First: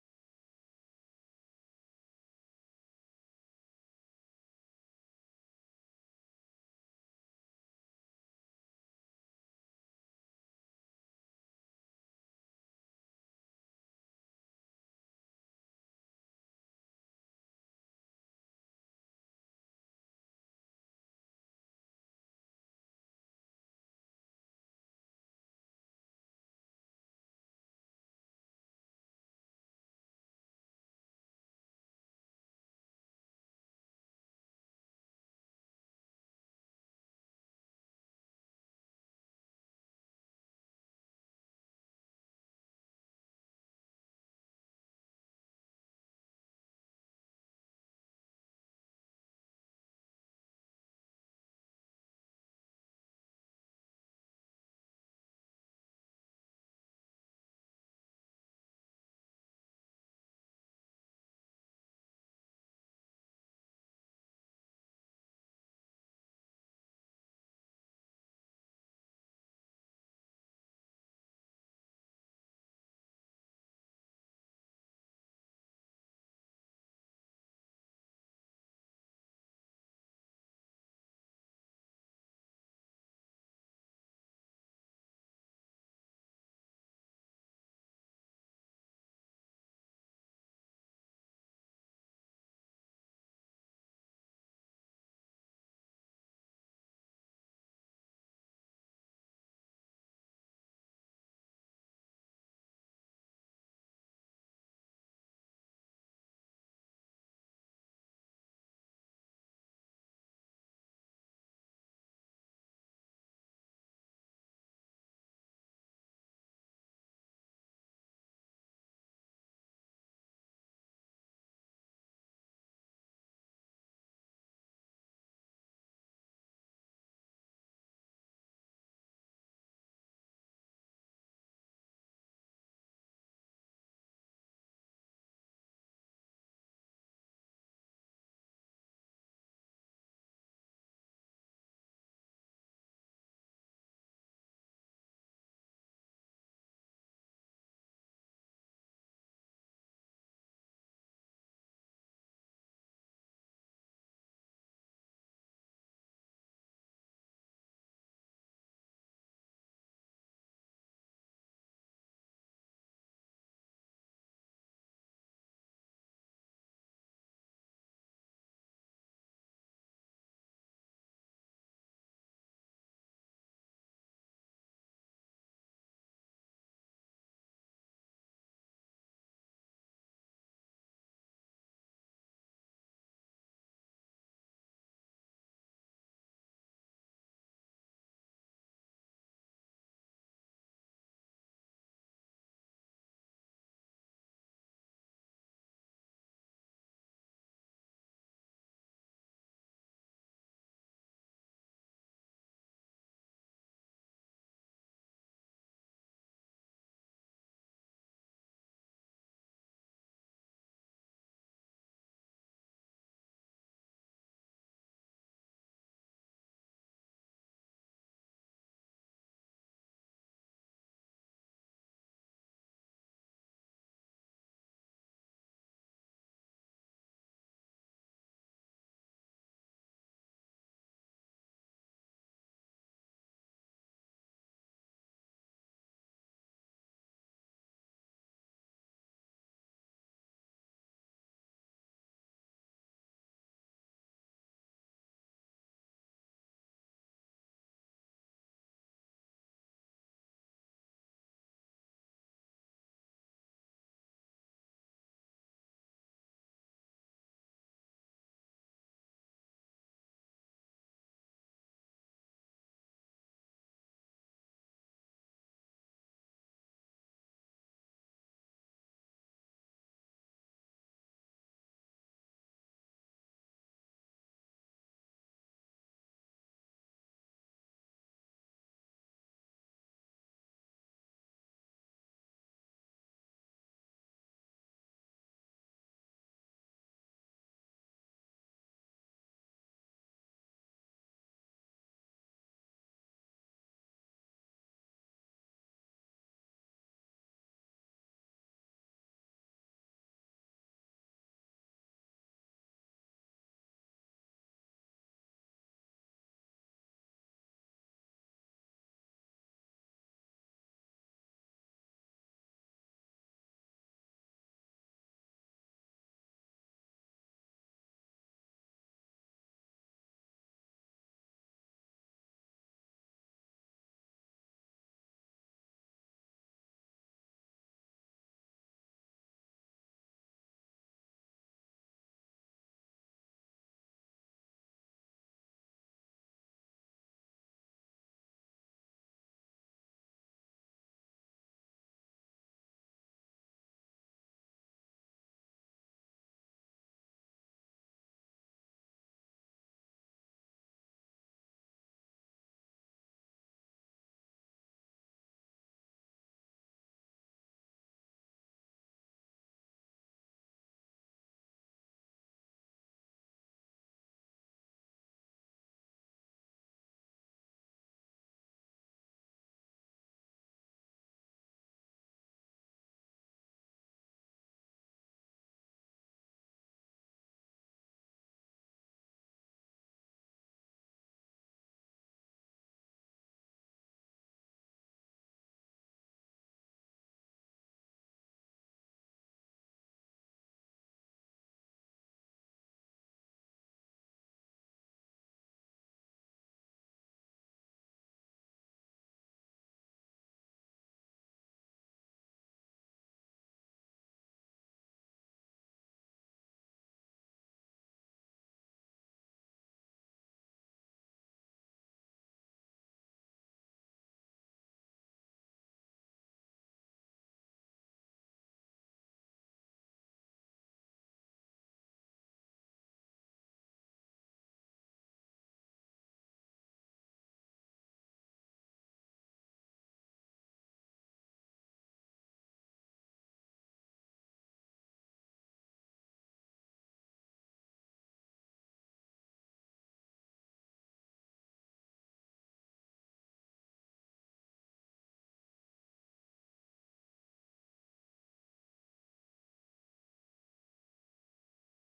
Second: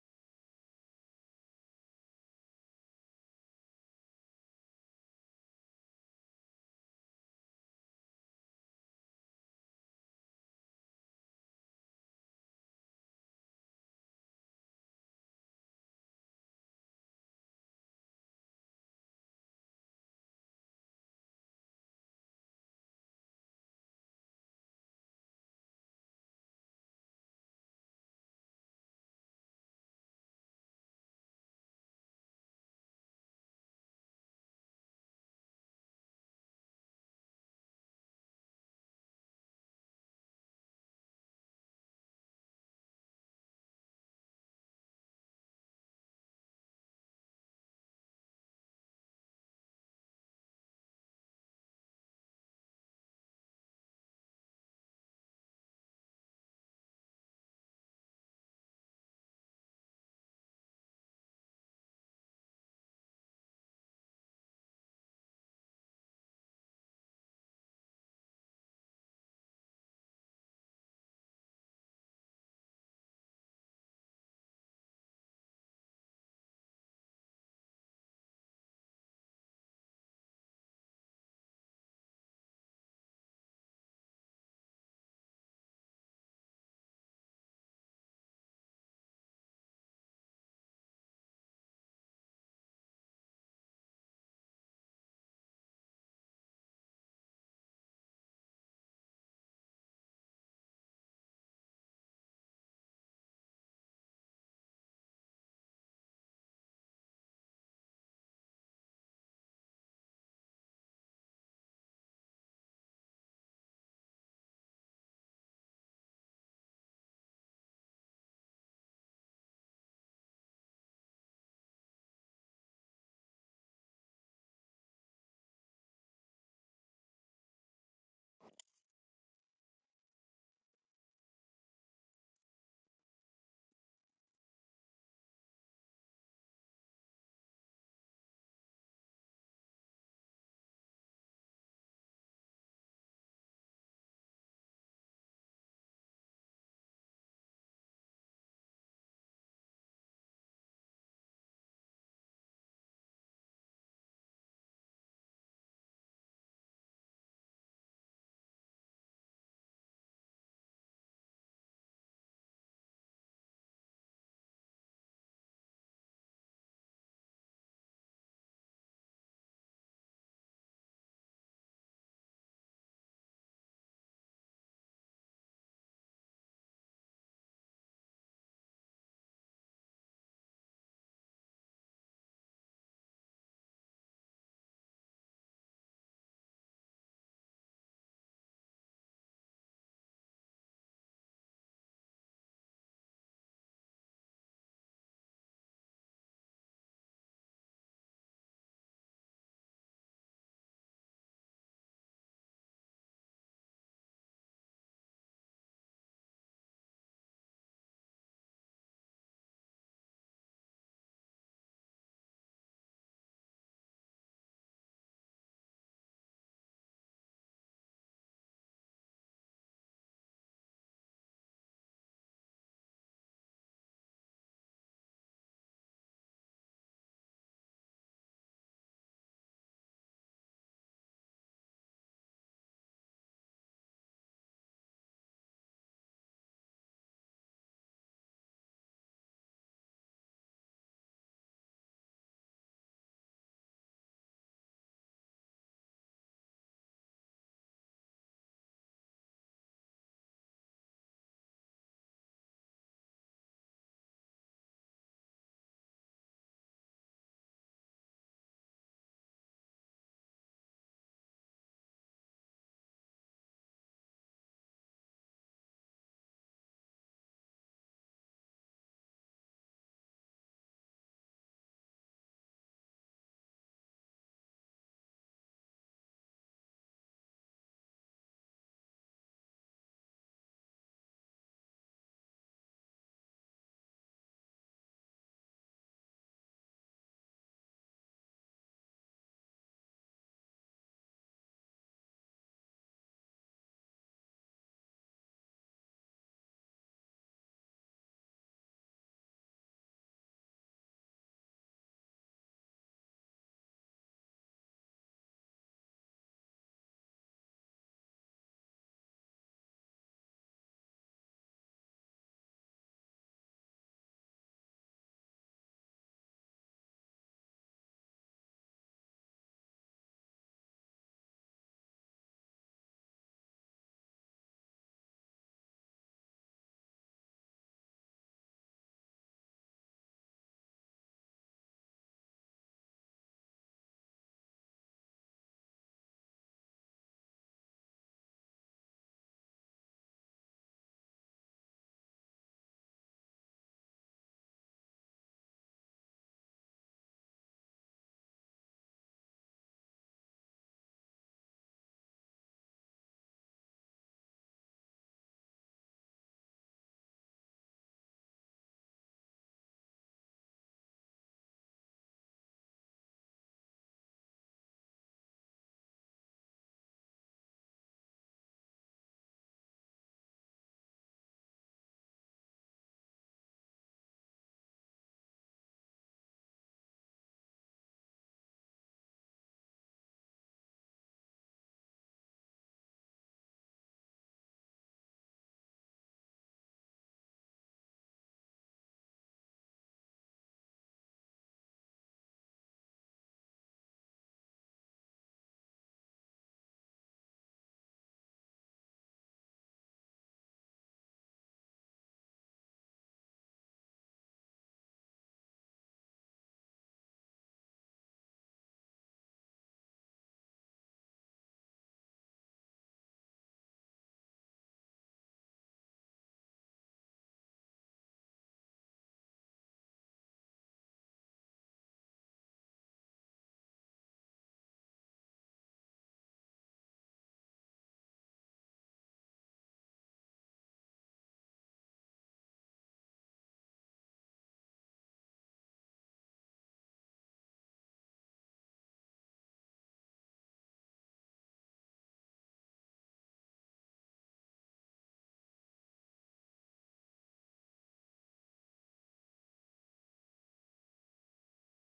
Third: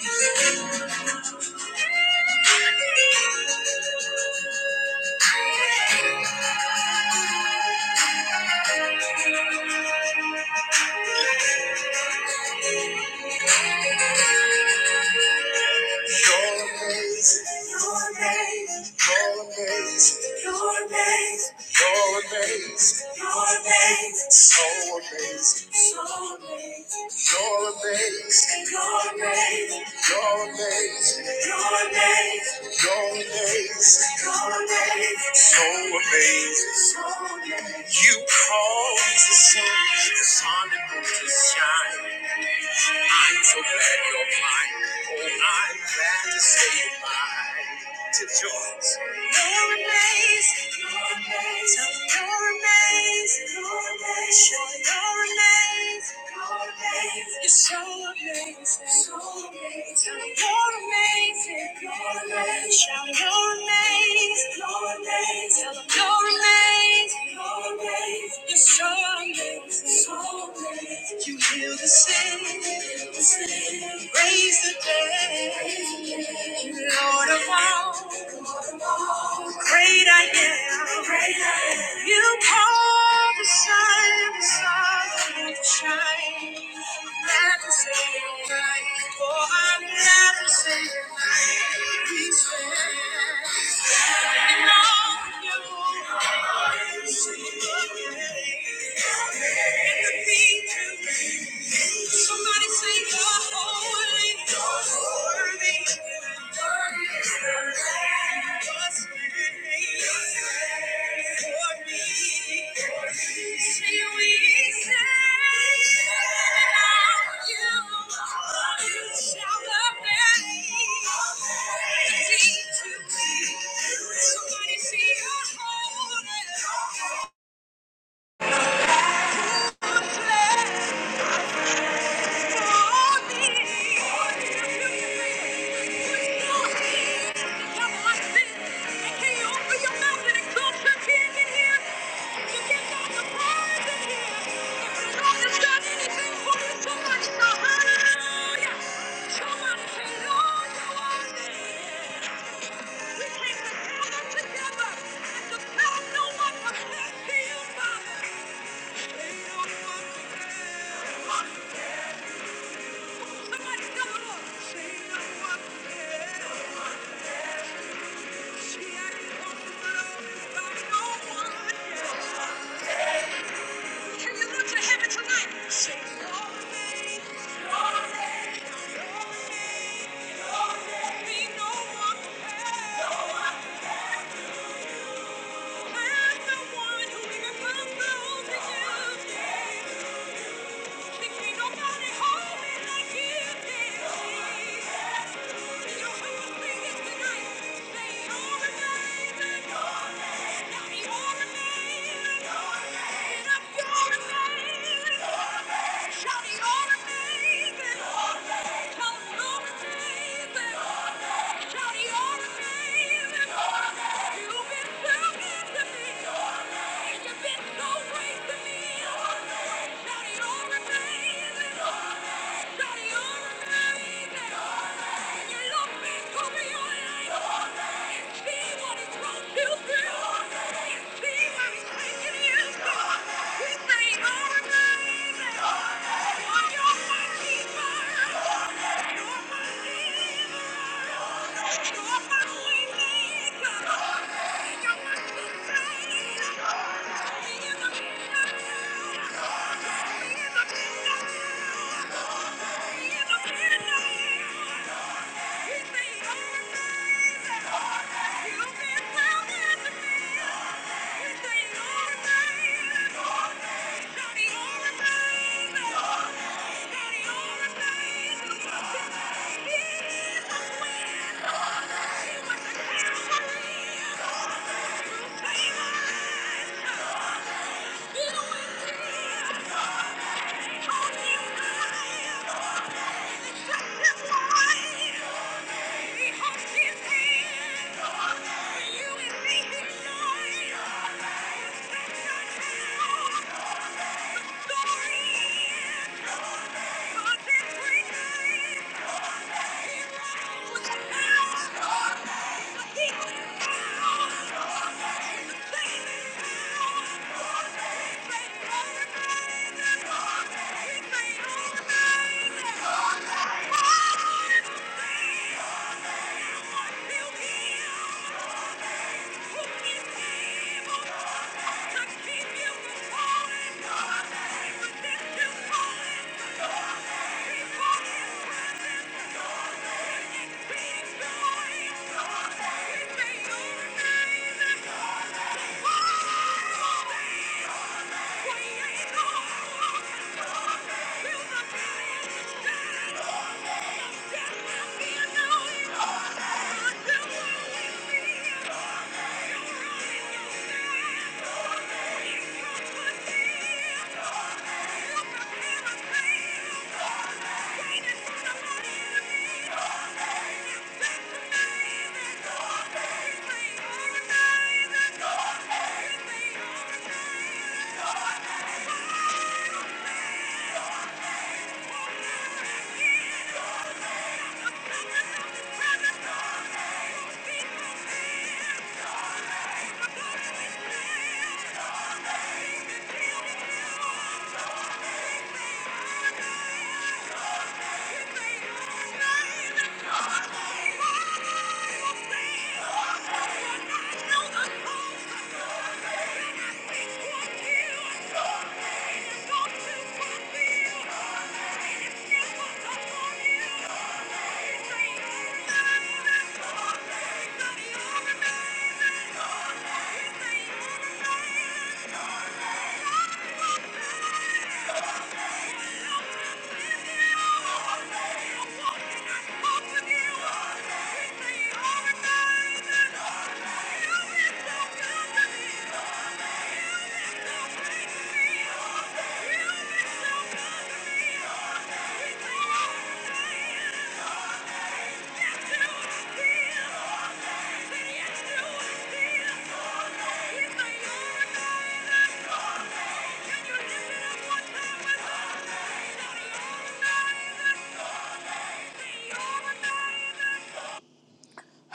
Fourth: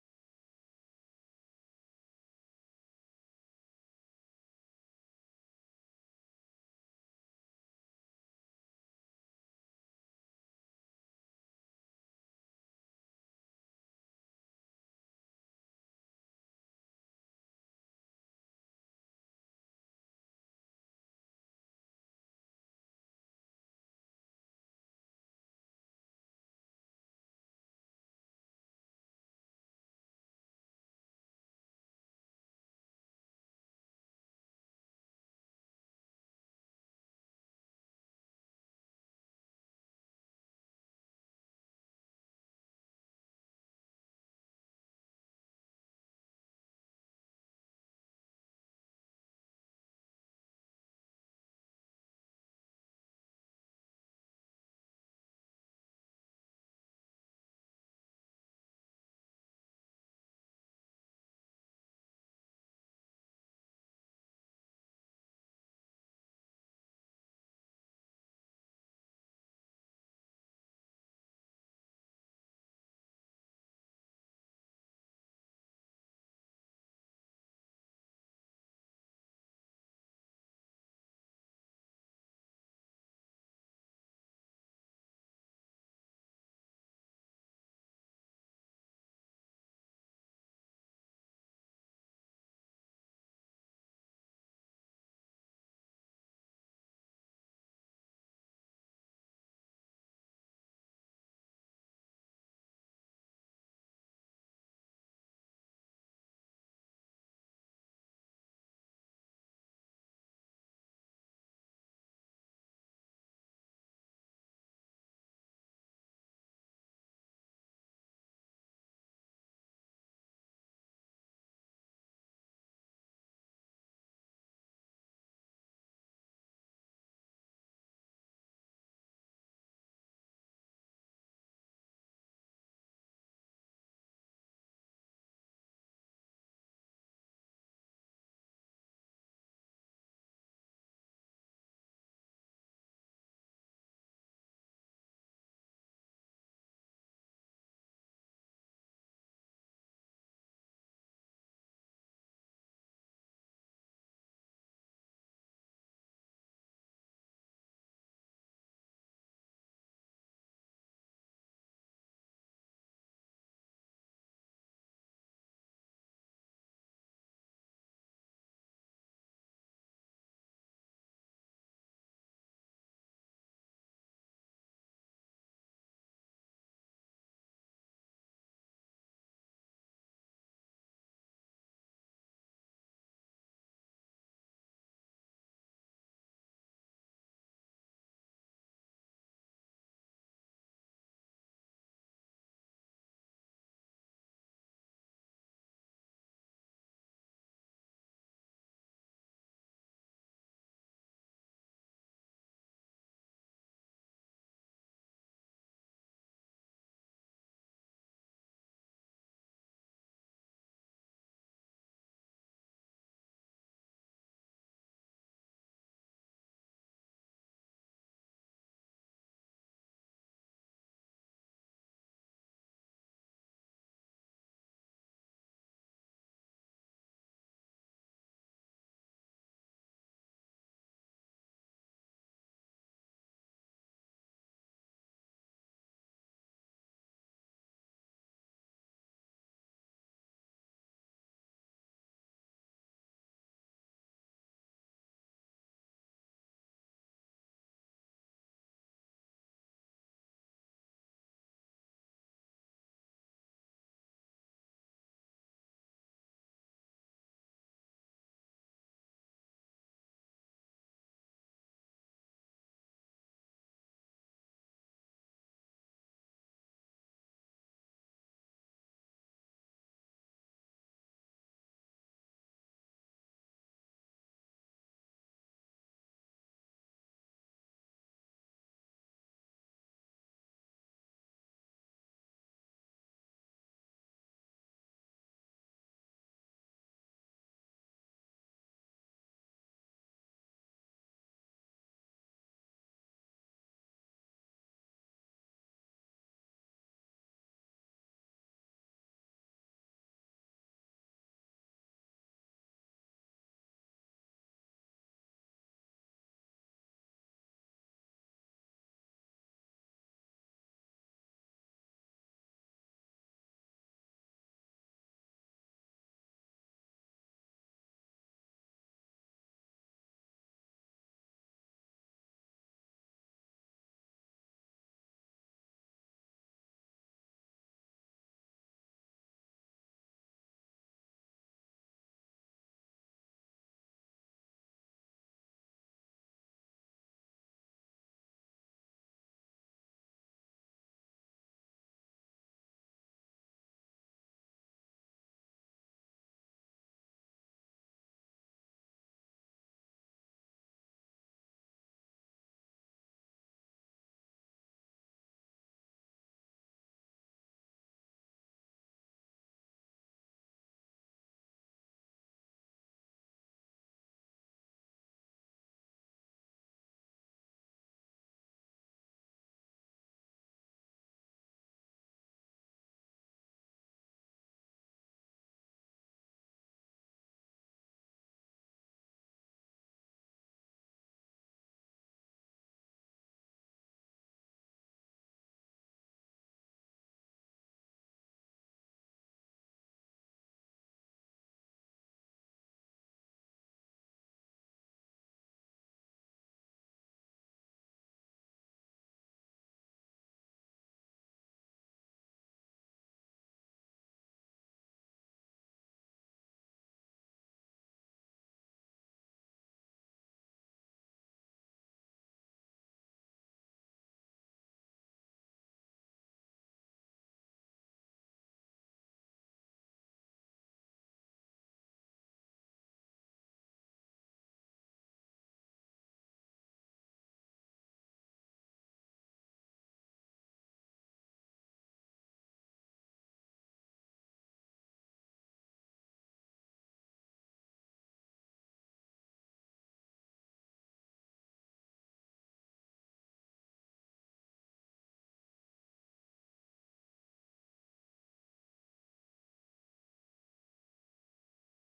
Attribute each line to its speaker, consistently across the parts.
Speaker 1: You're amazing, you're amazing, you're amazing. amazing, so amazing, so amazing. You're amazing, you're amazing, you're amazing, you're amazing, you're amazing, you're amazing, so amazing, so amazing. You cause the sun, the sun that moves to shine. I'm so glad you're mine. Oh, I'm glad to say you're mine. Tip Jones. You're amazing. You're amazing. Tell me You're amazing. You're amazing. Sure, you're amazing. You're amazing. You're so amazing. So amazing. Tell me You're amazing. You're amazing. Sure, you're amazing. You're amazing. Tell 'em you're amazing. You're amazing. It's amazing. So You heal the sick, raise the dead. You Lord of all, great I am. Great I am. You call the sun, the sun will shine. Somebody say you're holy, you're worthy. For me, say we say. Somebody see your home. Together and to tell no one but to you, Father. Yeah. You've been so good to me. You've been so great to me. Thank you. He is the wind. He was the king of the He He Yeah. Sorry. Thank you. Thank you. Thank you. Thank you. Thank you. lift it up one time?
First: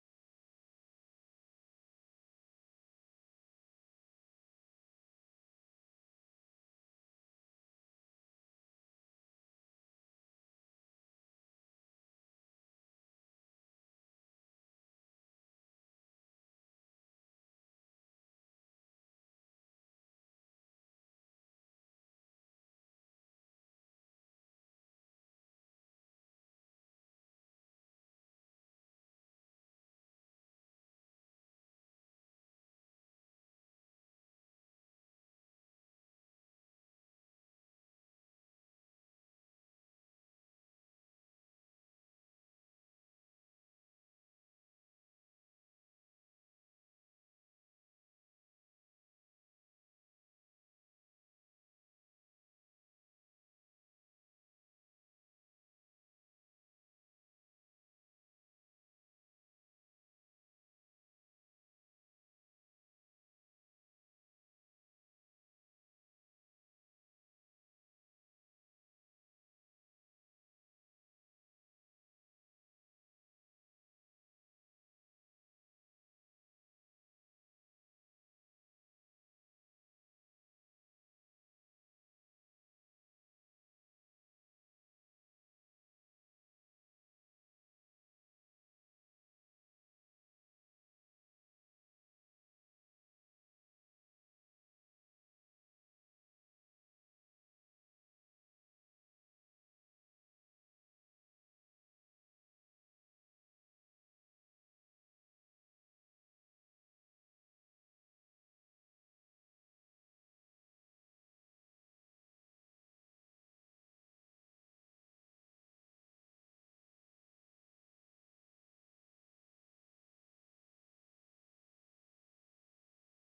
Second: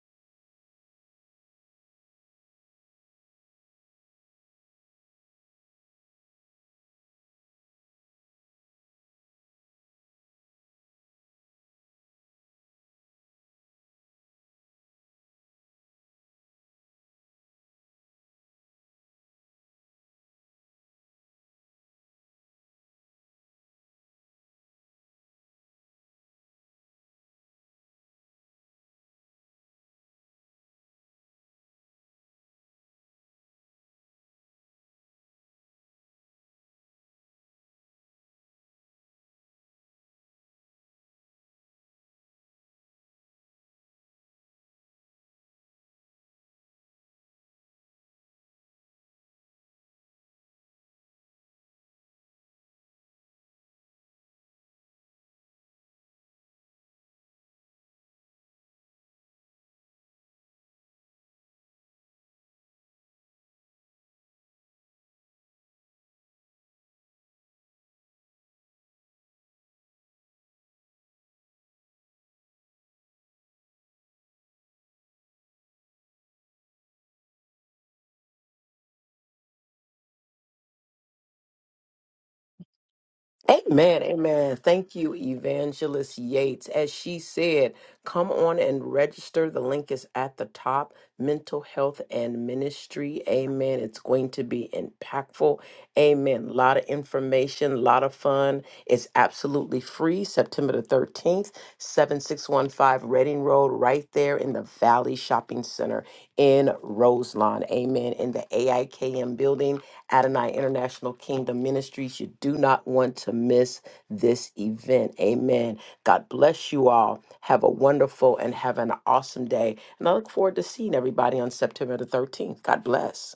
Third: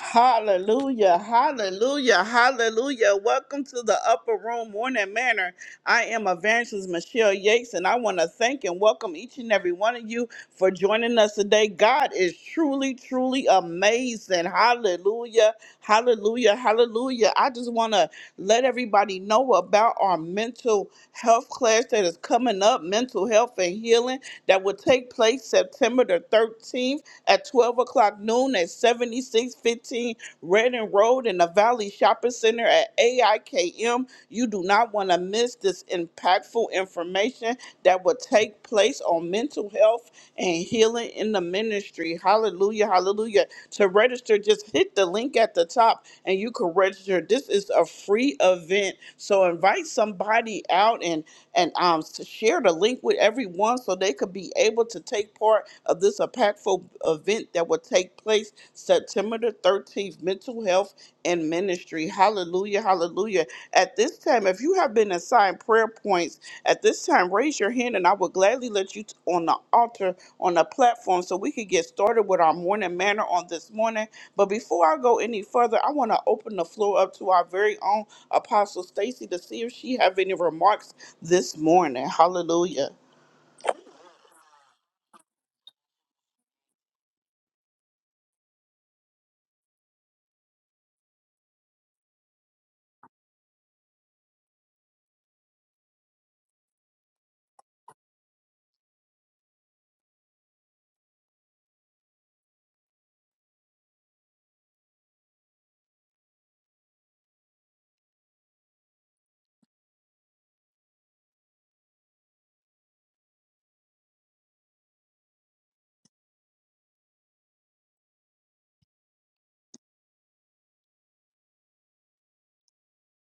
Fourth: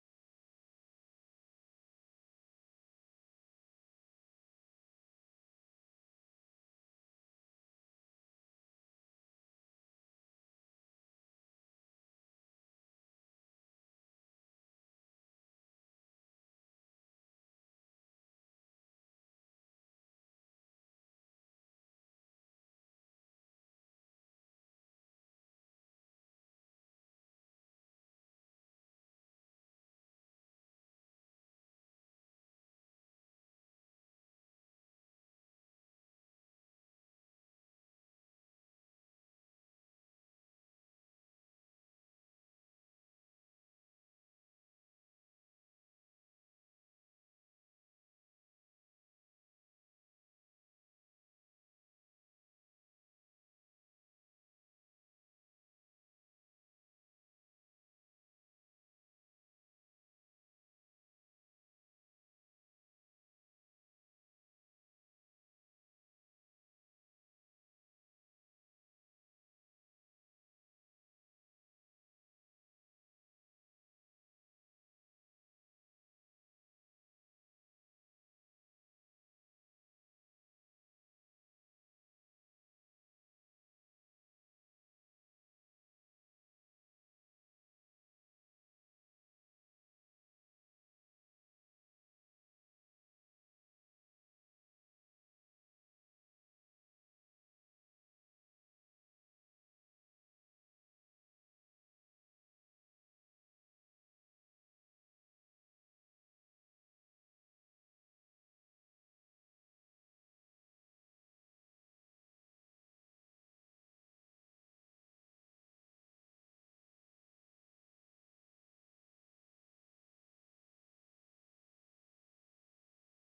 Speaker 1: Hallelujah, hallelujah, hallelujah. Welcome to the Upper Room Morning Manor. I am Evangelist Michelle Yates, and I want to thank and welcome each and every one of you for joining us today. God is truly, truly amazing. Hallelujah, hallelujah, hallelujah. I just want to let everybody know about our mental health class that is coming up mental health and healing that will take place September the 13th at 12. 12 o'clock noon at 7615 Redding Road in the Valley Shopping Center at AIKM. You do not want to miss this impactful information that will take place on mental health and healing in the ministry. Hallelujah, hallelujah. To register, just hit the link at the top and you can register. This is a free event. So invite somebody out and and um to share the link with everyone so they could be able to take take part of this impactful event that will take place September the 13th, Mental Health and Ministry. Hallelujah, hallelujah. At this time, if you have been assigned prayer points, at this time, raise your hand and I will gladly let you t- on the altar, on the platform, so we can get started with our morning manner on this morning. But before I go any further, I want to open the floor up to our very own Apostle Stacy to see if she have any remarks this morning. Hallelujah.
Speaker 2: Amen, amen. Thank you, Evangelist Yates. As she said, come on and register. The link is at the top. Mental health and ministry. Amen. It's going to be impactful. Amen. A lot of information, a lot of fun. It's absolutely free. September the 13th, 7615 Reading Road, right there in the Valley Shopping Center in Roselawn. Amen. In the AIKM building. Adonai International Kingdom Ministries. You do not want to miss this event. Amen. God bless you all. Have a wonderful and have an awesome day. And I look forward to seeing everybody on September the 13th. God bless.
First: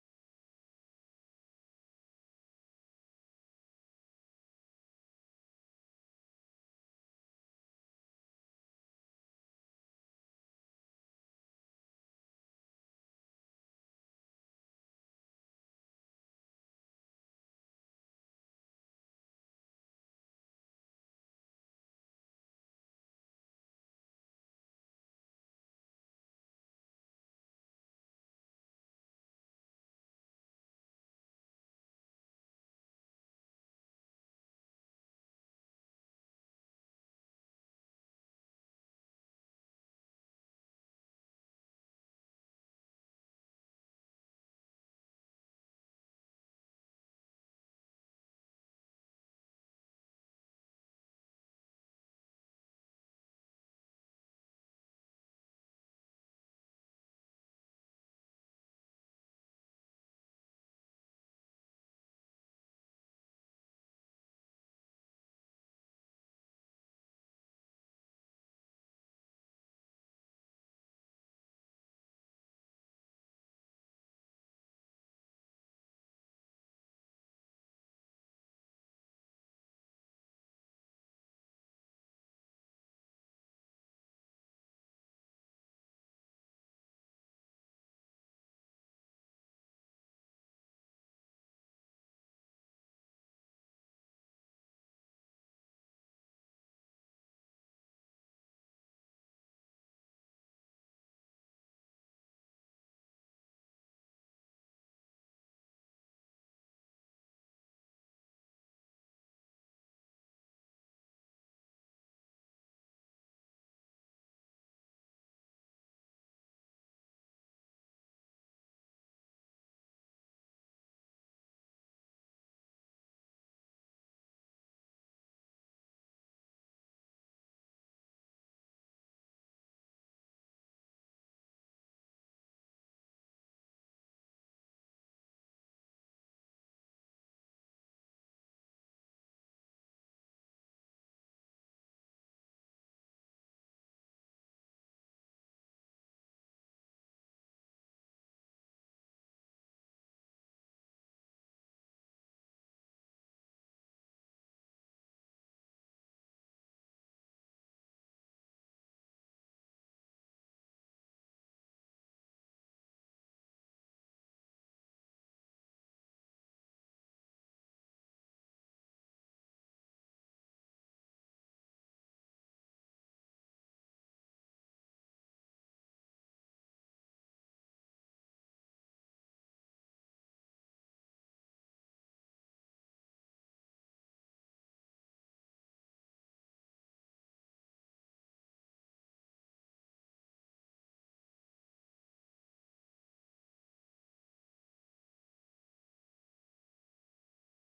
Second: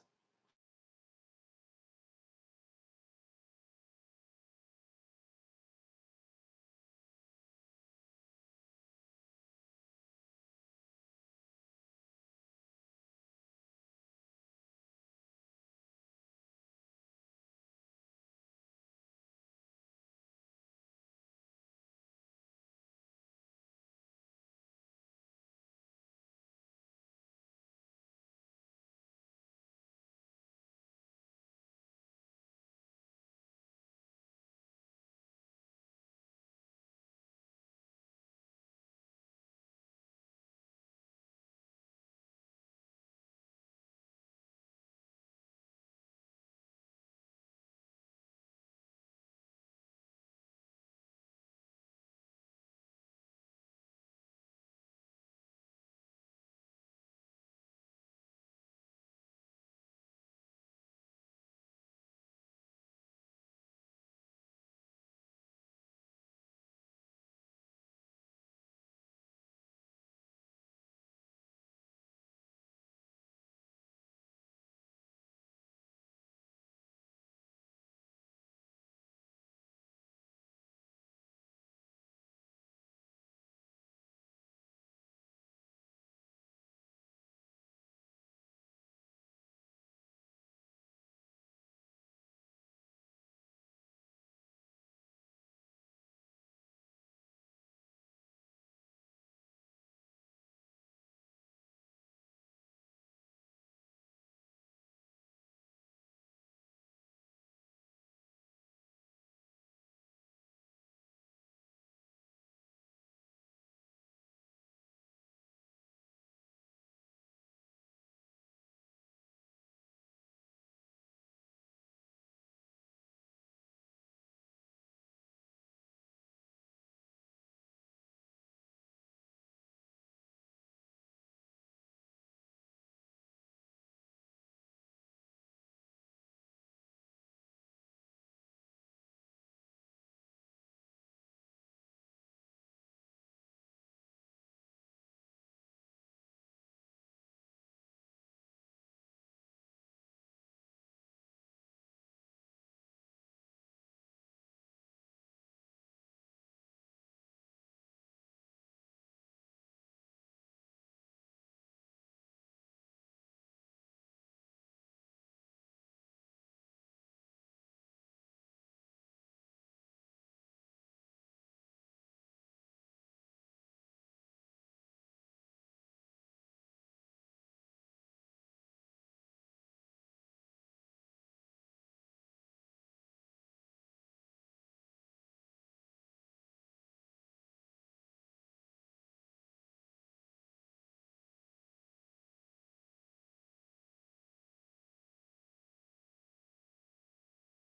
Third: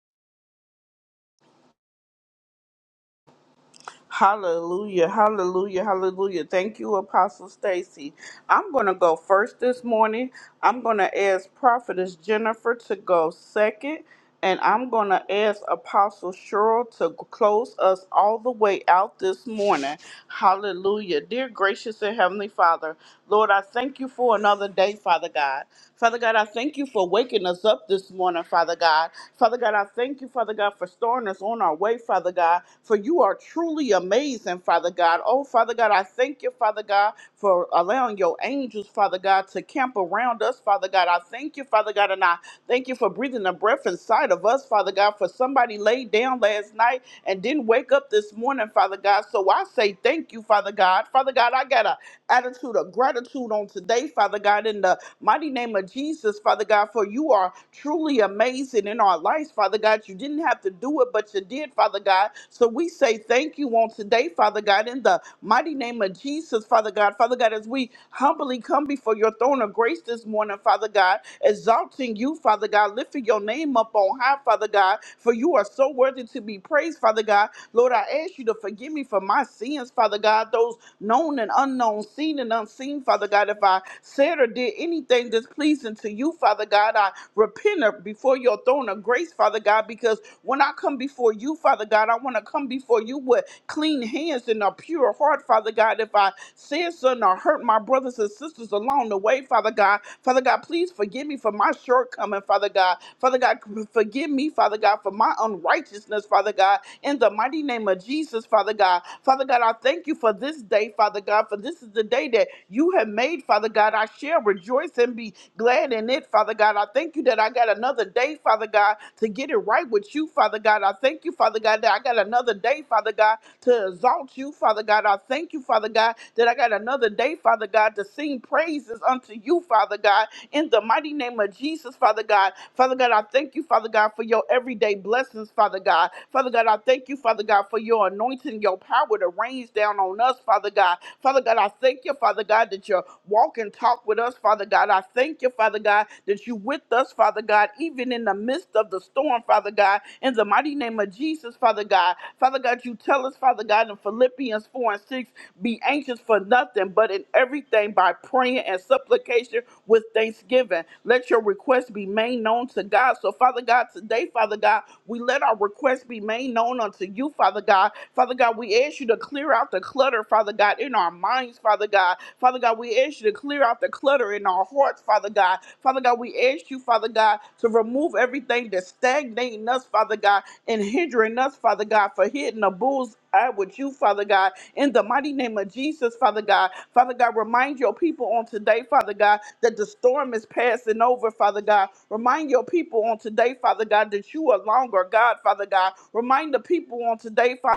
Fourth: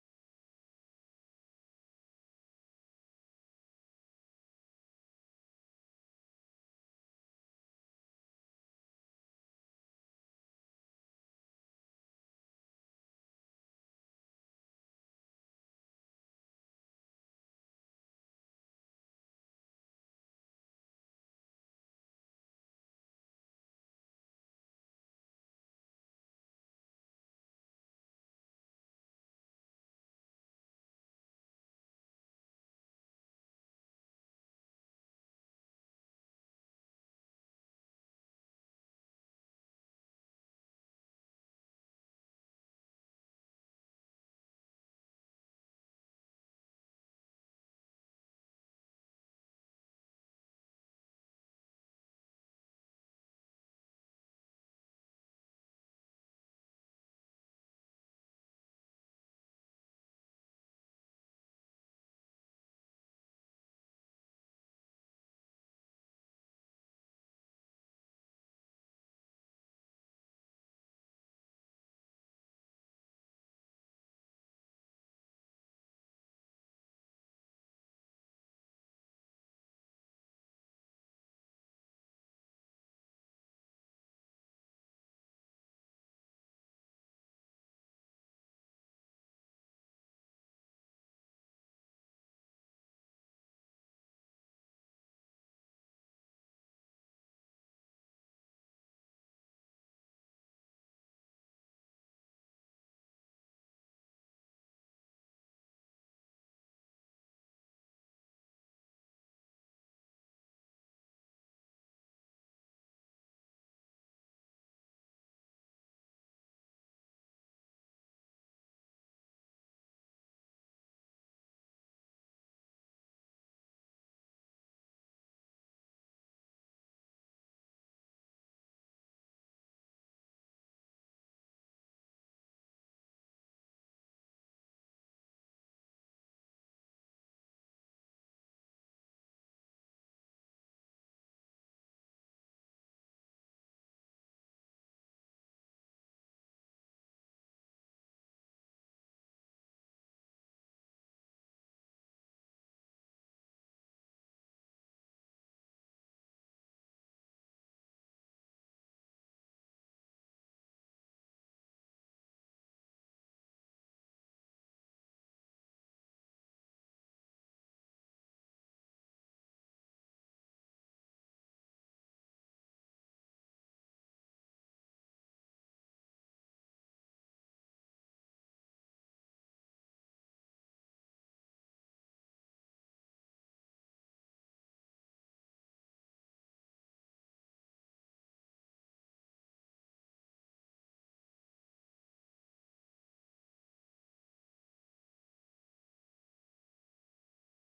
Speaker 1: Hallelujah, hallelujah, hallelujah. Thank you, Apostle Stacy. I'm going to go first this morning. I'm going to ask Prophetess Jennifer to go second, and I'm going to ask Apostle Cheryl to close us all the way out this morning. Hallelujah. Dear gracious and heavenly Father, Lord, I thank you for another day, Father God. Father God, I thank you for waking us up this this morning, Father God. Father God, I thank you, Father God, for storing us on our way, Father God, for you are truly amazing, Father God. Oh, Father God, I thank you, Father God, for allowing your angels, Father God, to camp around us, Father God. I thank you, Father God, and I thank you for breathing the breath inside of us, Father God, for somebody laid down last night and didn't wake up this morning, Father God. So I say thank you, Father God. Father God, I got a attitude of gratitude on today, Father God, in the mighty name of Jesus, Father God, for you are truly amazing in our lives, Father God. You didn't have to do it, but you did, Father God. So we say thank you on today, Father God, in the mighty name of Jesus, Father God. Father God, as we humbly come before your throne of grace this morning, Father God, exalting you, Father God, lifting your name up on high, Father God, for you are so worthy to be praised, Father God. Lord, I ask you to forgive me for my sins, Father God, those known known and unknown, seen and unseen, Father God. If I said or did anything displeasing to you, Father God, I repent of- before your throne of grace, Father God, because when I come before you, Father God, I want to come before you with clean hands and a pure heart, Father God. If I said something or hurt my brothers and sisters along the way, Father God, Father God, please forgive me for my shortcoming, Father God. Father God, forgive me, Father God, for my unrighteousness, Father God, in the mighty name of Jesus, Father God. Father God, I thank you for this this day, Father God, for this is the day that you have made, Father God. I shall rejoice and be glad in it, Father God. I thank you that I got another day, Father God, to get it right with you, Father God. I thank you, Father God, that I got another day, Father God, to exalt you, Father God. I thank you, Father God, that I got another day, Father God, to sing praises unto you, Father God, in the mighty name of Jesus, Father God. Father God, I thank you, Father God, for your everyday blessings, Father God. Father God, I thank you, Father God, for your anointing, your power to reign rains down on us, Father God. Father God, I thank you, Father God, that you walk and talk with us, Father God. I thank you, Father God, that you with us, Father God, even in the midst of the storm, Father God. In the mighty name of Jesus, Father God. Father God, you tell us, Father God, in Philippians 4 and 6, be anxious for nothing, but in everything by praying and supplication with thanksgiving. Let your request be made known to God. So, Father God, today, Father God, we let our request be made known unto you, Father God. Father God, we God, we ask you to clear out the clutter, Father God, in our minds, Father God. Father God, we ask you to clear out the clutter in our hearts, Father God. Father God, we ask you, Father God, to remove everything that's stagnating us, Father God, and hindering us, Father God, for hitting the bull's eye with you, Father God. In the mighty name of Jesus, Father God. Father God, remind your people on today, Father God, that the storm is passing over, Father God. Remind your people on today, Father God, that you are longer, God, Father God. Remind the people on today, Father.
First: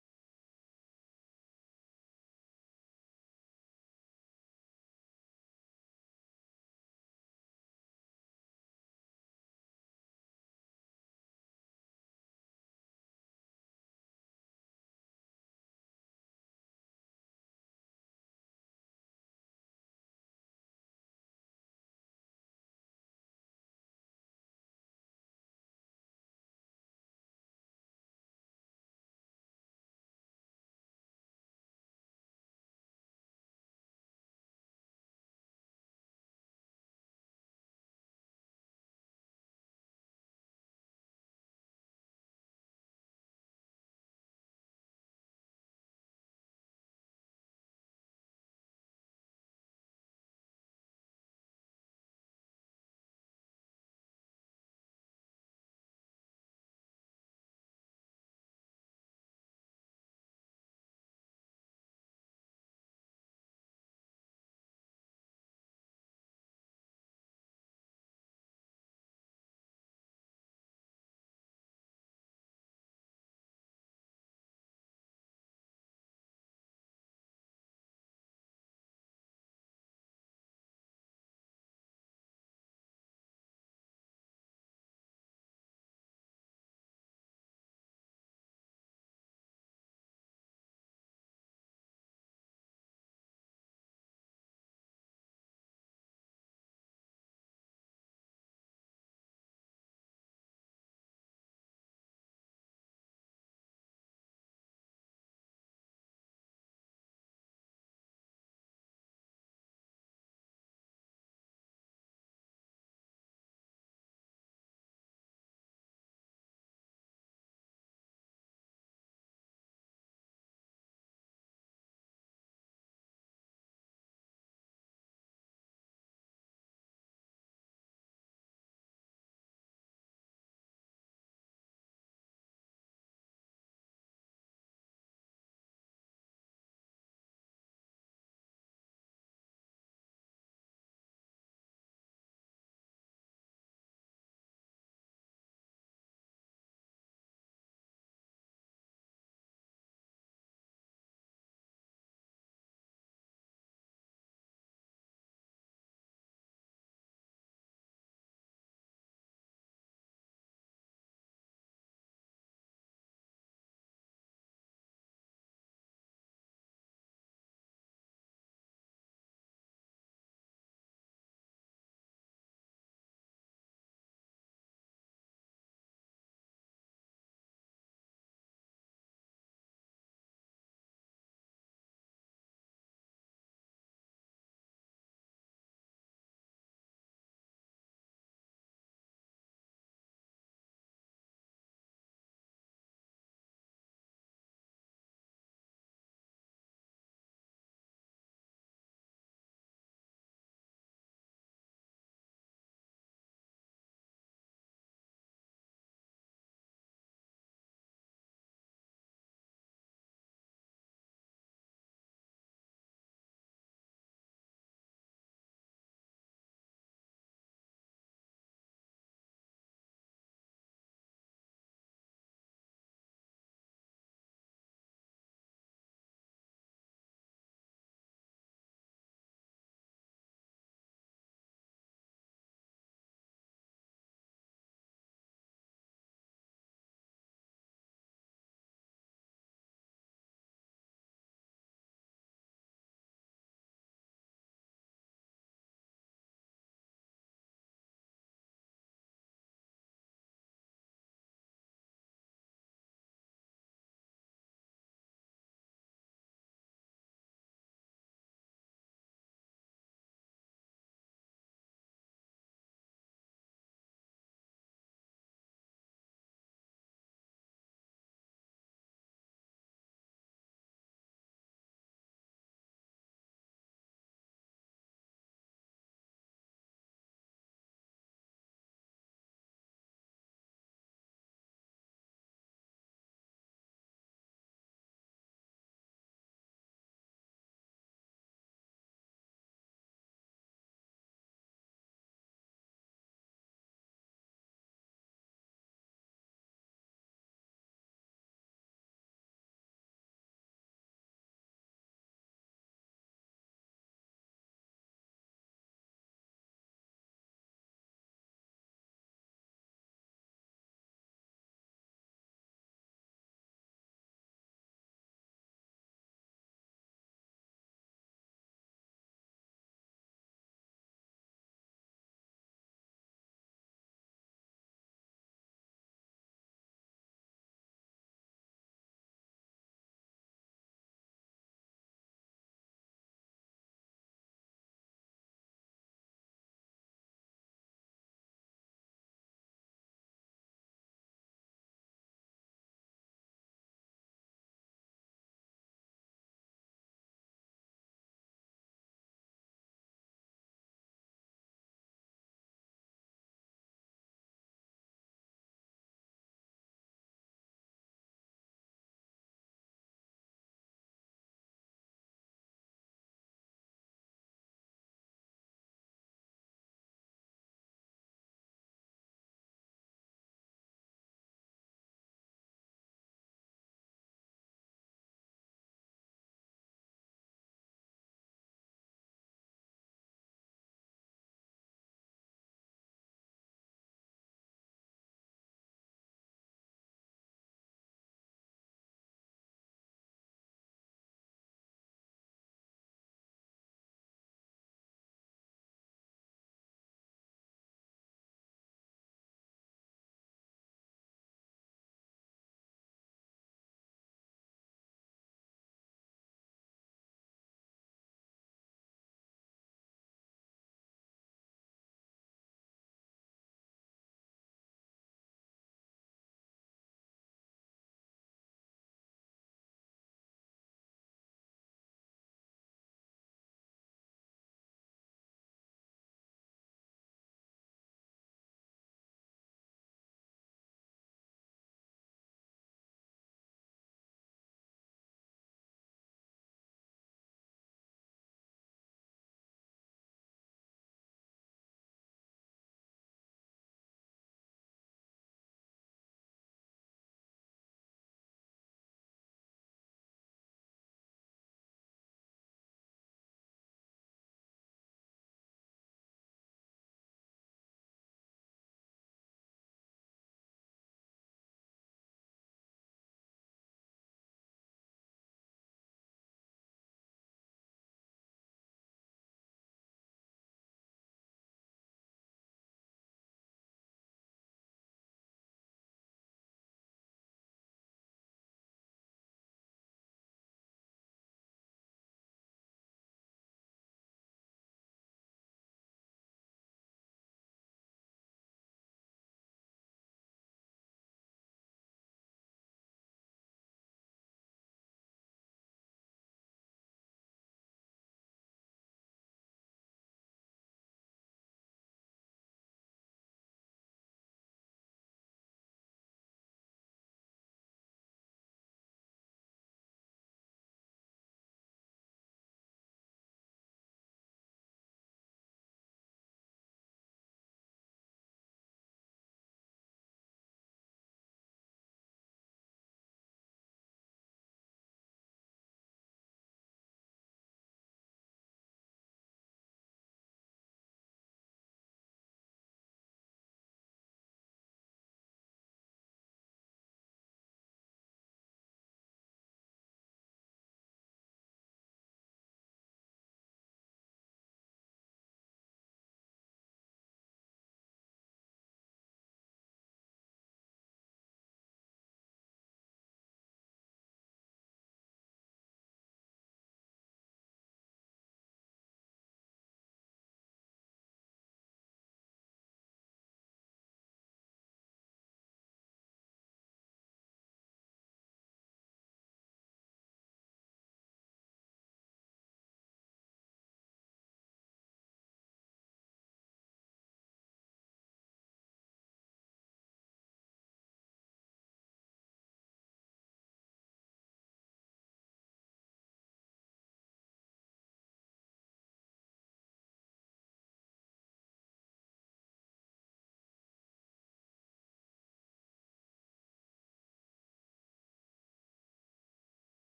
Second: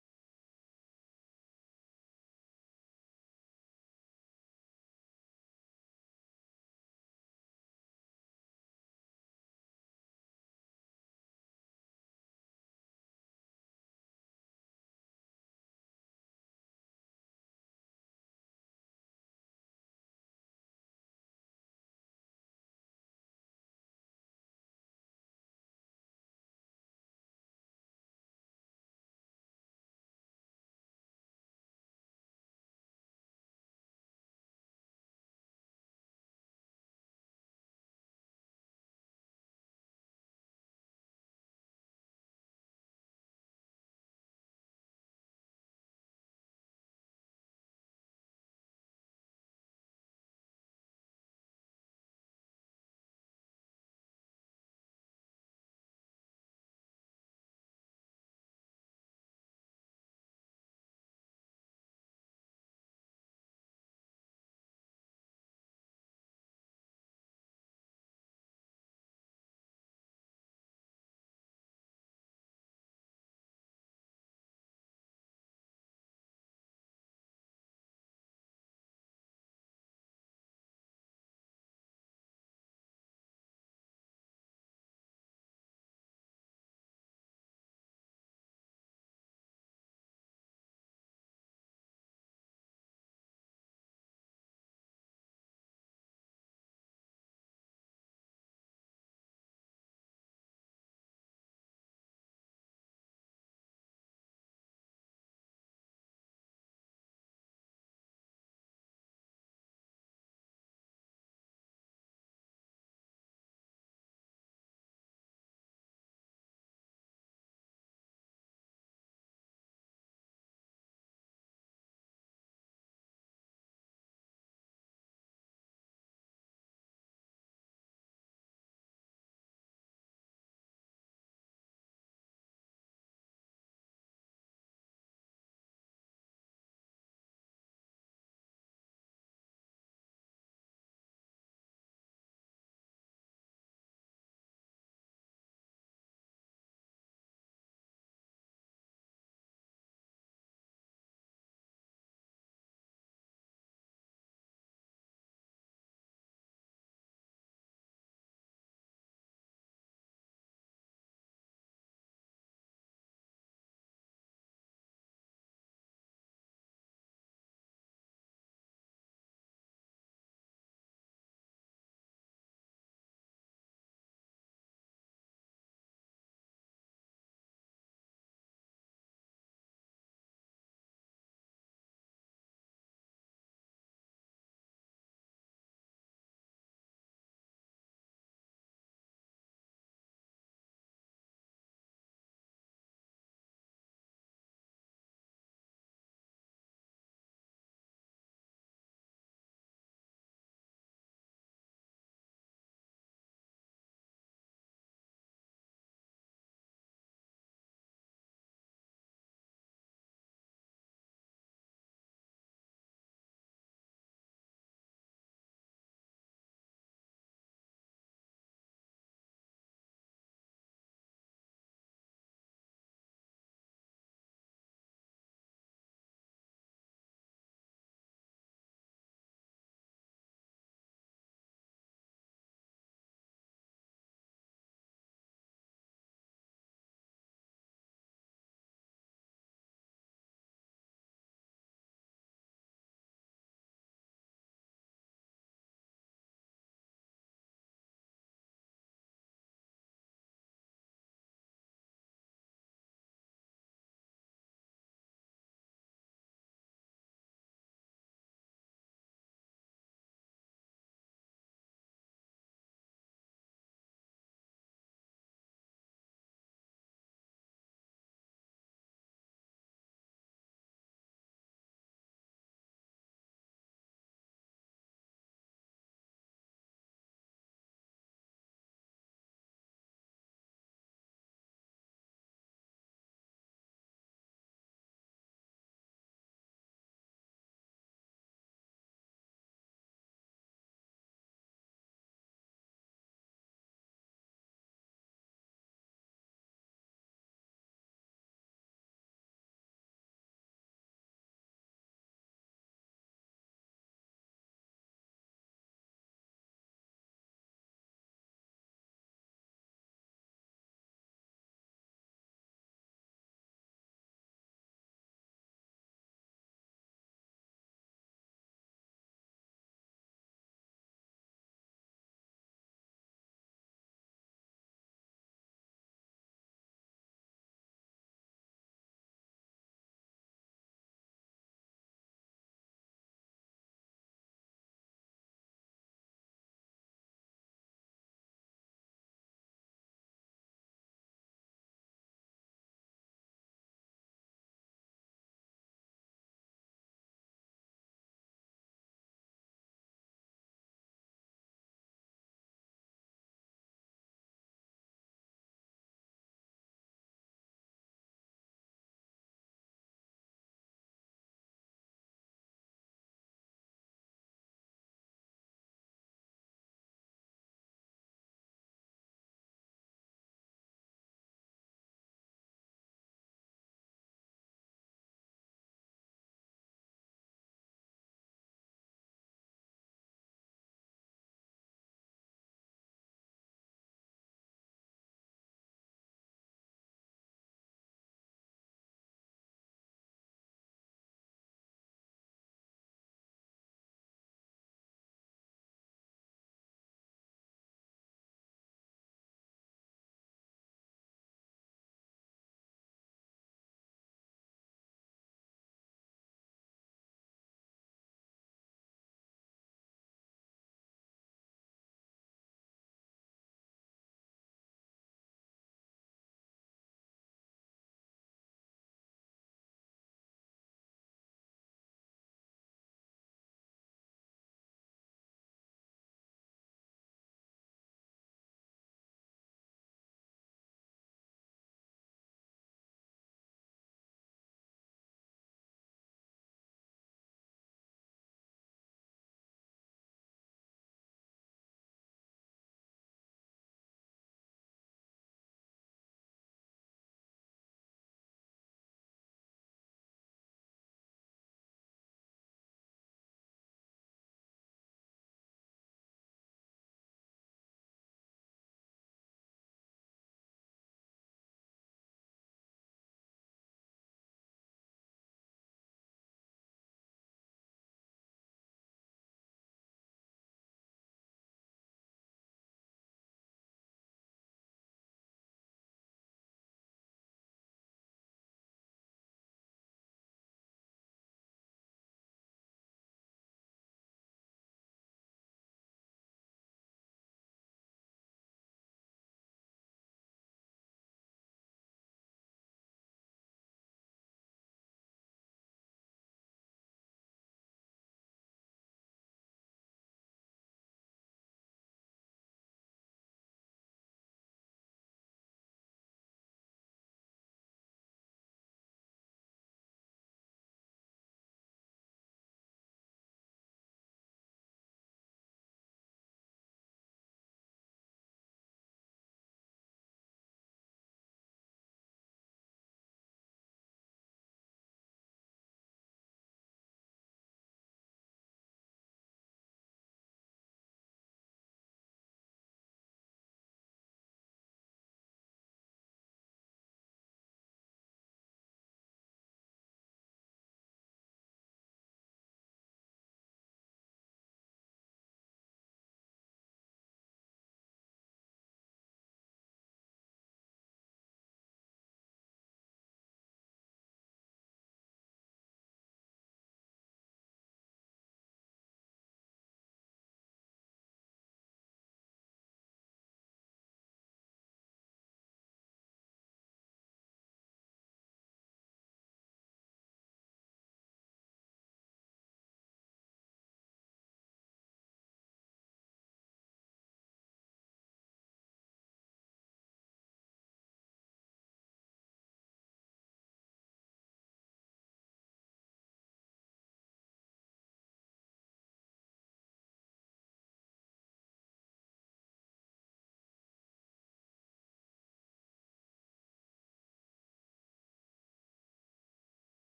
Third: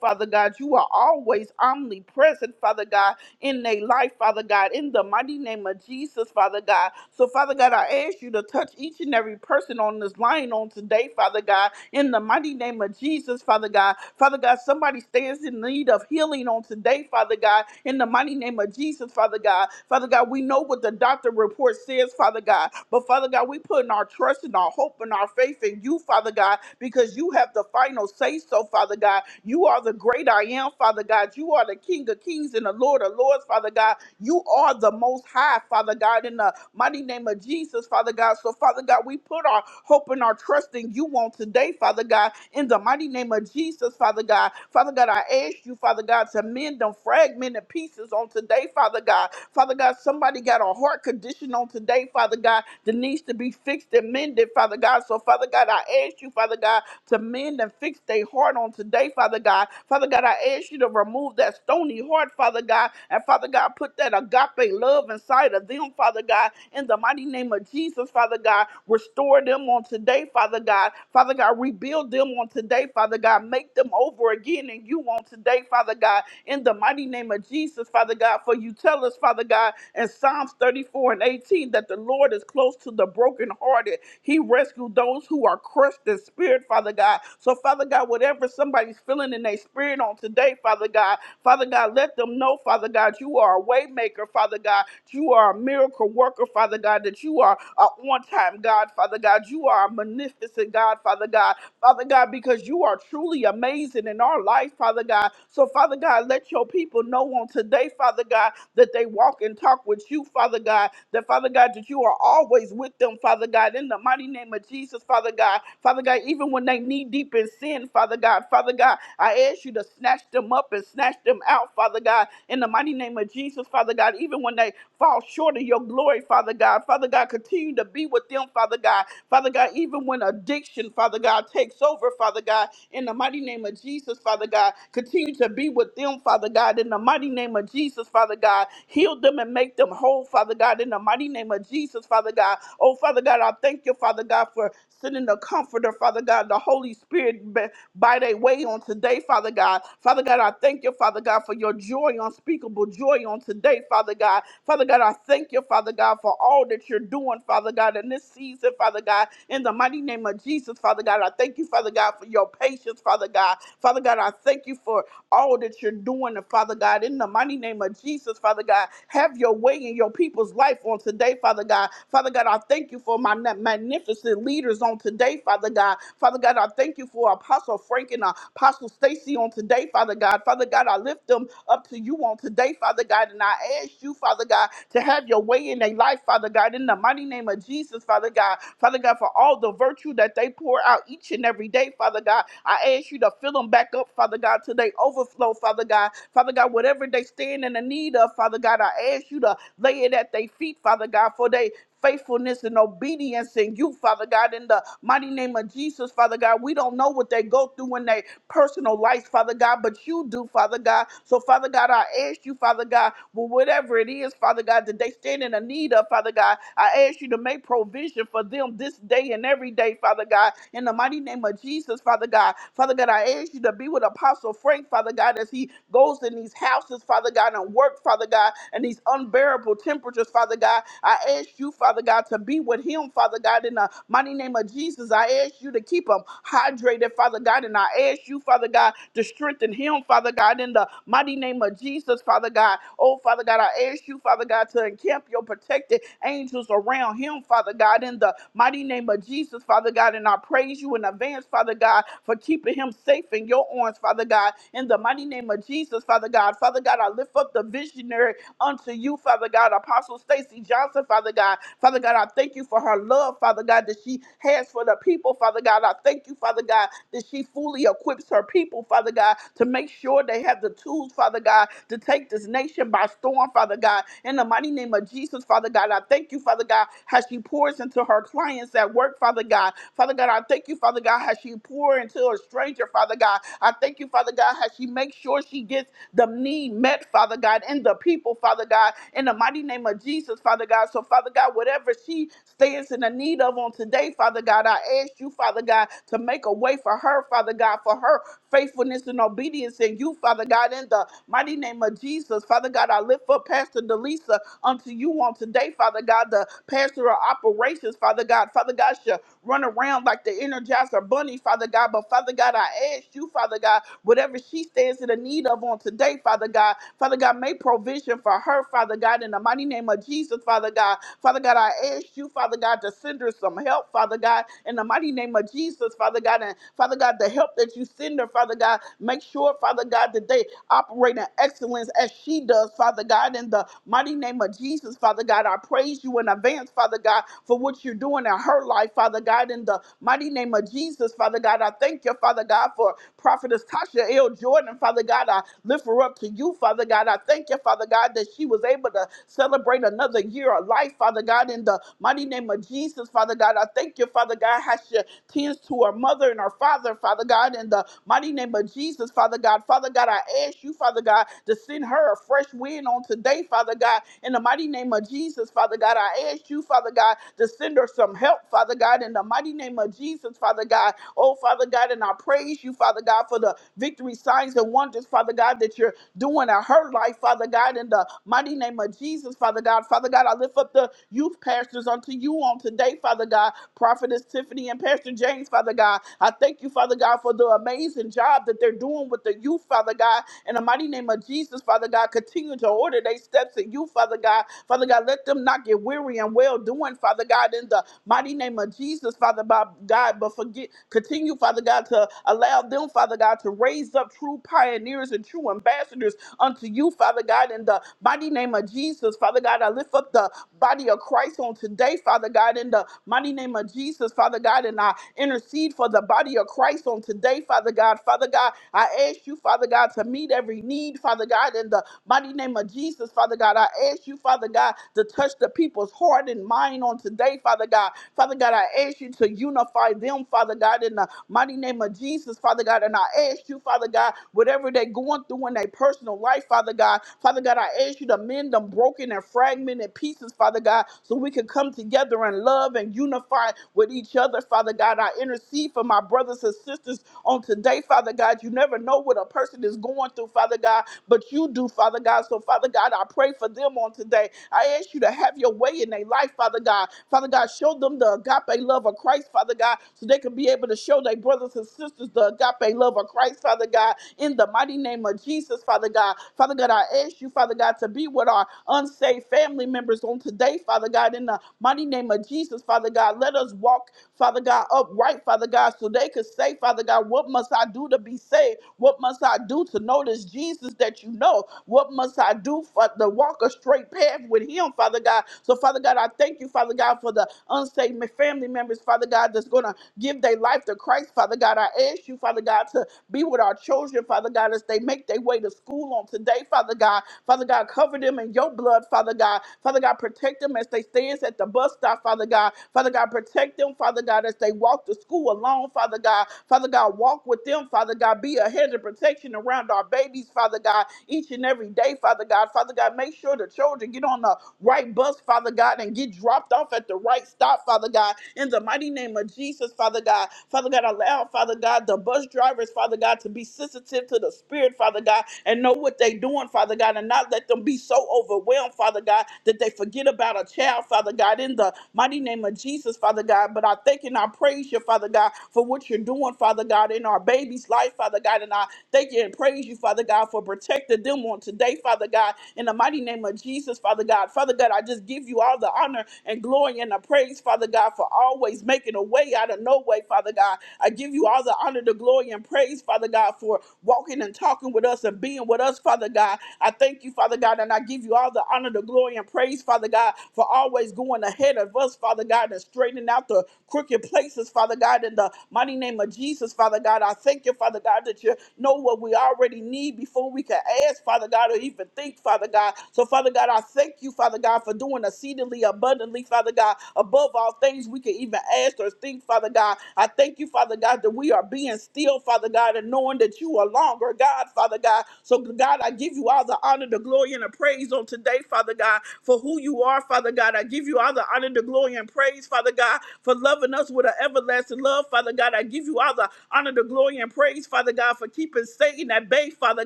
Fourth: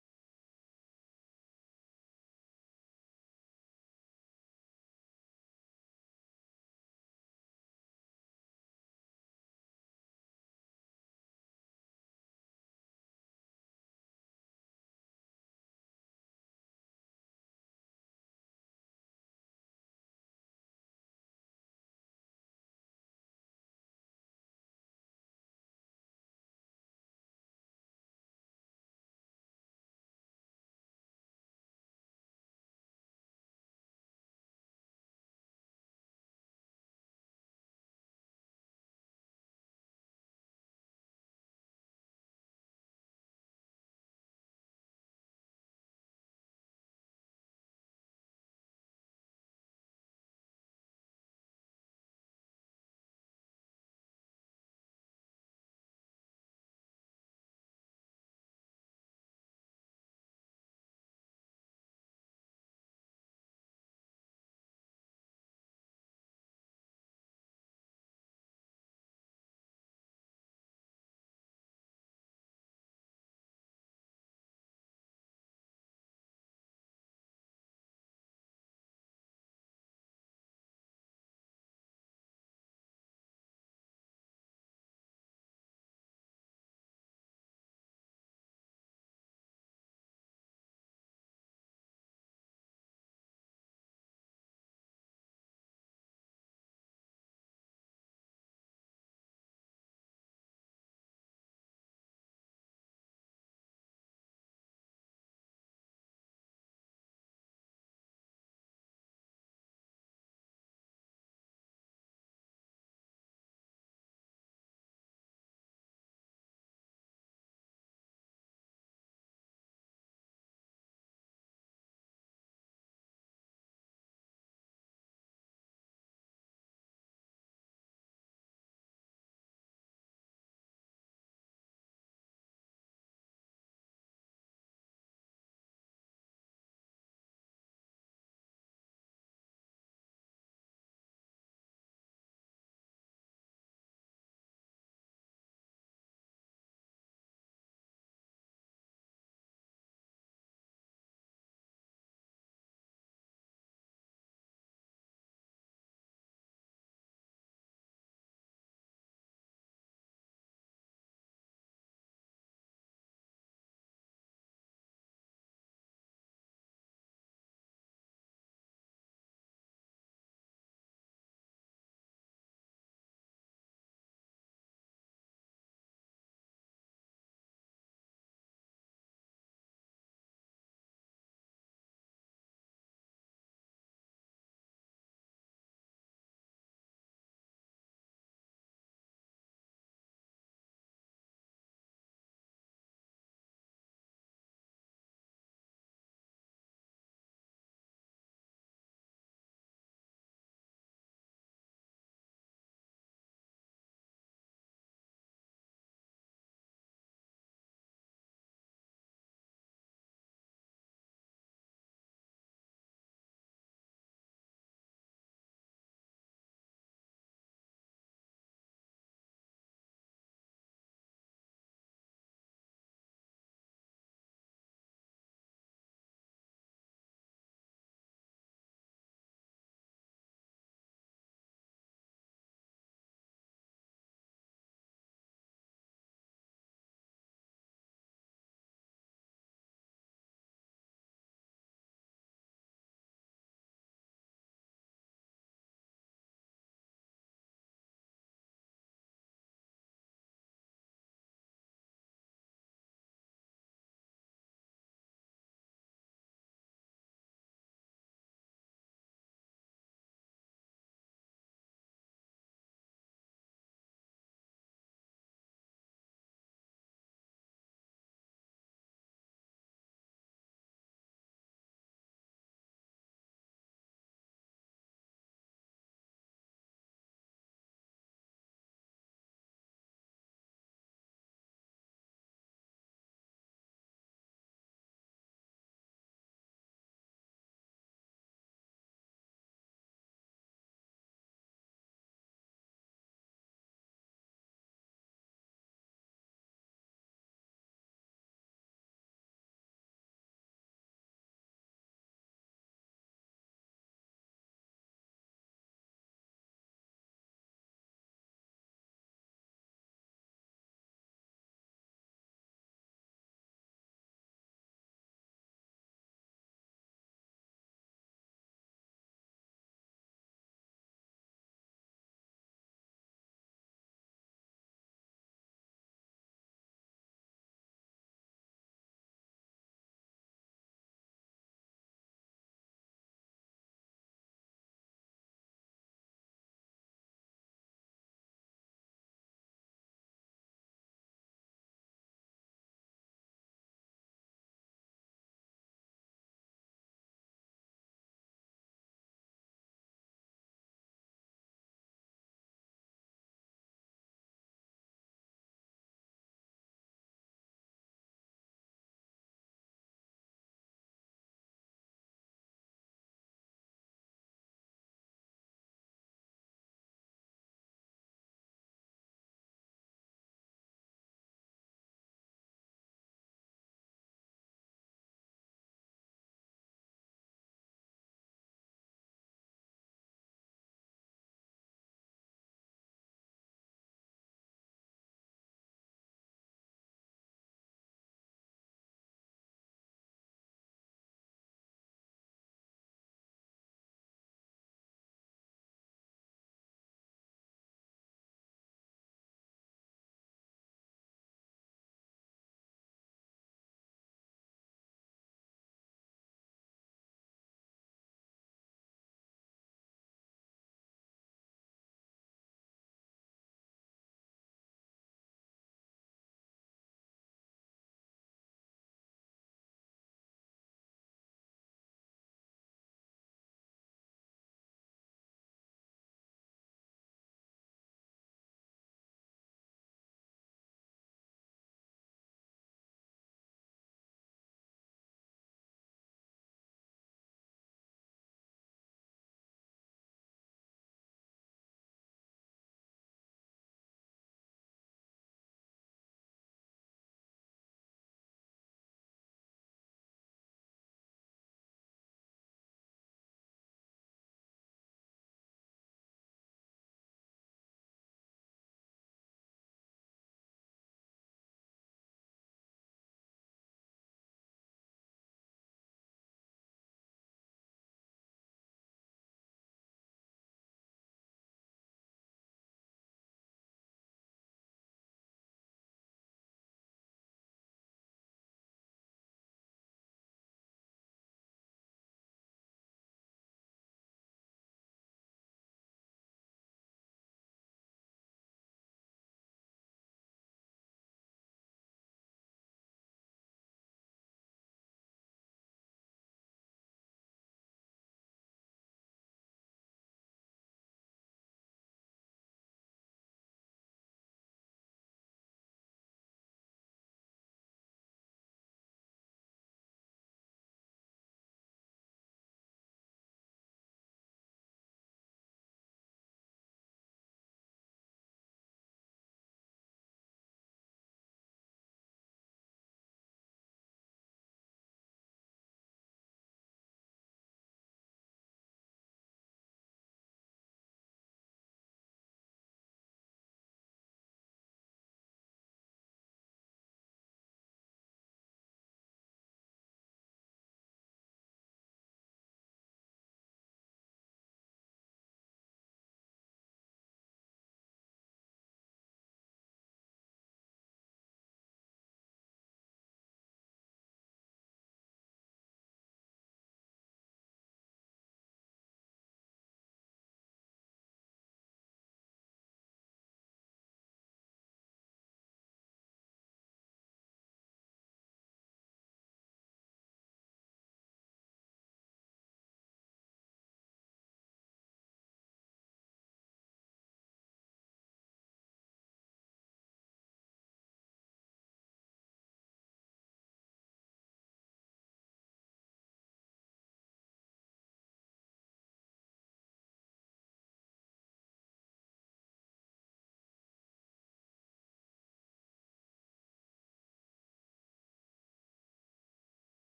Speaker 1: Father God. You are always omnipresent, Father God in their life, Father God, in the mighty name of Jesus, Father God. So, Father God, I ask you to touch each and every person on this line on today, Father God, in the mighty name of Jesus, Father God. Father God, somebody stands in need of healing on today, Father God, in the mighty name of Jesus, Father God. Father God, we know what the doctor report says, Father God, but Father God, we put in our trust and our hope and our faith in you, Father God, because you have the final say so, Father God. You are the great I am, Father God. You are the are the King of Kings and the Lord of Lords, Father God. You are the Most High, Father God, in the mighty name of Jesus, Father God. So, Father God, we put our hope and our trust in you on today, Father God, in the mighty name of Jesus, Father God. Father God, I ask you, Father God, to mend them fragmented pieces on today, Father God. Father God, somebody got a heart condition on today, Father God, that needs to be fixed and mended, Father God. So, Father God, I ask you, Father God, to mend and fix their heart on today, Father God. Father Father God, I ask you to remove that stony heart, Father God, and Father God, put that agape love inside of them, Father God, in the mighty name of Jesus, Father God. Restore them on today, Father God. Father God, rebuild them on today, Father God. Make them over again and you on today, Father God, in the mighty name of Jesus, Father God. For you tell us, Father God, in Psalms 34 and 18, that the Lord is close to the brokenhearted. He rescued those who are crushed in spirit, Father God. So, Father God, whatever whatever somebody's feeling in their spirit on today, Father God. Father God, let them know, Father God, you are a way maker, Father God. You are a miracle worker, Father God, that you are a on-time God, Father God. You are a magnificent God, Father God. Father God, because you are truly amazing in our life, Father God. So, Father God, let your people know on today, Father God, that they walk and talk with you, Father God. That, Father God, that you are always with them, Father God, in the mighty name of Jesus, Father God. Father God, even when they when they knee deep in sin, Father God. Father God, I ask you to snatch them up and snatch them out, Father God, in the mighty name of Jesus, Father God. Even when they fall short of your glory, Father God, Father God, continue to be with them, Father God. Father God, even when addiction, Father God, takes over, Father God, in the mighty name of Jesus, Father God, continue to be with them, Father God, in the mighty name of Jesus, Father God. Heal them and make them whole, Father God, in the mighty name of Jesus, Father God. Oh, Father God, I thank you, Father God, for Sending the comforter, Father God, the Holy Spirit b- by their way on today, Father God. Father God, I thank you, Father God, for your joy, unspeakable joy on today, Father God. Father God, I thank you, Father God, for all that you're doing, Father God, in this season, Father God. In the mighty name of Jesus, Father God, I thank you, Father God, for your patience, Father God. Father God, I thank you for all that you're doing, and Father God, in the mighty name of Jesus, Father God, have your way in your people's life on today, Father God. Father God, I thank you for my our magnificent leaders on today, Father God. Father God, I thank you for Apostle Frank and Apostle Stacy on today, Father God. Father God, I lift them up to you on today, Father God, and I ask you, Father God, to have your way in their life, Father God, in the mighty name of Jesus, Father God. Father God, for all the virtue that they pour out each and every day, Father God, I ask you to fill them back up, Father God, till they overflow, Father God. Father God, whatever they stand in the need of, Father God, I ask you to lay it at their feet, Father God, for they faithfulness and obedience in you, Father God, in the mighty name of Jesus, Father God. We don't know what they go through in their personal lives, Father God, but you do, Father God. So, Father God, I ask you, Father God, well, whatever it is, Father God, that they stand in a need of, Father God, I ask you to make provision for them this day and every day, Father God, in the mighty name of Jesus, Father God. Father God, I ask you to be with Apostle Frank, Father God, as he goes in these houses, Father God, and work, Father God, and these unbearable temperatures soldiers, Father God. I ask you, Father God, to be with him, Father God, in the mighty name of Jesus. I ask you to keep him hydrated, Father God, and I ask you, Father God, to strengthen him, Father God, in the mighty name of Jesus, Father God. Oh, Father God, I ask you, Father God, to encamp your protected angels around him, Father God, in the mighty name of Jesus, Father God, and I praise you in advance, Father God, for keeping him safe in your arms, Father God, in the mighty name of Jesus, Father God. Father God, I lift up the visionary unto you, Father God. Apostle Stacy Johnson, Father God. Father God, I thank you for her love, Father God, that she has for the people, Father God. I thank you, Father God, that she fully equips her people, Father God, to make sure they have the tools, Father God, to take this nation by storm, Father God. In the mighty name of Jesus, Father God, I thank you, Father God, how she pours into her clients at work, Father God. Father God, I thank you, Father God, how she pours into a stranger, Father God. I thank you, Father God, how she makes sure she gets the need met, Father God, in the the people, Father God, in the mighty name of Jesus, Father God. So, Father God, whatever she stands in the need of on today, Father God, I ask you, Father God, to make a way for her, Father God, for her faithfulness and obedience in you, Father God, in the mighty name of Jesus. Father God, I lift up Pastor Delisa unto you on today, Father God, the pastor of operations, Father God. Father God, she run around like the energizer bunny, Father God. But Father God, I ask you, Father God, whatever she stands in the need of on today, Father God, Father God, make provision for her, Father God, in the mighty name of Jesus, Father God. Father God, I ask you, Father God, to send her some help, Father God, in the mighty name of Jesus, Father God. And Father God, the help that you send her, Father God, make sure, Father God, that they operate in excellence excellence as she does, Father God, in the mighty name of Jesus, Father God. I praise you in advance, Father God, for what you're doing in her life, Father God, in the mighty name of Jesus, Father God. I thank you, Father God, for Prophetess Tasha L. Jordan, Father God. I lift her up to you, Father God. I thank you, Father God, that she was able to celebrate another year of life, Father God, in the mighty name of Jesus, Father God. I thank you, Father God, how she tends to her mother and her father, Father God, in the mighty name of Jesus, Father God. Father God, I ask you, Father God, to send her a fresh wind on today, Father God, in the mighty name of Jesus, Father God. I ask you, Father God, to send her some help, Father God, in the mighty name of Jesus, Father God. Oh, Father God, and I praise you, Father God, for the victory signs and wonders, Father God, that you're doing in her life, Father God, in the mighty name of Jesus, Father God. Father God, I lift up the youth pastors unto you on today, Father God. Prophetess Tiffany and Pastor James, Father God. I thank you, Father God, for the amazing job that they're doing with the youth, Father God. In the mighty name of Jesus, Father God, continue to order their steps in you, Father God. Father God, let them not get weary and well doing, Father God, in the mighty name of Jesus, Father Bob- God. But forget, continue, Father God, to allow them, Father God, to raise up true pioneers and true ambassadors unto you, Father God, in the mighty name of Jesus, Father God. I lift up the body of Christ. Christ on today, Father God, in the mighty name of Jesus, Father God, and I intercede for the body of Christ on today, Father God. Father God, I ask you, Father God, to meet every need, Father God, in the mighty name of Jesus, Father God. I ask you, Father God, to touch the people's heart and mind on today, Father God. Father God, I ask you to unify them, Father God, in the mighty name of Jesus, Father God. And I ask you, Father God, whatever they're going through in their personal life, Father God, Father God, I ask you to mend them kingdom broken and fragmented pieces, Father God, so we can come together and love and unify with each other, Father God. I intercede for my brothers and sisters on today, Father God. You never know what a person is going through, Father God, but you do, Father God. So, Father God, I pray for them on today. I ask you to have your way in their life, Father God. Father God, show them the agape love of Christ, Father God, so they can be able to show their brothers and sisters the agape love of Christ, Father God, in the mighty name of Jesus, Father God. God. Father God, I ask you, Father God, to be with our unsaved family members on today, Father God, in the mighty name of Jesus, Father God. Let us walk, Father God, upright, Father God, so they could say, Father God, what must I do to be saved? What must I do to know this Jesus that you know? What must I do for to walk a straight path with him, Father God? So, Father God, I thank you, Father God, for the unsaved ma- family members, Father God, that's going to give their life to Christ, Father God. I ask you, Father God, to be with our our children, Father God, as they make their way to school on today, Father God. Father God, cover them in your blood, Father God. Father God, protect them as they stands at the bus stop, Father God. Father God, protect them, Father God, as they walk to school alone, Father God. Father God, walk with them, Father God. Be a hedge of protection around our babies, Father God, each and every day, Father God. Father God, make sure the children get on the right bus, Father God, and get dropped off at the right stop, Father God. In the mighty name of Jesus, Father God. Father God, allow, Father God, the bus drivers, Father God, to be sensitive to the Spirit, Father God, and know what they're doing, Father God, and not let them be so overwhelmed, Father God, that they forget about a child, Father God, in the mighty name of Jesus, Father God. But I thank and I praise you, Father God, for what you're doing, Father God, in our baby's life, Father God. And I thank you and praise you, Father God, for protecting them on today, Father God, in the mighty name of Jesus, Father God. Father God, I just give you all the honor and glory and the praise, Father God, for always always making a way out of no way, Father God. I give you all the honor, the glory, and praise, Father God, for walking and talking with us and being with us, Father God. I thank you, Father God, and I give you all the honor, the glory, and praise, Father God, for always going ahead of us, Father God, and straightening out the crooked places, Father God, in the mighty name of Jesus, Father God. I thank you, Father God, that you know what we already need before we can ask, Father God, or even think, Father God. So, Father God, I thank you, Father God, for doing exceedingly abundantly abundantly, Father God, above all things we can even ask or think, Father God. I thank you, Father God, that we are being still, Father God, and knowing that you are longer, God, Father God. So, God, I give you all the honor, the glory, and the praise on today, Father God, for who you are, Father God. I give you all the honor, the glory, and praise, Father God, for loving us with an everlasting love, Father God. I give you all the honor, the glory, and praise, Father God, for keeping Satan at bay, Father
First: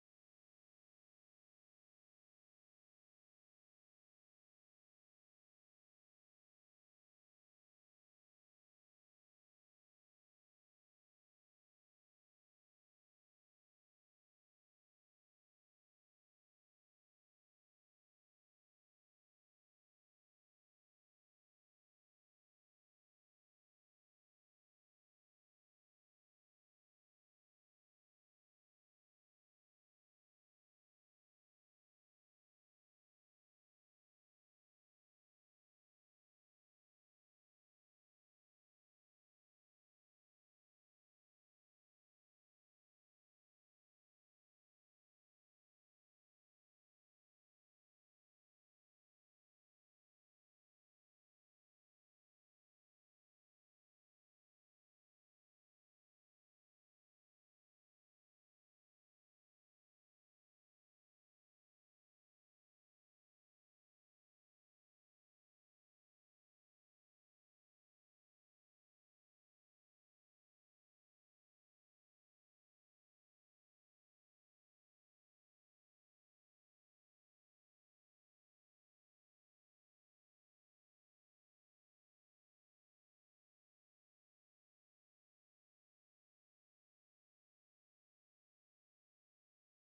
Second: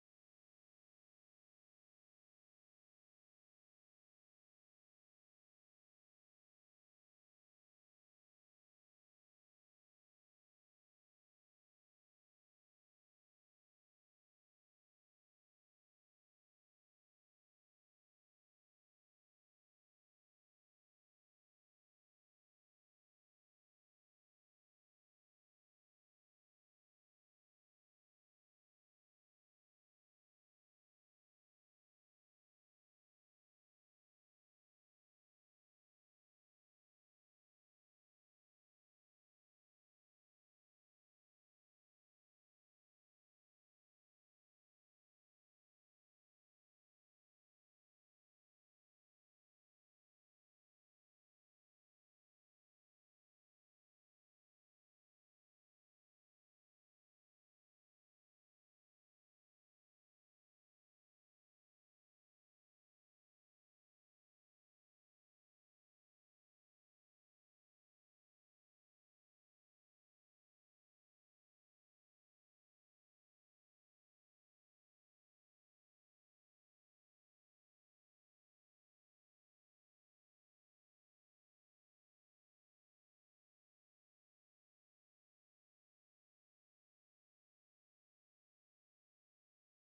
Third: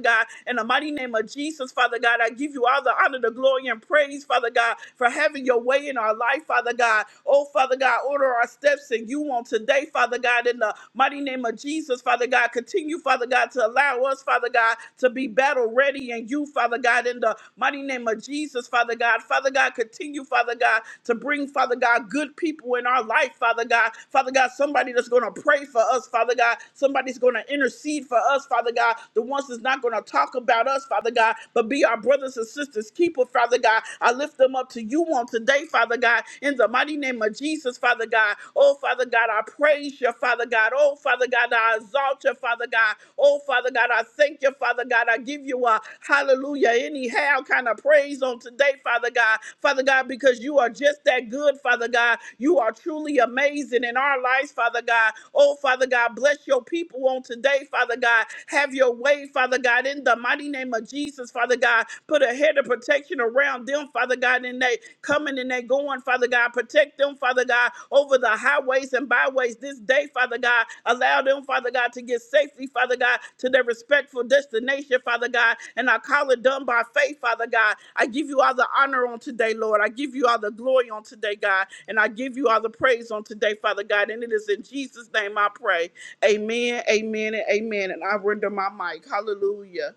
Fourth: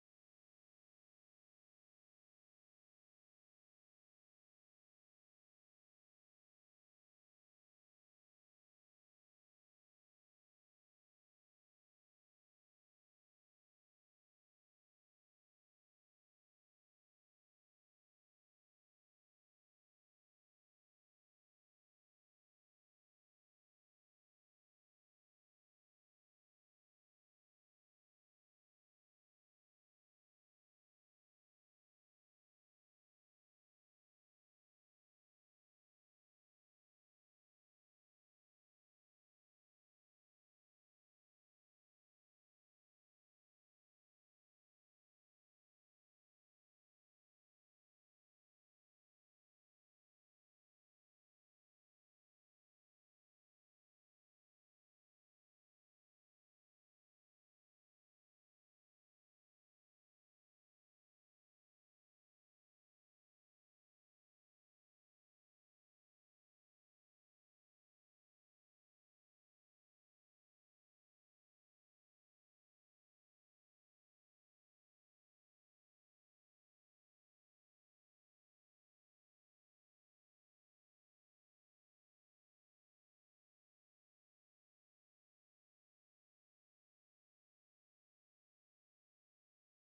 Speaker 1: God. In the mighty name of Jesus, Father God, I give you all the honor, the glory, glory and praise, Father God, for having your way in our life, Father God. Oh, Father God, order our steps and you on today, Father God, in the mighty name of Jesus, Father God. Continue, Father God, to allow us, Father God, to be battle ready and you, Father God, in the mighty name of Jesus, Father God. Father God, continue, Father God, to bring, Father God, good people in our life, Father God. Father God, somebody that's going to pray for us, Father God. Somebody's going to intercede for us, Father God. The ones that's not going to talk about us, Father. Father God, but be our brothers and sisters' keeper, Father God. I lift them up to you on today, Father God, in the mighty name of Jesus, Father God. Oh, Father God, I praise you, Father God. Oh, Father God, I exalt you, Father God. Oh, Father God, I thank you, Father God. I give you a hallelujah, anyhow kind of praise on today, Father God. Father God, because you are just that good, Father God. You are truly amazing in our lives, Father God. Oh, Father God, bless your people on today, Father God. Have your way, Father God, in the mighty name of Jesus, Father God. Put a head of protection around them, Father God, and they coming and they going, Father God. Protect them, Father God, over the highways and byways this day, Father God. Allow them, Father God, to get safely, Father God, to their respectful destination, Father God. And I call it done by faith, Father God. I give you all the honor on today, Lord. I give you all the glory on today, God. And I give you all the praise on today, Father God. And it is in Jesus' name I pray. Amen, amen, and amen. And I render my mic. Hallelujah.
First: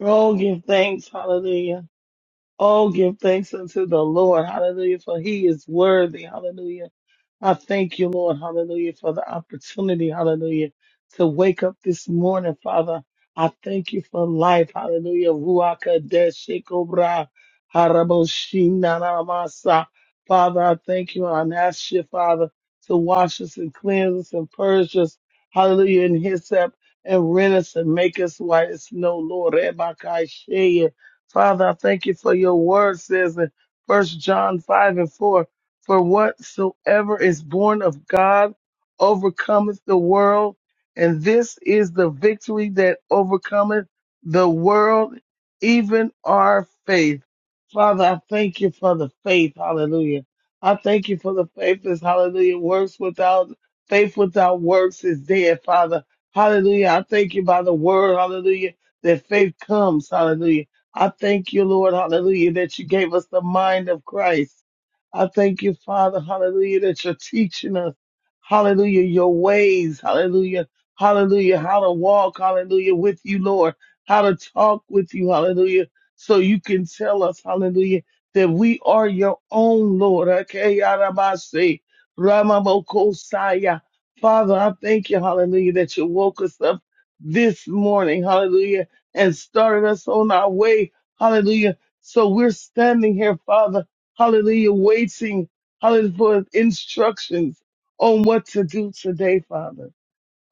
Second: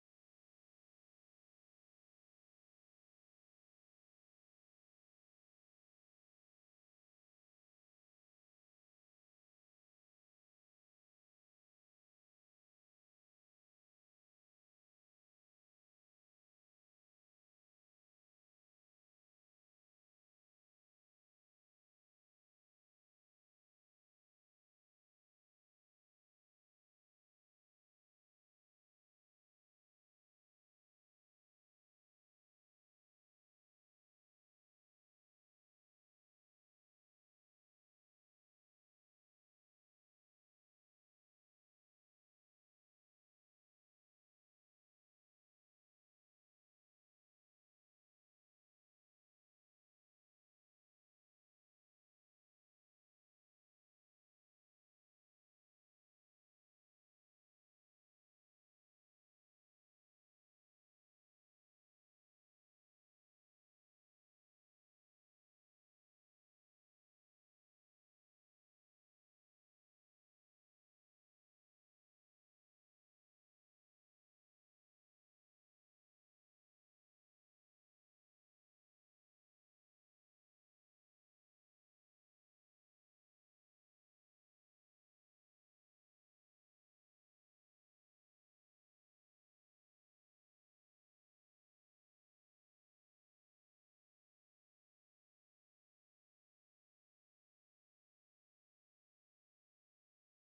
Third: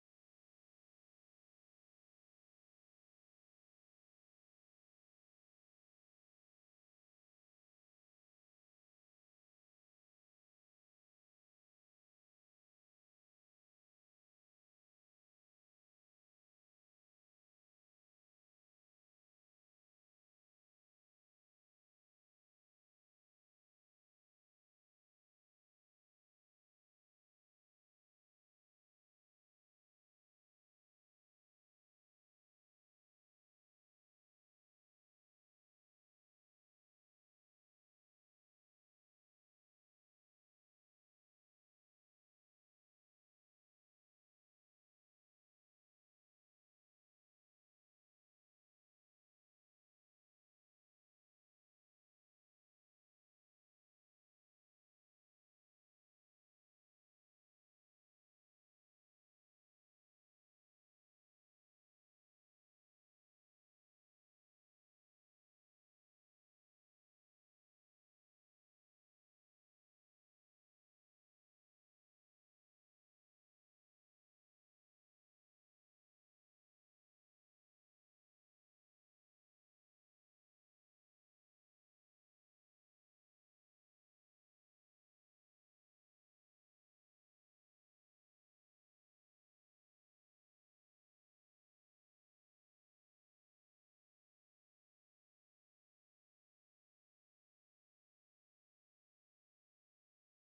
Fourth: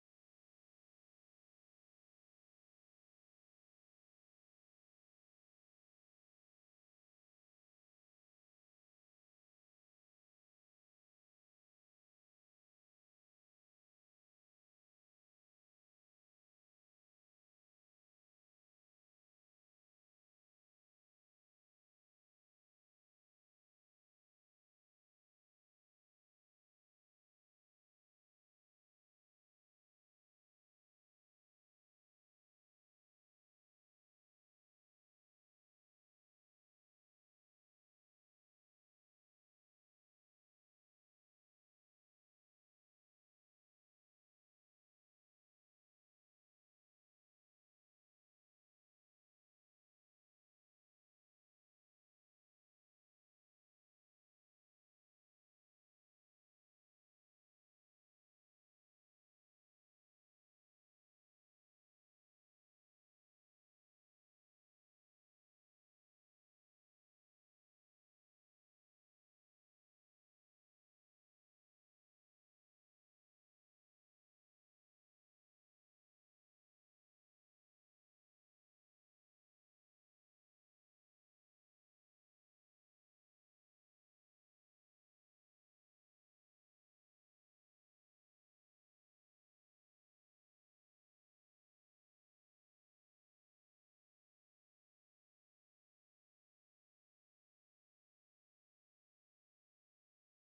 Speaker 3: Oh, give thanks. Hallelujah. Oh, give thanks unto the Lord. Hallelujah. For he is worthy. Hallelujah. I thank you, Lord, hallelujah, for the opportunity, hallelujah, to wake up this morning, Father. I thank you for life, hallelujah. Ruaka deshikobra haraboshinaramasa. Father, I thank you and I ask you, Father, to wash us and cleanse us and purge us, hallelujah, and hyssop and rent us and make us white as snow, Lord. Rebakaisheya. Father, I thank you for your word says in First John 5 and 4. For whatsoever is born of God overcometh the world, and this is the victory that overcometh the world, even our faith. Father, I thank you for the faith. Hallelujah. I thank you for the faith that's hallelujah. Works without faith without works is dead, Father. Hallelujah. I thank you by the word, hallelujah, that faith comes. Hallelujah. I thank you, Lord, hallelujah, that you gave us the mind of Christ. I thank you, Father, hallelujah, that you're teaching us, hallelujah, your ways, hallelujah, hallelujah, how to walk, hallelujah, with you, Lord, how to talk with you, hallelujah, so you can tell us, hallelujah, that we are your own, Lord. Okay, Yarabase, Ramabokosaya. Father, I thank you, hallelujah, that you woke us up this morning, hallelujah, and started us on our way, hallelujah. So we're standing here, Father hallelujah, waiting, hallelujah, for instructions on what to do today, Father.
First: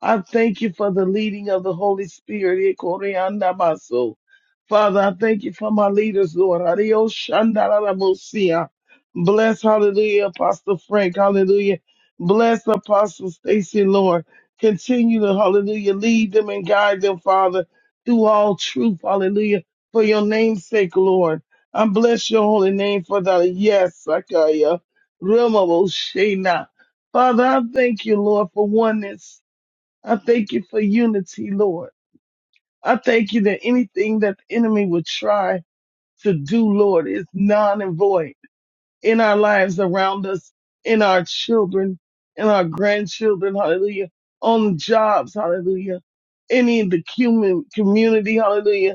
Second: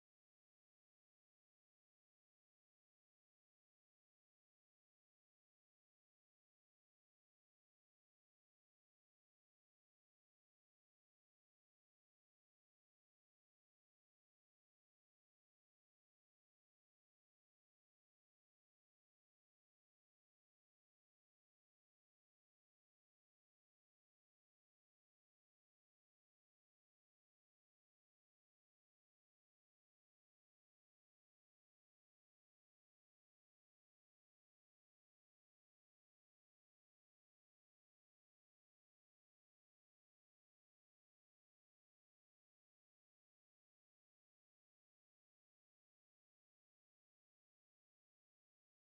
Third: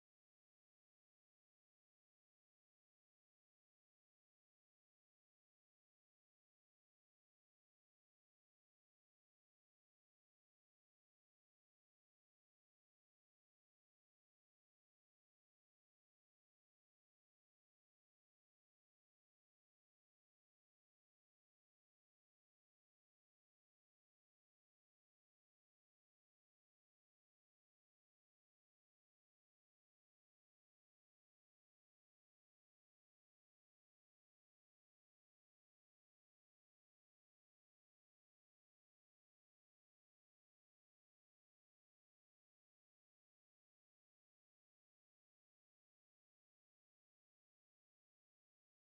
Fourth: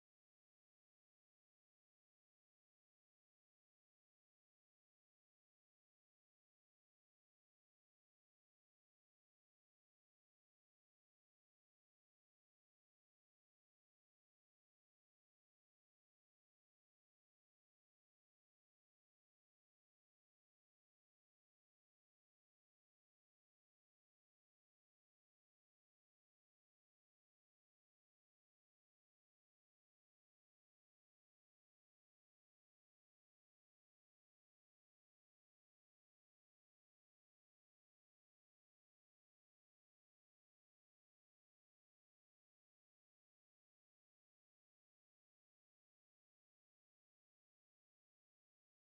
Speaker 3: I thank you for the leading of the Holy Spirit. Ikoriandamaso. Father, I thank you for my leaders, Lord. Adioshandarabosea. Bless, hallelujah, Apostle Frank, hallelujah. Bless Apostle Stacy, Lord. Continue to, hallelujah, lead them and guide them, Father, through all truth, hallelujah, for your name's sake, Lord. I bless your holy name for the yes, Sakaya, Rema Boshena. Father, I thank you, Lord, for oneness. I thank you for unity, Lord. I thank you that anything that the enemy would try to do, Lord, is non and void in our lives around us, in our children, in our grandchildren, hallelujah, on jobs, hallelujah, any in the human community, hallelujah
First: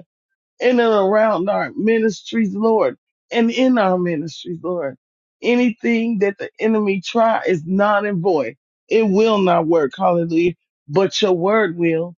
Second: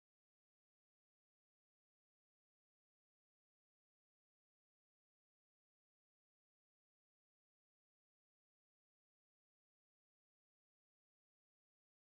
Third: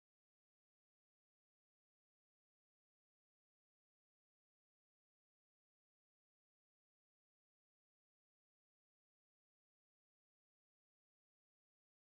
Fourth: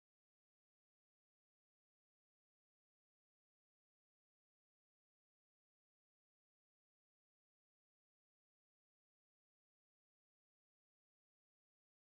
Speaker 3: in and around our ministries, Lord, and in our ministries, Lord. Anything that the enemy try is not and void. It will not work. Hallelujah. But your word will.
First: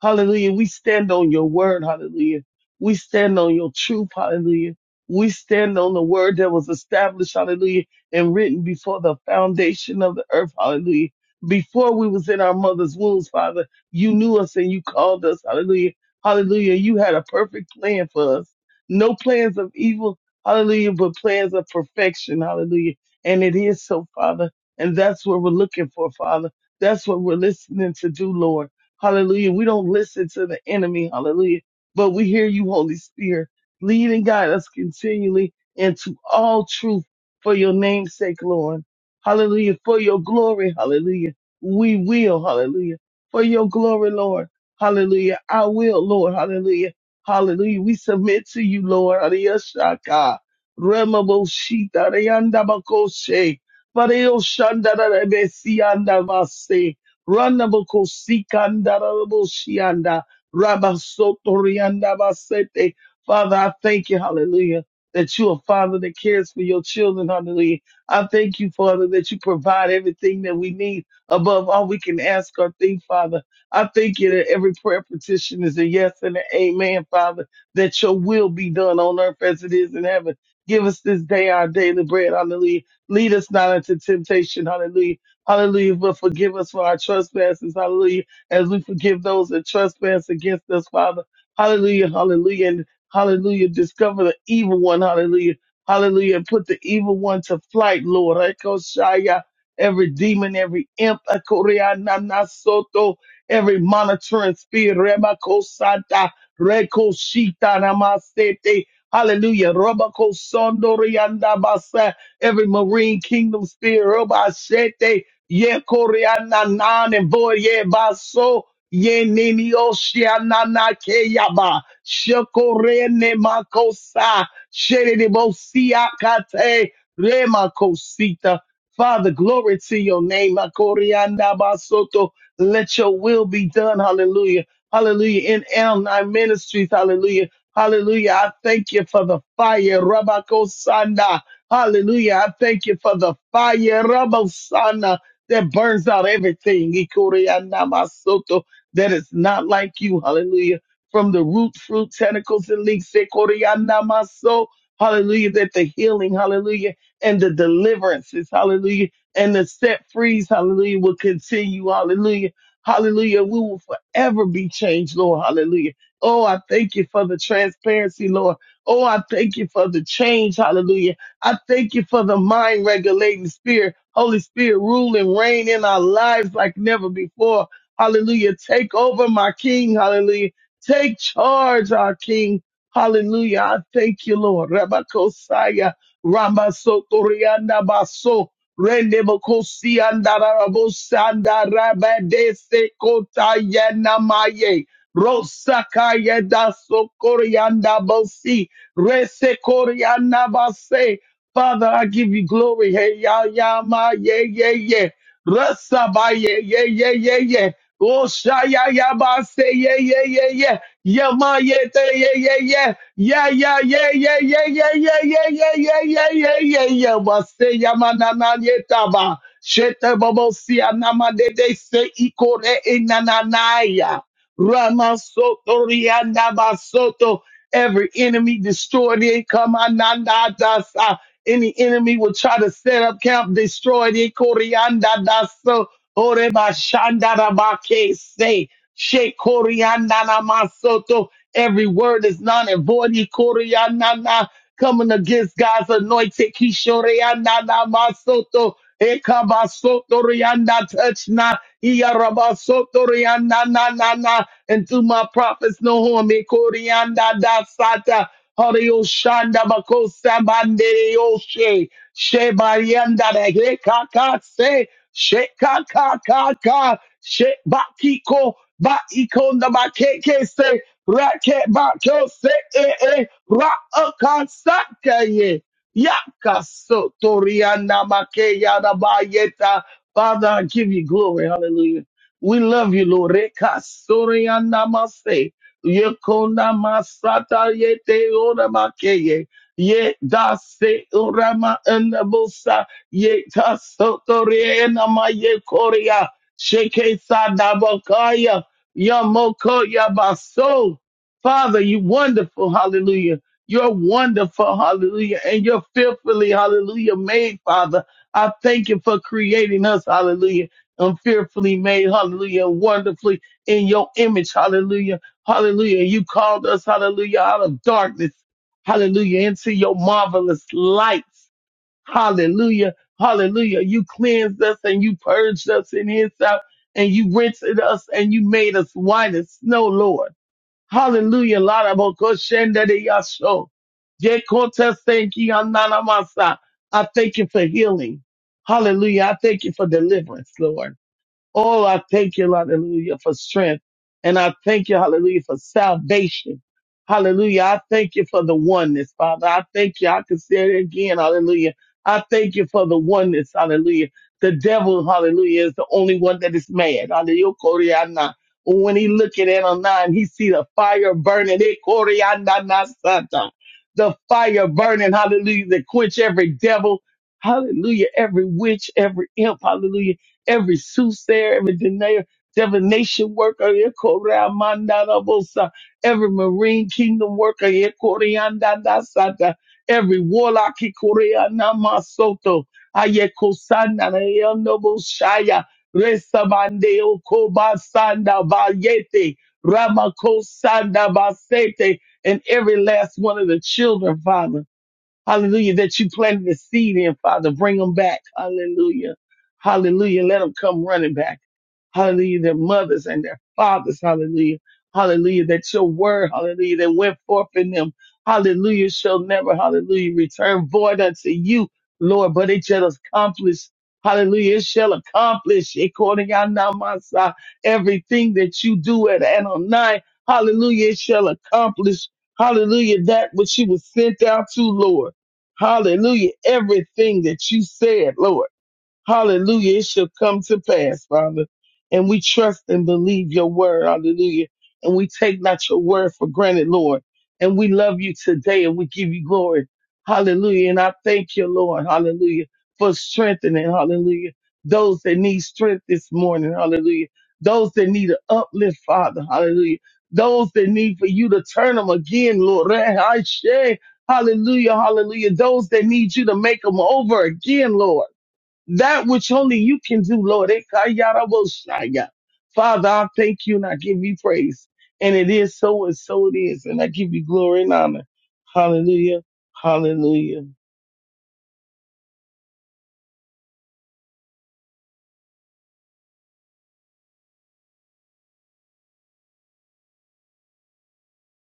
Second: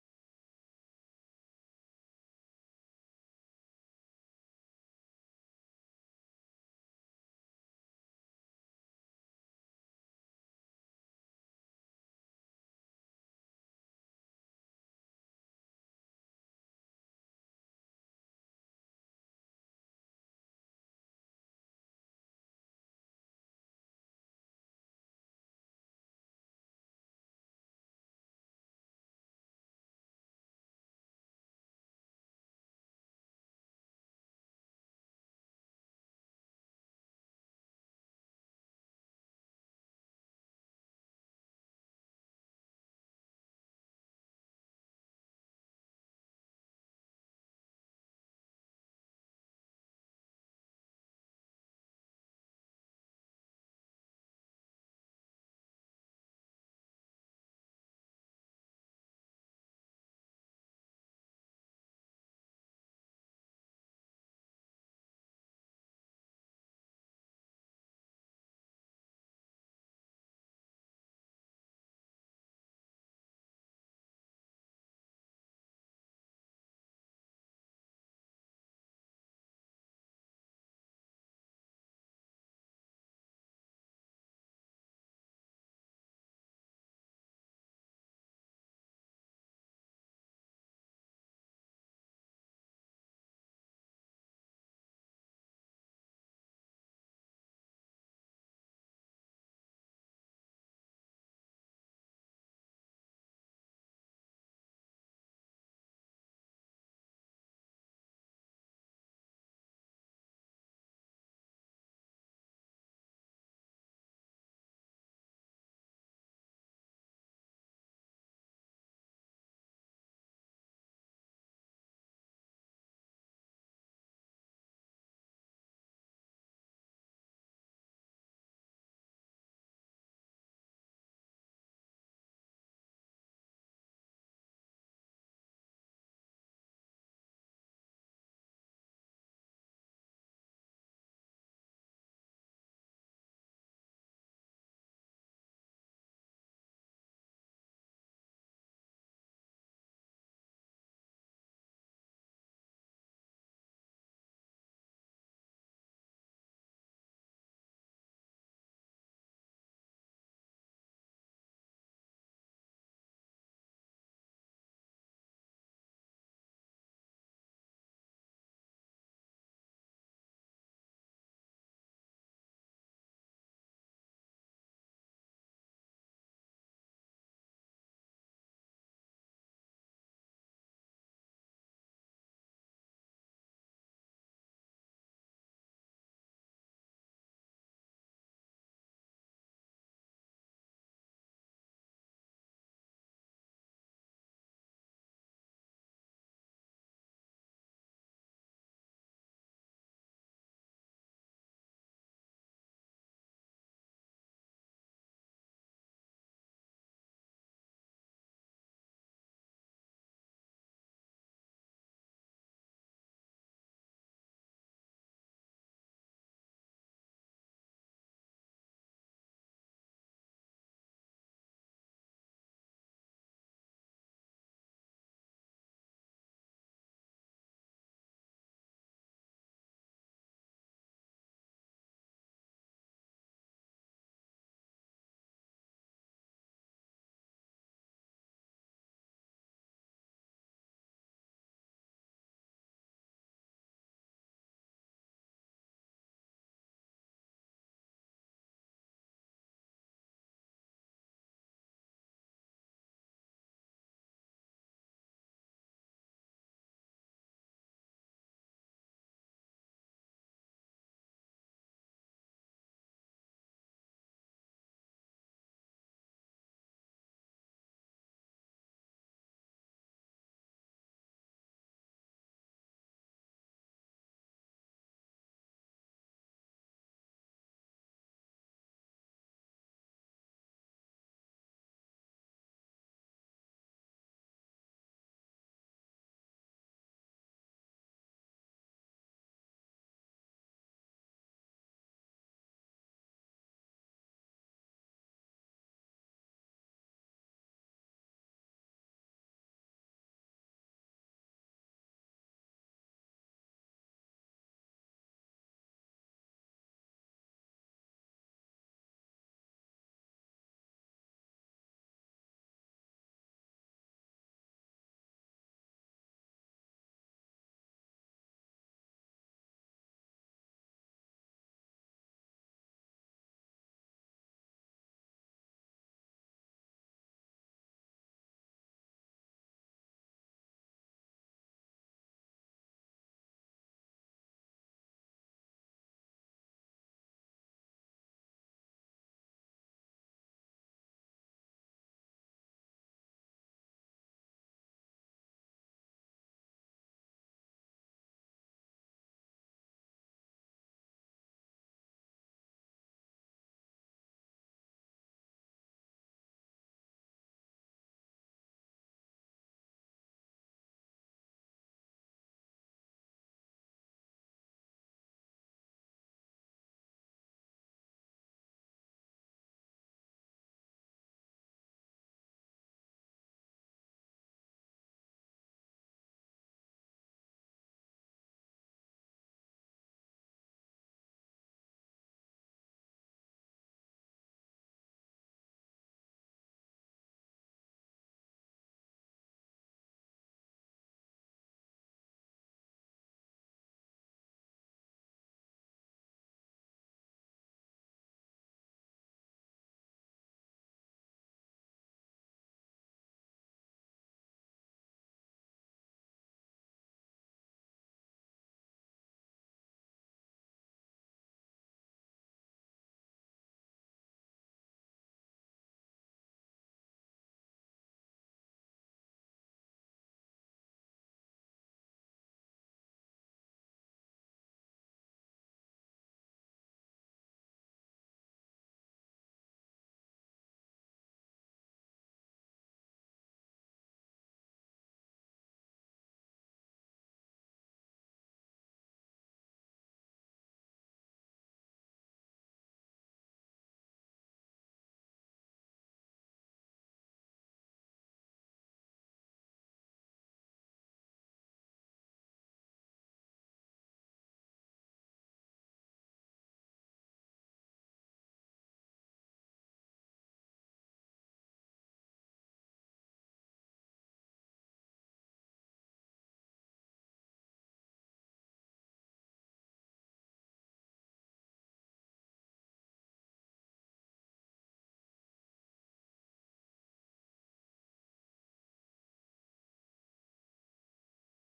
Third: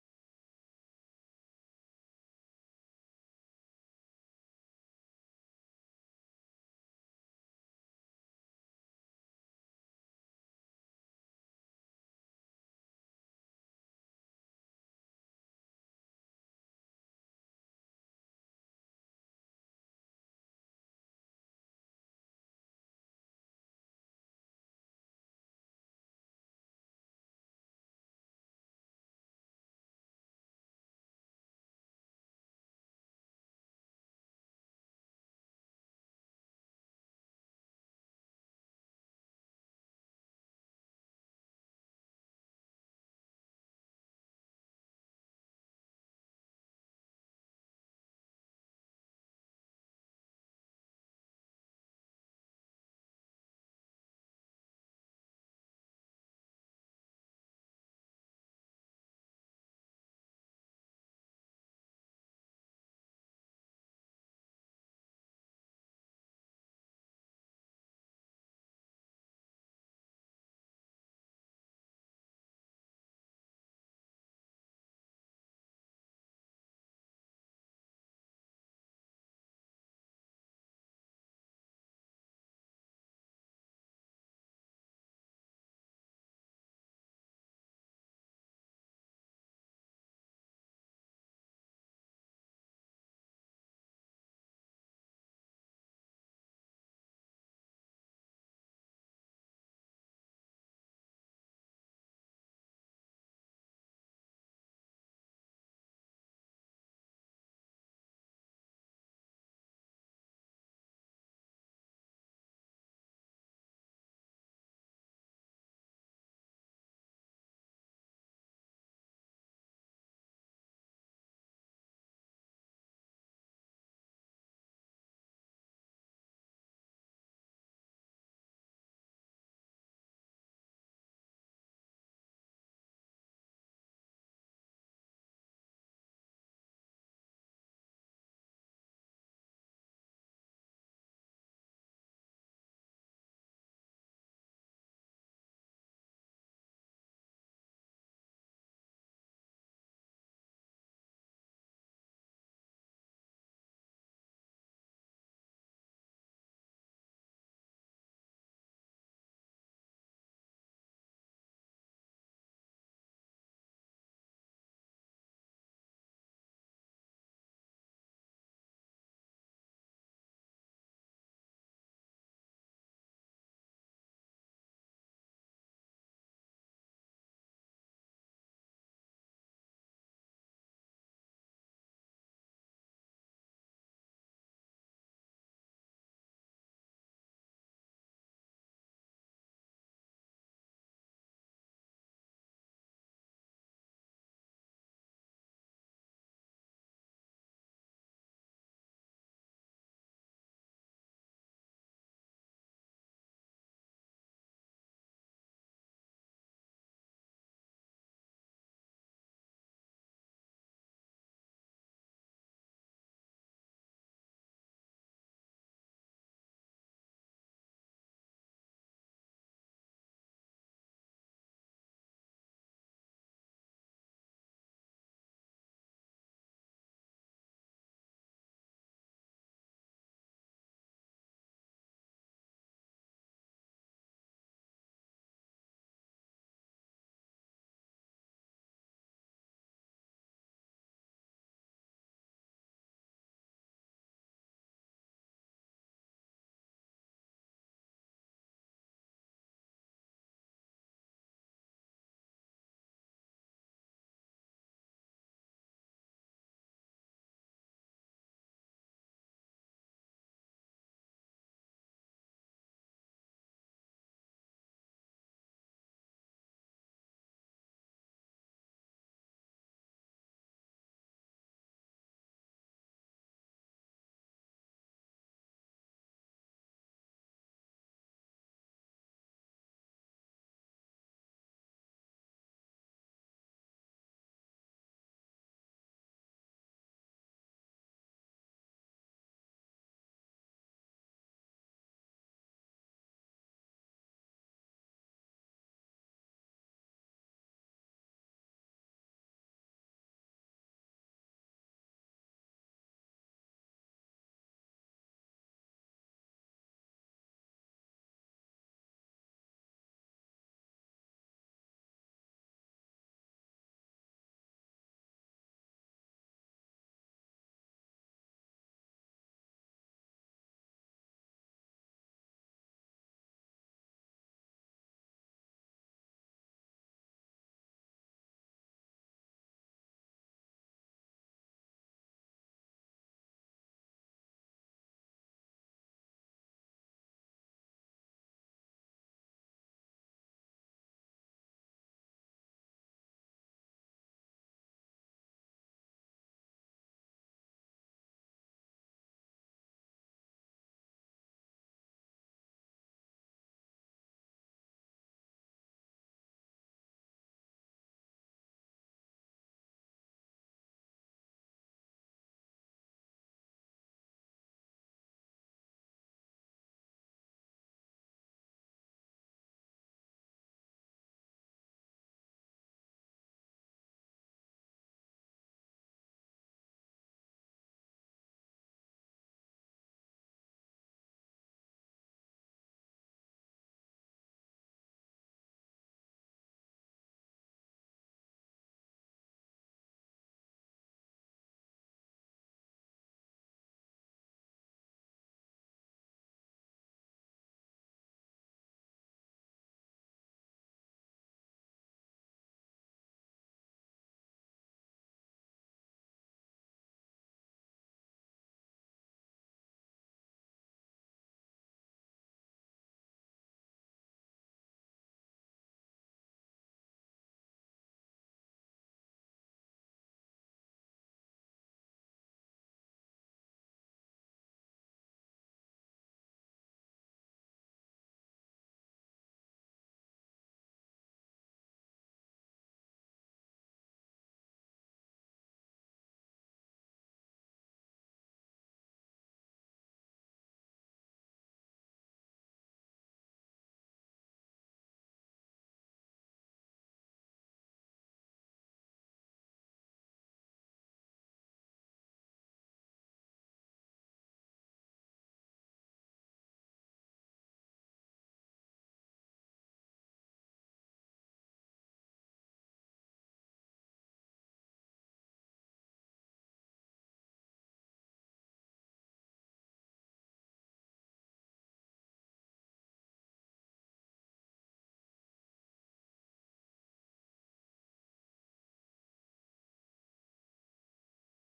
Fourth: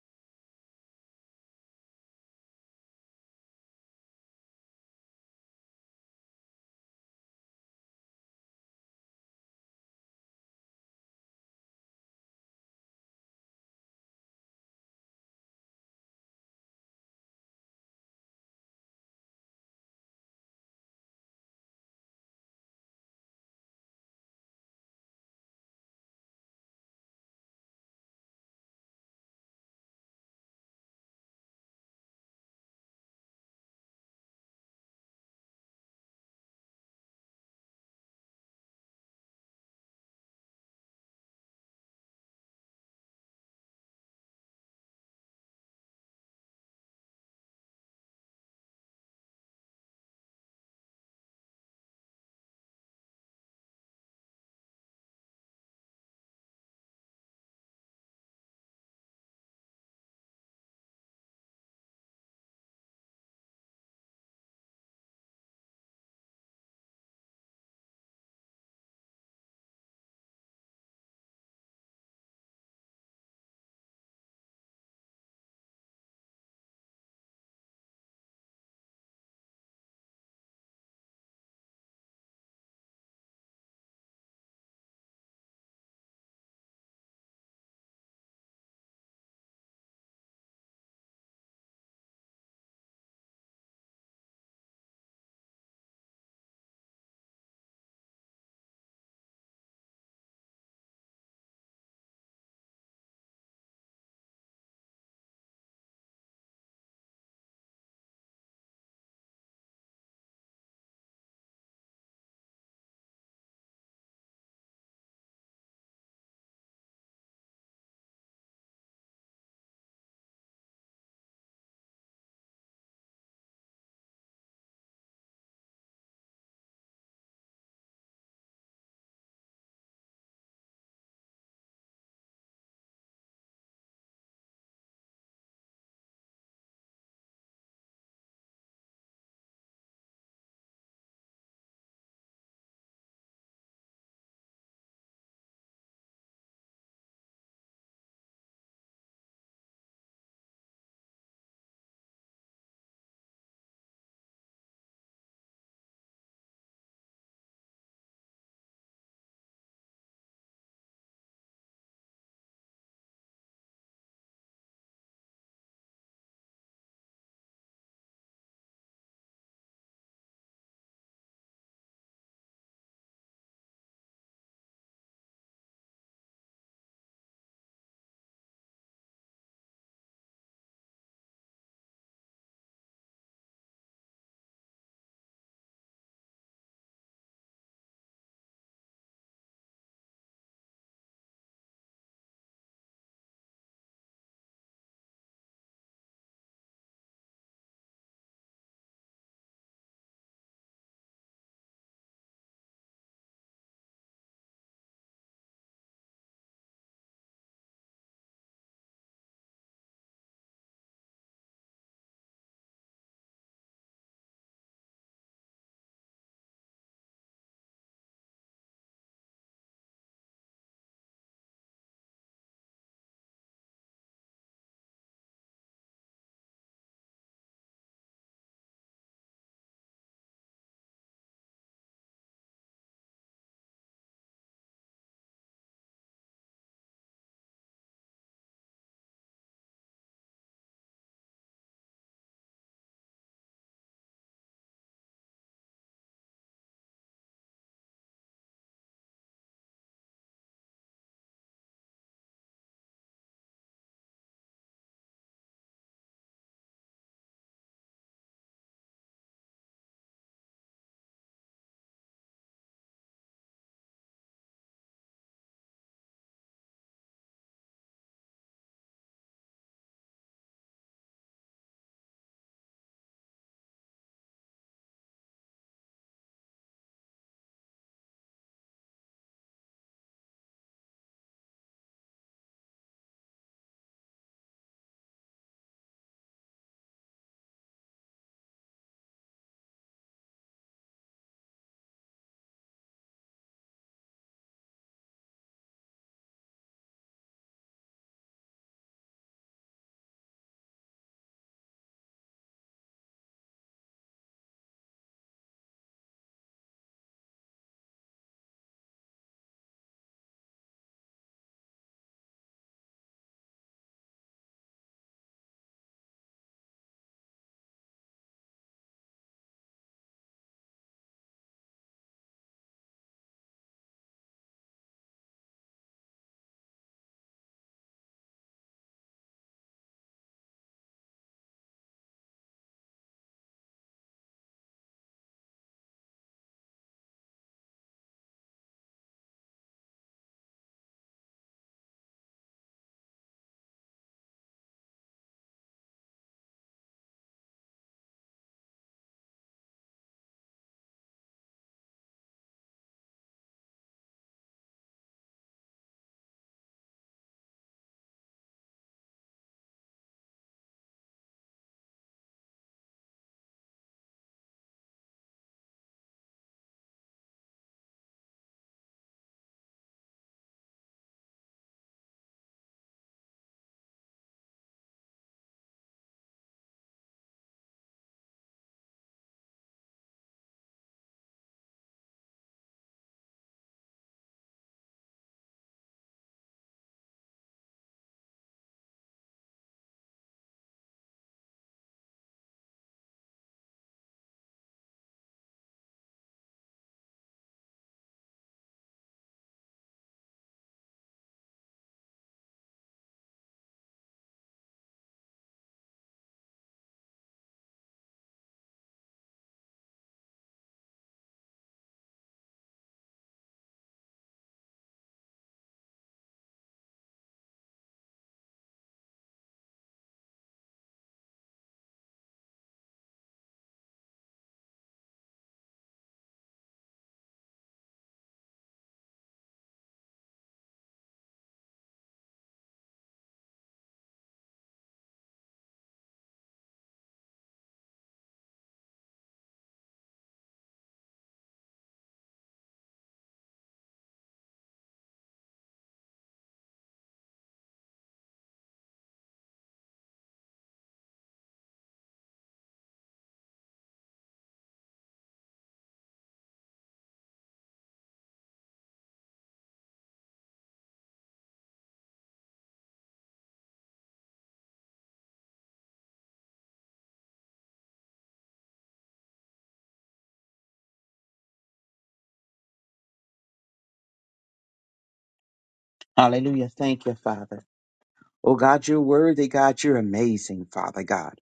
Speaker 3: Hallelujah. We stand on your word. Hallelujah. We stand on your truth. Hallelujah. We stand on the word that was established. Hallelujah. And written before the foundation of the earth. Hallelujah. Before we was in our mother's wombs, Father, you knew us and you called us. Hallelujah Hallelujah. You had a perfect plan for us. No plans of evil. Hallelujah. But plans of perfection. Hallelujah. And it is so, Father. And that's what we're looking for, Father. That's what we're listening to do, Lord. Hallelujah. We don't listen to the enemy. Hallelujah. But we hear you, Holy Spirit. Lead and guide us continually into all truth for your name's sake, Lord. Hallelujah. For your glory. Hallelujah. We will. Hallelujah. For your glory, Lord. Hallelujah. I will, Lord. Hallelujah. Hallelujah. We submit to you, Lord. Ariyashaka. Remaboshita. Reyandabakoshe. Pareoshandarabesiandavase. Ranabakosikandaraboshiyanda. Rabasotoriandabasete. Father, I thank you, hallelujah, that you're a father that cares for your children, hallelujah. I thank you, Father, that you provide everything that we need above all we can ask or think, Father. I thank you that every prayer petition is a yes and an amen, Father, that your will be done on earth as it is in heaven. Give us this day our daily bread, hallelujah. Lead us not into temptation, hallelujah. Hallelujah, but forgive us for our trespasses, hallelujah, as we forgive those that trespass against us, Father. Hallelujah, hallelujah, and hallelujah. Discover the evil one, hallelujah, hallelujah, and put the evil one to flight, Lord. Ekoshaya, Every demon, every imp, Ekoria, every monitoring spirit, Rebakosata, Rekoshita Namasete, hallelujah, Rabakosondorianda Basa, every marine kingdom spirit, Robashete, Ye Koreana Nan and Voye Baso, Ye Nini Oshiana Nakeyaba, Shekorene Makosa, Shedibosia Kate, Remakosita. Father, glory to your name, Makorianda Basoto. Let your will be done. Hallelujah. Hallelujah. In L9 Ministries. Hallelujah. Hallelujah. I thank you for the fire. Rabako Sanda. Hallelujah. I thank you for the fire. Rabako Sanda. That burns out everything. Ikoria namasoto. That is not like you. Hallelujah. From the root, fruit, tentacles, and leaves. Ikoria namaso. Hallelujah. That the healing. Hallelujah. And the deliverances. Hallelujah and the set frees, hallelujah, will continue, hallelujah, hallelujah. We will forever be changed, Lord, hallelujah. Oh, I thank you for the transparency, Lord. Oh, I thank you for the change, hallelujah. I thank you for the mind regulating spirit. Holy Spirit, rule and reign in our lives like never before. Hallelujah. Take over my King. Hallelujah. Take charge, our King. Hallelujah. I thank you, Lord. Rabakosaya. Ramba Sotorianda Baso. Rendebokosi andarabosanda rabadese kota yenamaye. Rosakaya da sokorianda bosi. Rese korianda base. Father, I give you glory. Hey, ya, ya, ma, ye, ye, ye. Rasa ba, ye, ye, ye, ye, ye. Oshaya, ya, ba, se, ye, ye, ye, ye. Yama, ye, te, ye, ye, ye. Yeah, yeah, yeah, yeah, yeah, yeah, yeah, yeah, yeah, yeah, yeah, yeah, yeah, yeah. Wase yamanana yetaba. Shete bobosi anama dede se ikore inananaya. Rama soto rianda basoto. Every enemy destroyed it. Come ananda dasa. Any enemy will try to set up camp, destroyed it. Koreanda daso. Ore bashanda rabake se. She koreanda namasoto Every word is non and void. Ikorianana, Coming against God's anointed. Kishoreanana masoto. Ekabasotoriana, Touch not. Iyarabasotoriana, na, na, na. And through my prophets, no harm. Ikorianda da sata. Harioshanda bakosa bandere yoshe. Shebarianda de hekakase. Shekakakaka. Shebakiko. Ba ikonda ba keke se Raket bato se e e ra akansaka ye. Yakaso toriana make yada bayeta. Father, I give you glory. Hallelujah. We love you, Lord. Reka mase. Yekona masata yete ora make ye. Ye da se orama enabosa. Ye ta sotoriana korea. Sheke sadabakaya. Yamoko Yabaso. Father, you wonderful, hallelujah. You're wonderful, hallelujah. And you're fearfully, hallelujah, made, Father. I thank you for creating us, hallelujah. And fearfully made, hallelujah, wonderfully in your image, hallelujah, hallelujah. You called us, hallelujah, out of darkness, hallelujah, into your marvelous light. Hallelujah. Hallelujah. You cleansed us and you purged us in his out and you rinsed us and you made us white as snow, Lord. Hallelujah. Larabakoshendadeyasho. Jekotasenkiananamasa. I thank you for healing. Hallelujah. I thank you for deliverance, Lord. Oh, I thank you, hallelujah, for strength. And I thank you, hallelujah, for salvation. Hallelujah. I thank you for the oneness, Father. I thank you. I can say it again. Hallelujah. I thank you for the oneness. Hallelujah. The devil, hallelujah, is the only one that is mad. Hallelujah. Koryana. When he look at Ananias, he see the fire burning. Eh, Koryana na sata. The fire burning. Hallelujah. That quench every devil. Hallelujah. Every witch, every imp. Hallelujah every soothsayer, every divina- divination worker, ekoreamandarabosa, every marine kingdom worker, ekoreandadasata, every warlock, ekoreanamasoto, ayekosananayonoboshaya, resamandeokobasanda vayete, ramakosanda Basete, and every last one of the children, Father. Hallelujah. That you planted the seed in, Father. Bring them back. Hallelujah. Hallelujah. Let them come running back. Hallelujah. Their mothers and their fathers. Hallelujah. Hallelujah. That your word, hallelujah, that went forth in them. Hallelujah. Shall never, hallelujah, return void unto you, Lord, but it shall accomplish. Hallelujah. It shall accomplish according to Namasa everything that you do at Adonai. Hallelujah. It shall accomplish. Hallelujah. That which you was sent out to, Lord. Hallelujah. Everything that you said, Lord. Hallelujah. It shall come to pass, Father. And we trust and believe your word. Hallelujah. And we take not your word for granted, Lord. And we love you today and we give you glory. Hallelujah. And I thank you, Lord. Hallelujah. For strengthening. Hallelujah. Those that need strength this morning. Hallelujah. Those that need an uplift, Father. Hallelujah. Those that need for you to turn them again, Lord. Hallelujah. Hallelujah. Those that need you to make them over again, Lord that which only you can do, Lord. Ekayarabosaya. Father, I thank you and I give you praise. And it is so and so it is. And I give you glory and honor. Hallelujah. Hallelujah.
Speaker 4: Hallelujah. Thank you, Father. Oh God, you're worthy, God. You're amazing, Father God.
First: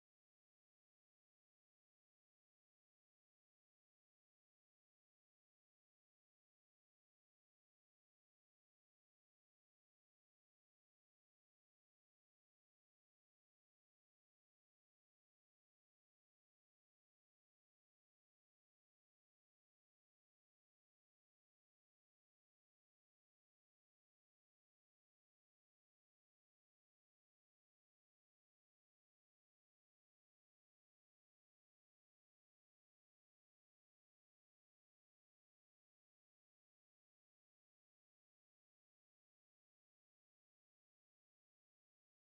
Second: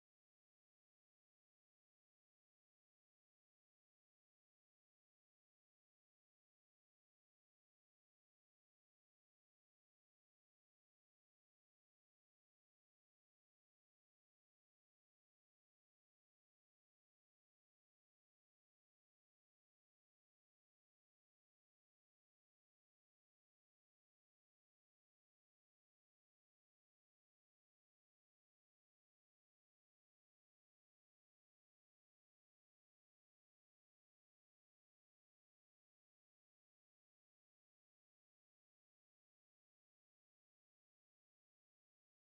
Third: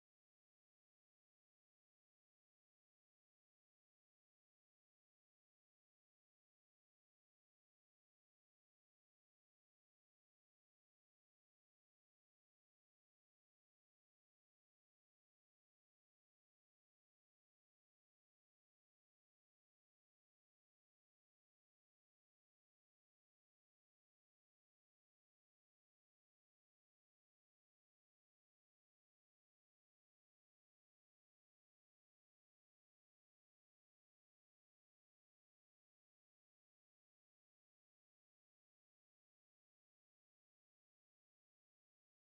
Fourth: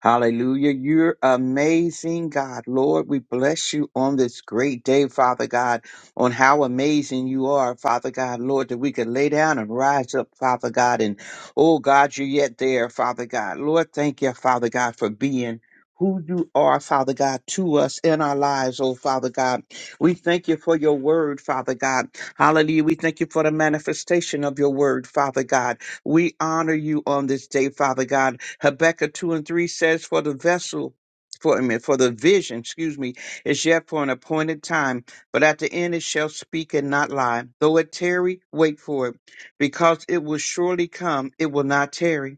Speaker 4: Hallelujah. You're amazing, God. Lord, we bless you on this great day, Father God, on how amazing you are, Father God, Lord, that we could lay down and rise up, Father God. And oh God, you're yet there, Father God. Lord, thank you, Father God, for being who you are, Father God, to us in our lives, oh Father God. We thank you for your word, Father God. Hallelujah. We thank you for the manifestation of your word, Father God. We honor you on this day, Father God. Habakkuk 2 and 3 says, For the vessel, for, I mean, for the vision, excuse me, is yet for an appointed time, but at the end it shall speak and not lie. Though it tarry, wait for it, because it will surely come, it will not tarry.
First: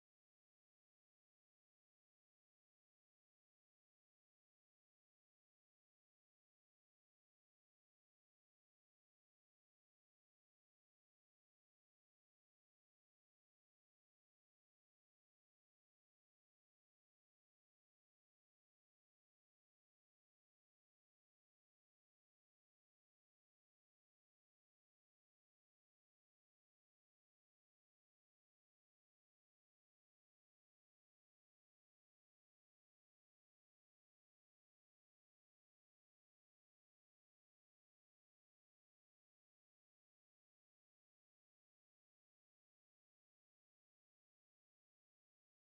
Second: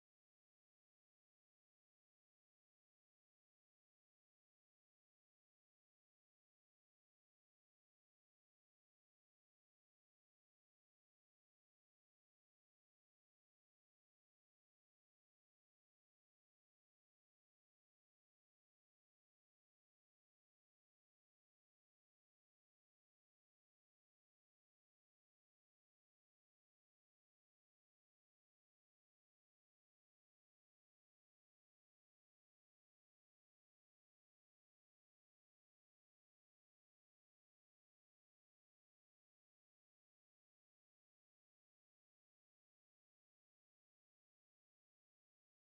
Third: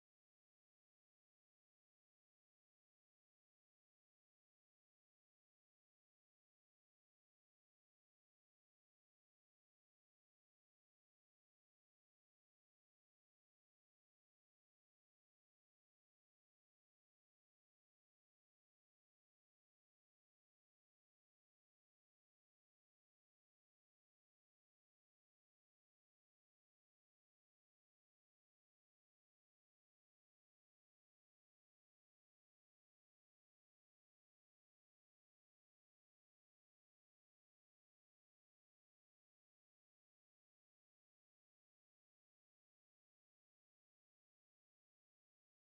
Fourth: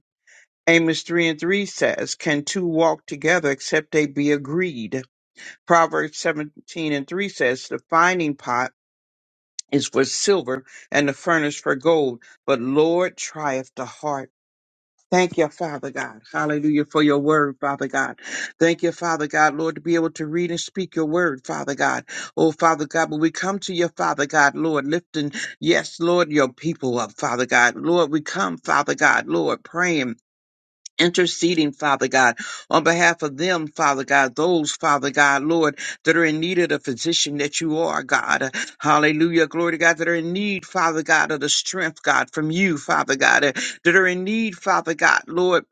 Speaker 4: Amos 3 and 3 says, Can two walk together except they be agreed? Proverbs 17 and 3 says, The finding pot is for silver and the furnace for gold, but Lord trieth the heart. Thank you, Father God. Hallelujah for your word, Father God. Thank you, Father God, Lord, to be able to read and speak your word, Father God. Oh, Father God, when we come to your Father God, Lord, lifting, yes, Lord, your people up, Father God. Lord, we come, Father God, Lord, praying interceding, Father God, on behalf of them, Father God, those, Father God, Lord, that are in need of the physician that you are, God. Hallelujah. Glory to God, that are in need, Father God, of the strength, God, from you, Father God, that are in need, Father God, Lord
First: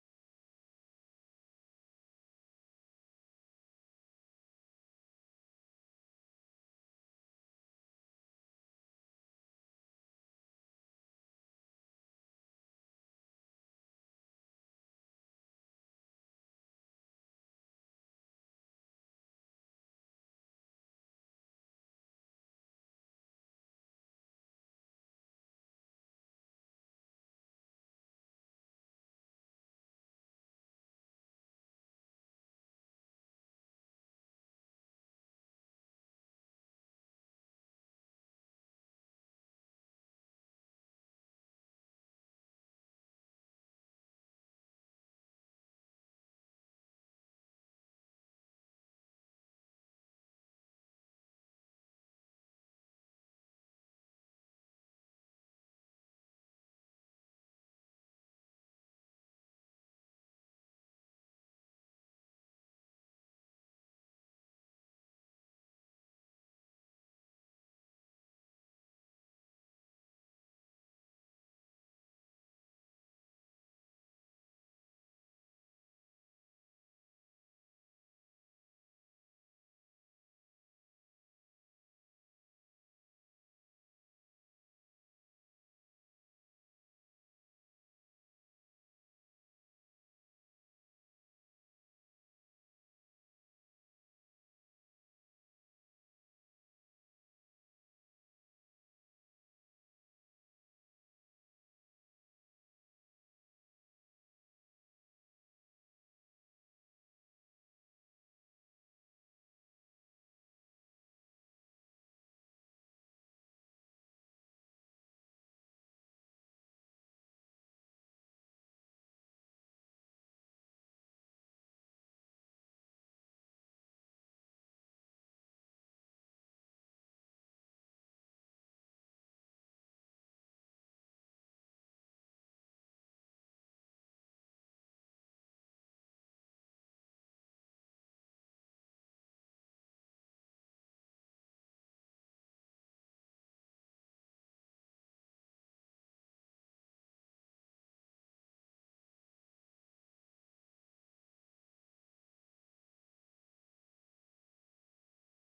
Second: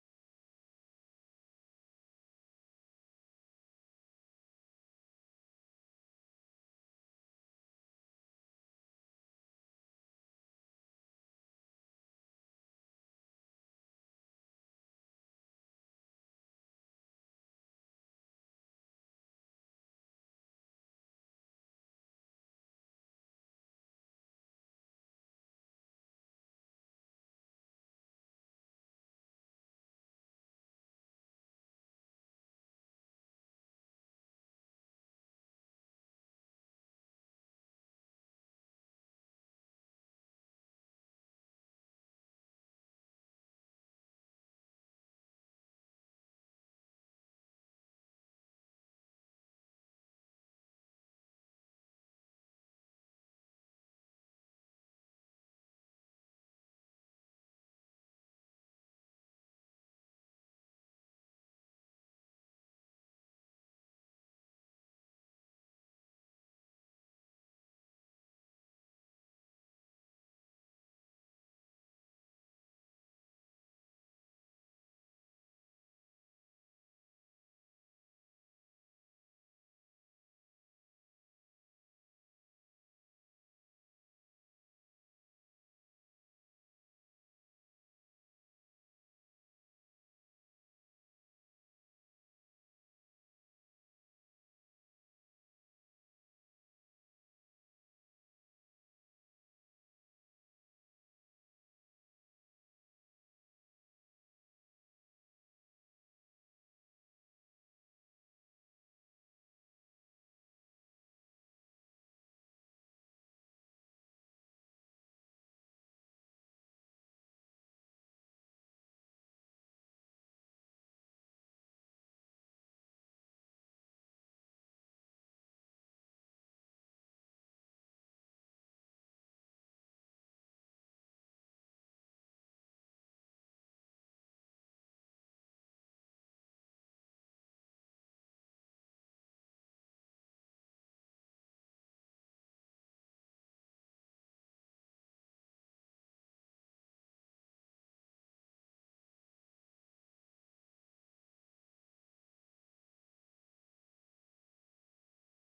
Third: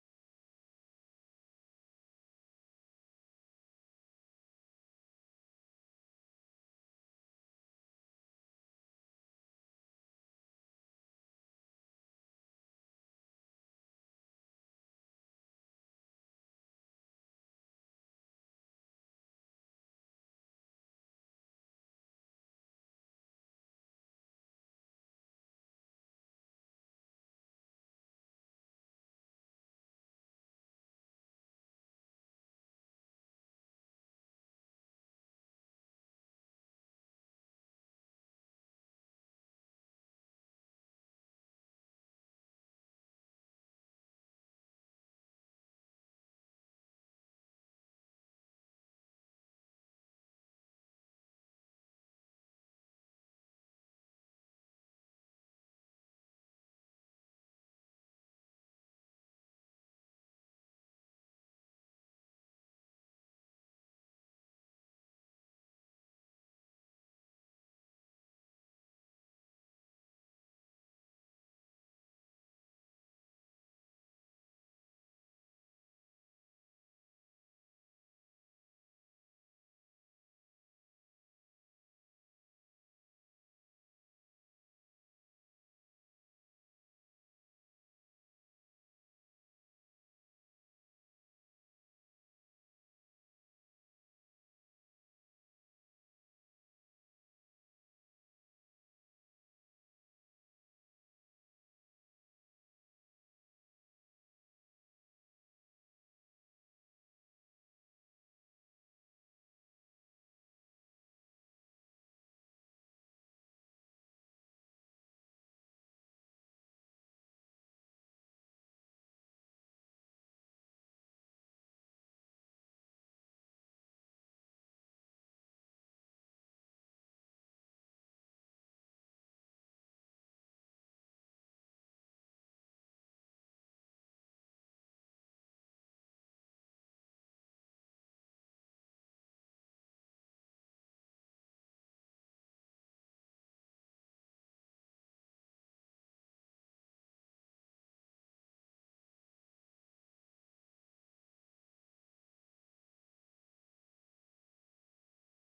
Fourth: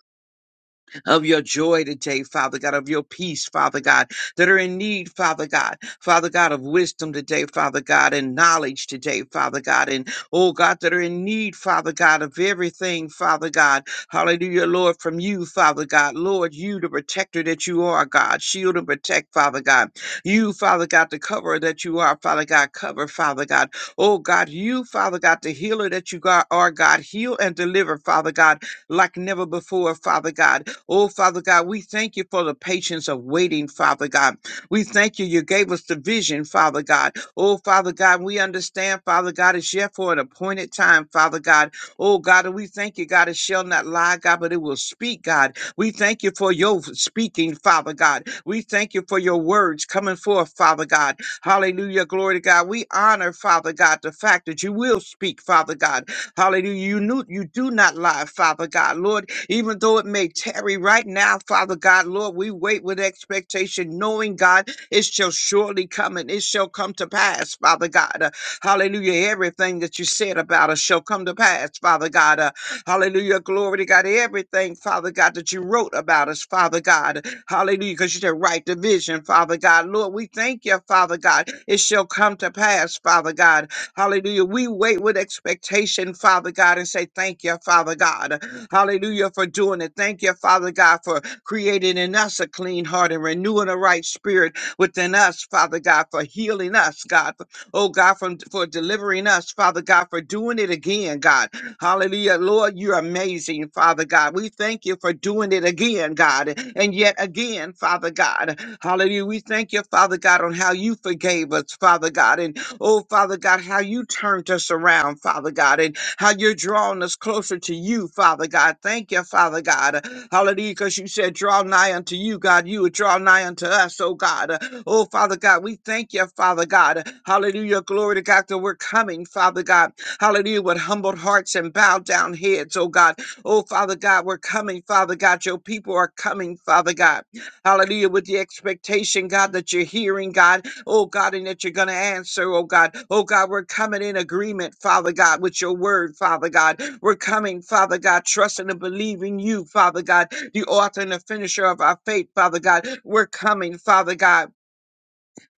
Speaker 4: of your joy today, Father God, of your peace, Father God, that are in need, Father God, Father God, of wisdom today, Father God, and knowledge today, Father God, and oh God, that are in need, Father God, of everything, Father God. Hallelujah, Lord, from you, Father God. Lord, you, the protector that you are, God. Shield and protect, Father God. You, Father God, the coverer that you are, Father God. Cover, Father God. Oh God, you, Father God, the healer that you got- are, God. Heal and deliver, Father God, like never before, Father God. Oh, Father God, we thank you for the patience of waiting, Father God. We thank you. You gave us the vision, Father God. Oh, Father God, we understand, Father God, it's yet for an appointed time, Father God. Oh, God, and we thank you, God, it shall not lie, God, but it will speak, God. We thank you for your speaking, Father God. We thank you for your words coming forth, Father God. Hallelujah. Glory to God. We honor, Father God, the fact that you will speak, Father God. Hallelujah. You knew you do not lie, Father God. Lord, even though it may tarry right now, Father God, Lord, we wait with expectation, knowing, God, it shall surely come and it shall come to pass, Father God. Uh, hallelujah. Everything that you said about us shall come to pass, Father God. Uh, hallelujah. Glory to God. Everything, Father God, that you wrote about us, Father God. Hallelujah. Because you said, write the vision, Father God. Lord, we thank you, Father God. It shall come to pass, Father God. Hallelujah. We wait with expectation, Father God, and say, Thank you, Father God. Hallelujah for doing it. Thank you, Father God, for creating in us a clean heart and renewing a right spirit within us, Father God, for healing us, God. Oh God, from for delivering us, Father God, for doing it again, God. Hallelujah. Lord, you're amazing, Father God. We thank you for doing it again, God. And yet again, Father God. Hallelujah. We thank you, Father God, on how you forgave us, Father God. And oh Father God, how you turned us around, Father God. And how you're drawing us closer to you, Father God. Thank you, Father God. Hallelujah, because you said, draw nigh unto you, God. You would draw nigh unto us, oh God. Oh, Father God, we thank you, Father God. Hallelujah, glory to God that we're coming, Father God. Hallelujah, with humbled hearts and bowed down heads, oh God. Oh, Father God, we're coming, Father God. Your people are coming, Father God. Hallelujah. With the expectation, God, that you're hearing, God. Oh, God, and that you're going to answer, oh, God. Oh, God, we're coming in agreement, Father God, with your word, Father God. We're coming, Father God, trusting and believing you, Father God, the author and the finisher of our faith, Father God. We're coming, Father God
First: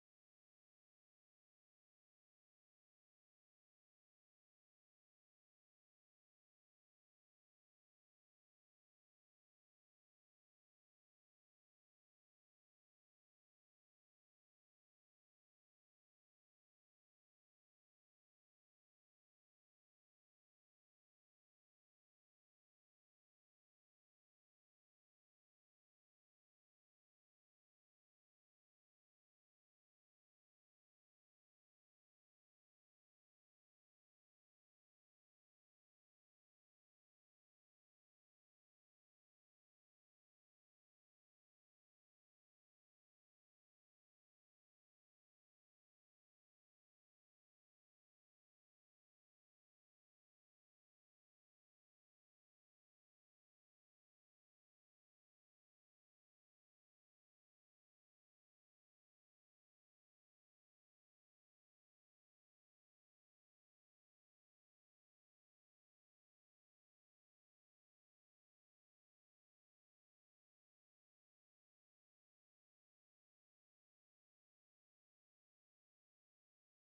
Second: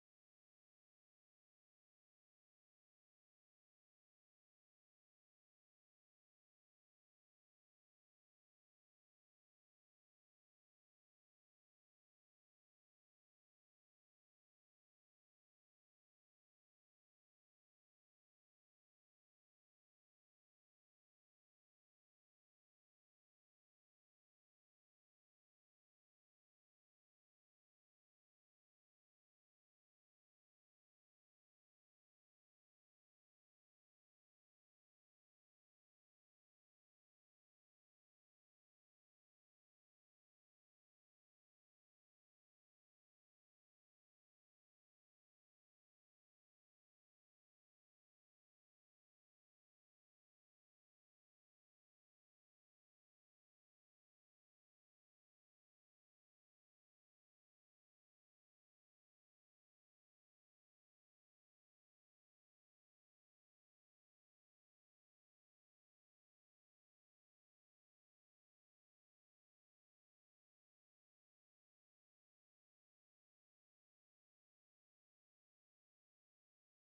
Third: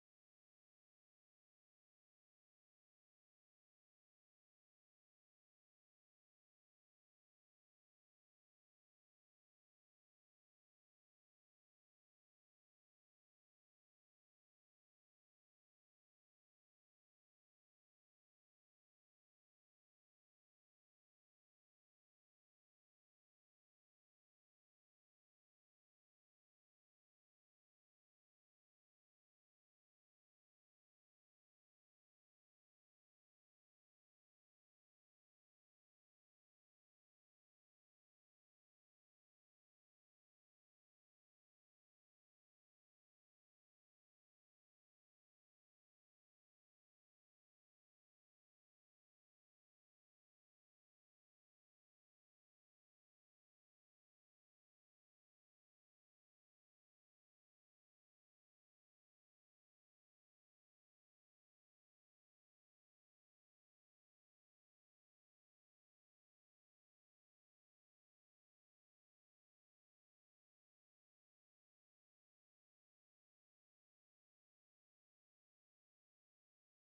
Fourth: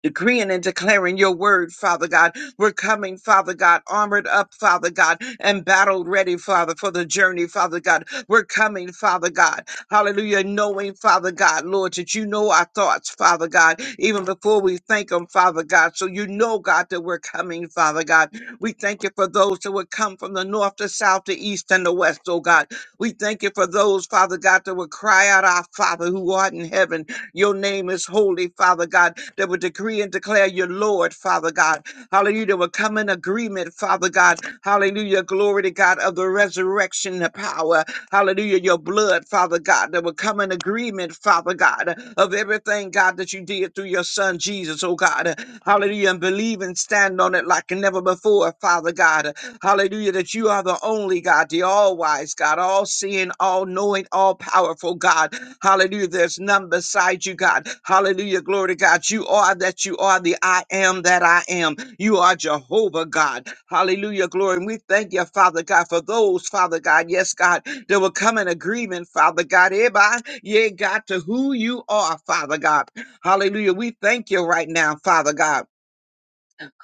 Speaker 4: decreeing and declaring your word, Father God. We're coming, Father God, armored up, Father God, and battle ready, Father, for the journey, Father God. We're coming, Father God. Hallelujah. Knowing, Father God, Lord, that you know our thoughts, Father God, even before we thank them, Father God. So you know, God, that we're coming, Father God. We thank you for those that would come from the north, the south, the east, and the west, oh God. We thank you for those, Father God, that would cry out, Our Father who art in heaven your name is holy, Father God, that would decree and declare your Lord, Father God. Hallelujah. That would come in agreement, Father God. Hallelujah. Glory to God of the resurrection power. Hallelujah. Your blood, Father God, that would come in agreement, Father God, of everything, God, that you did through your son Jesus, oh God. Hallelujah. And believe and stand on it like never before, Father God. Hallelujah. Hallelujah, that you are the only God, the all wise God, all seeing, all knowing, all powerful God. Hallelujah, there's none beside you, God. Hallelujah, glory to God. You are that you are the I am that I am. You are Jehovah God. Hallelujah, glory. And we thank you, Father God, for those, Father God, yes, God, that will come in agreement, Father God, hereby, yeah, God, to who you are, Father God. Hallelujah, we thank you right now, Father God.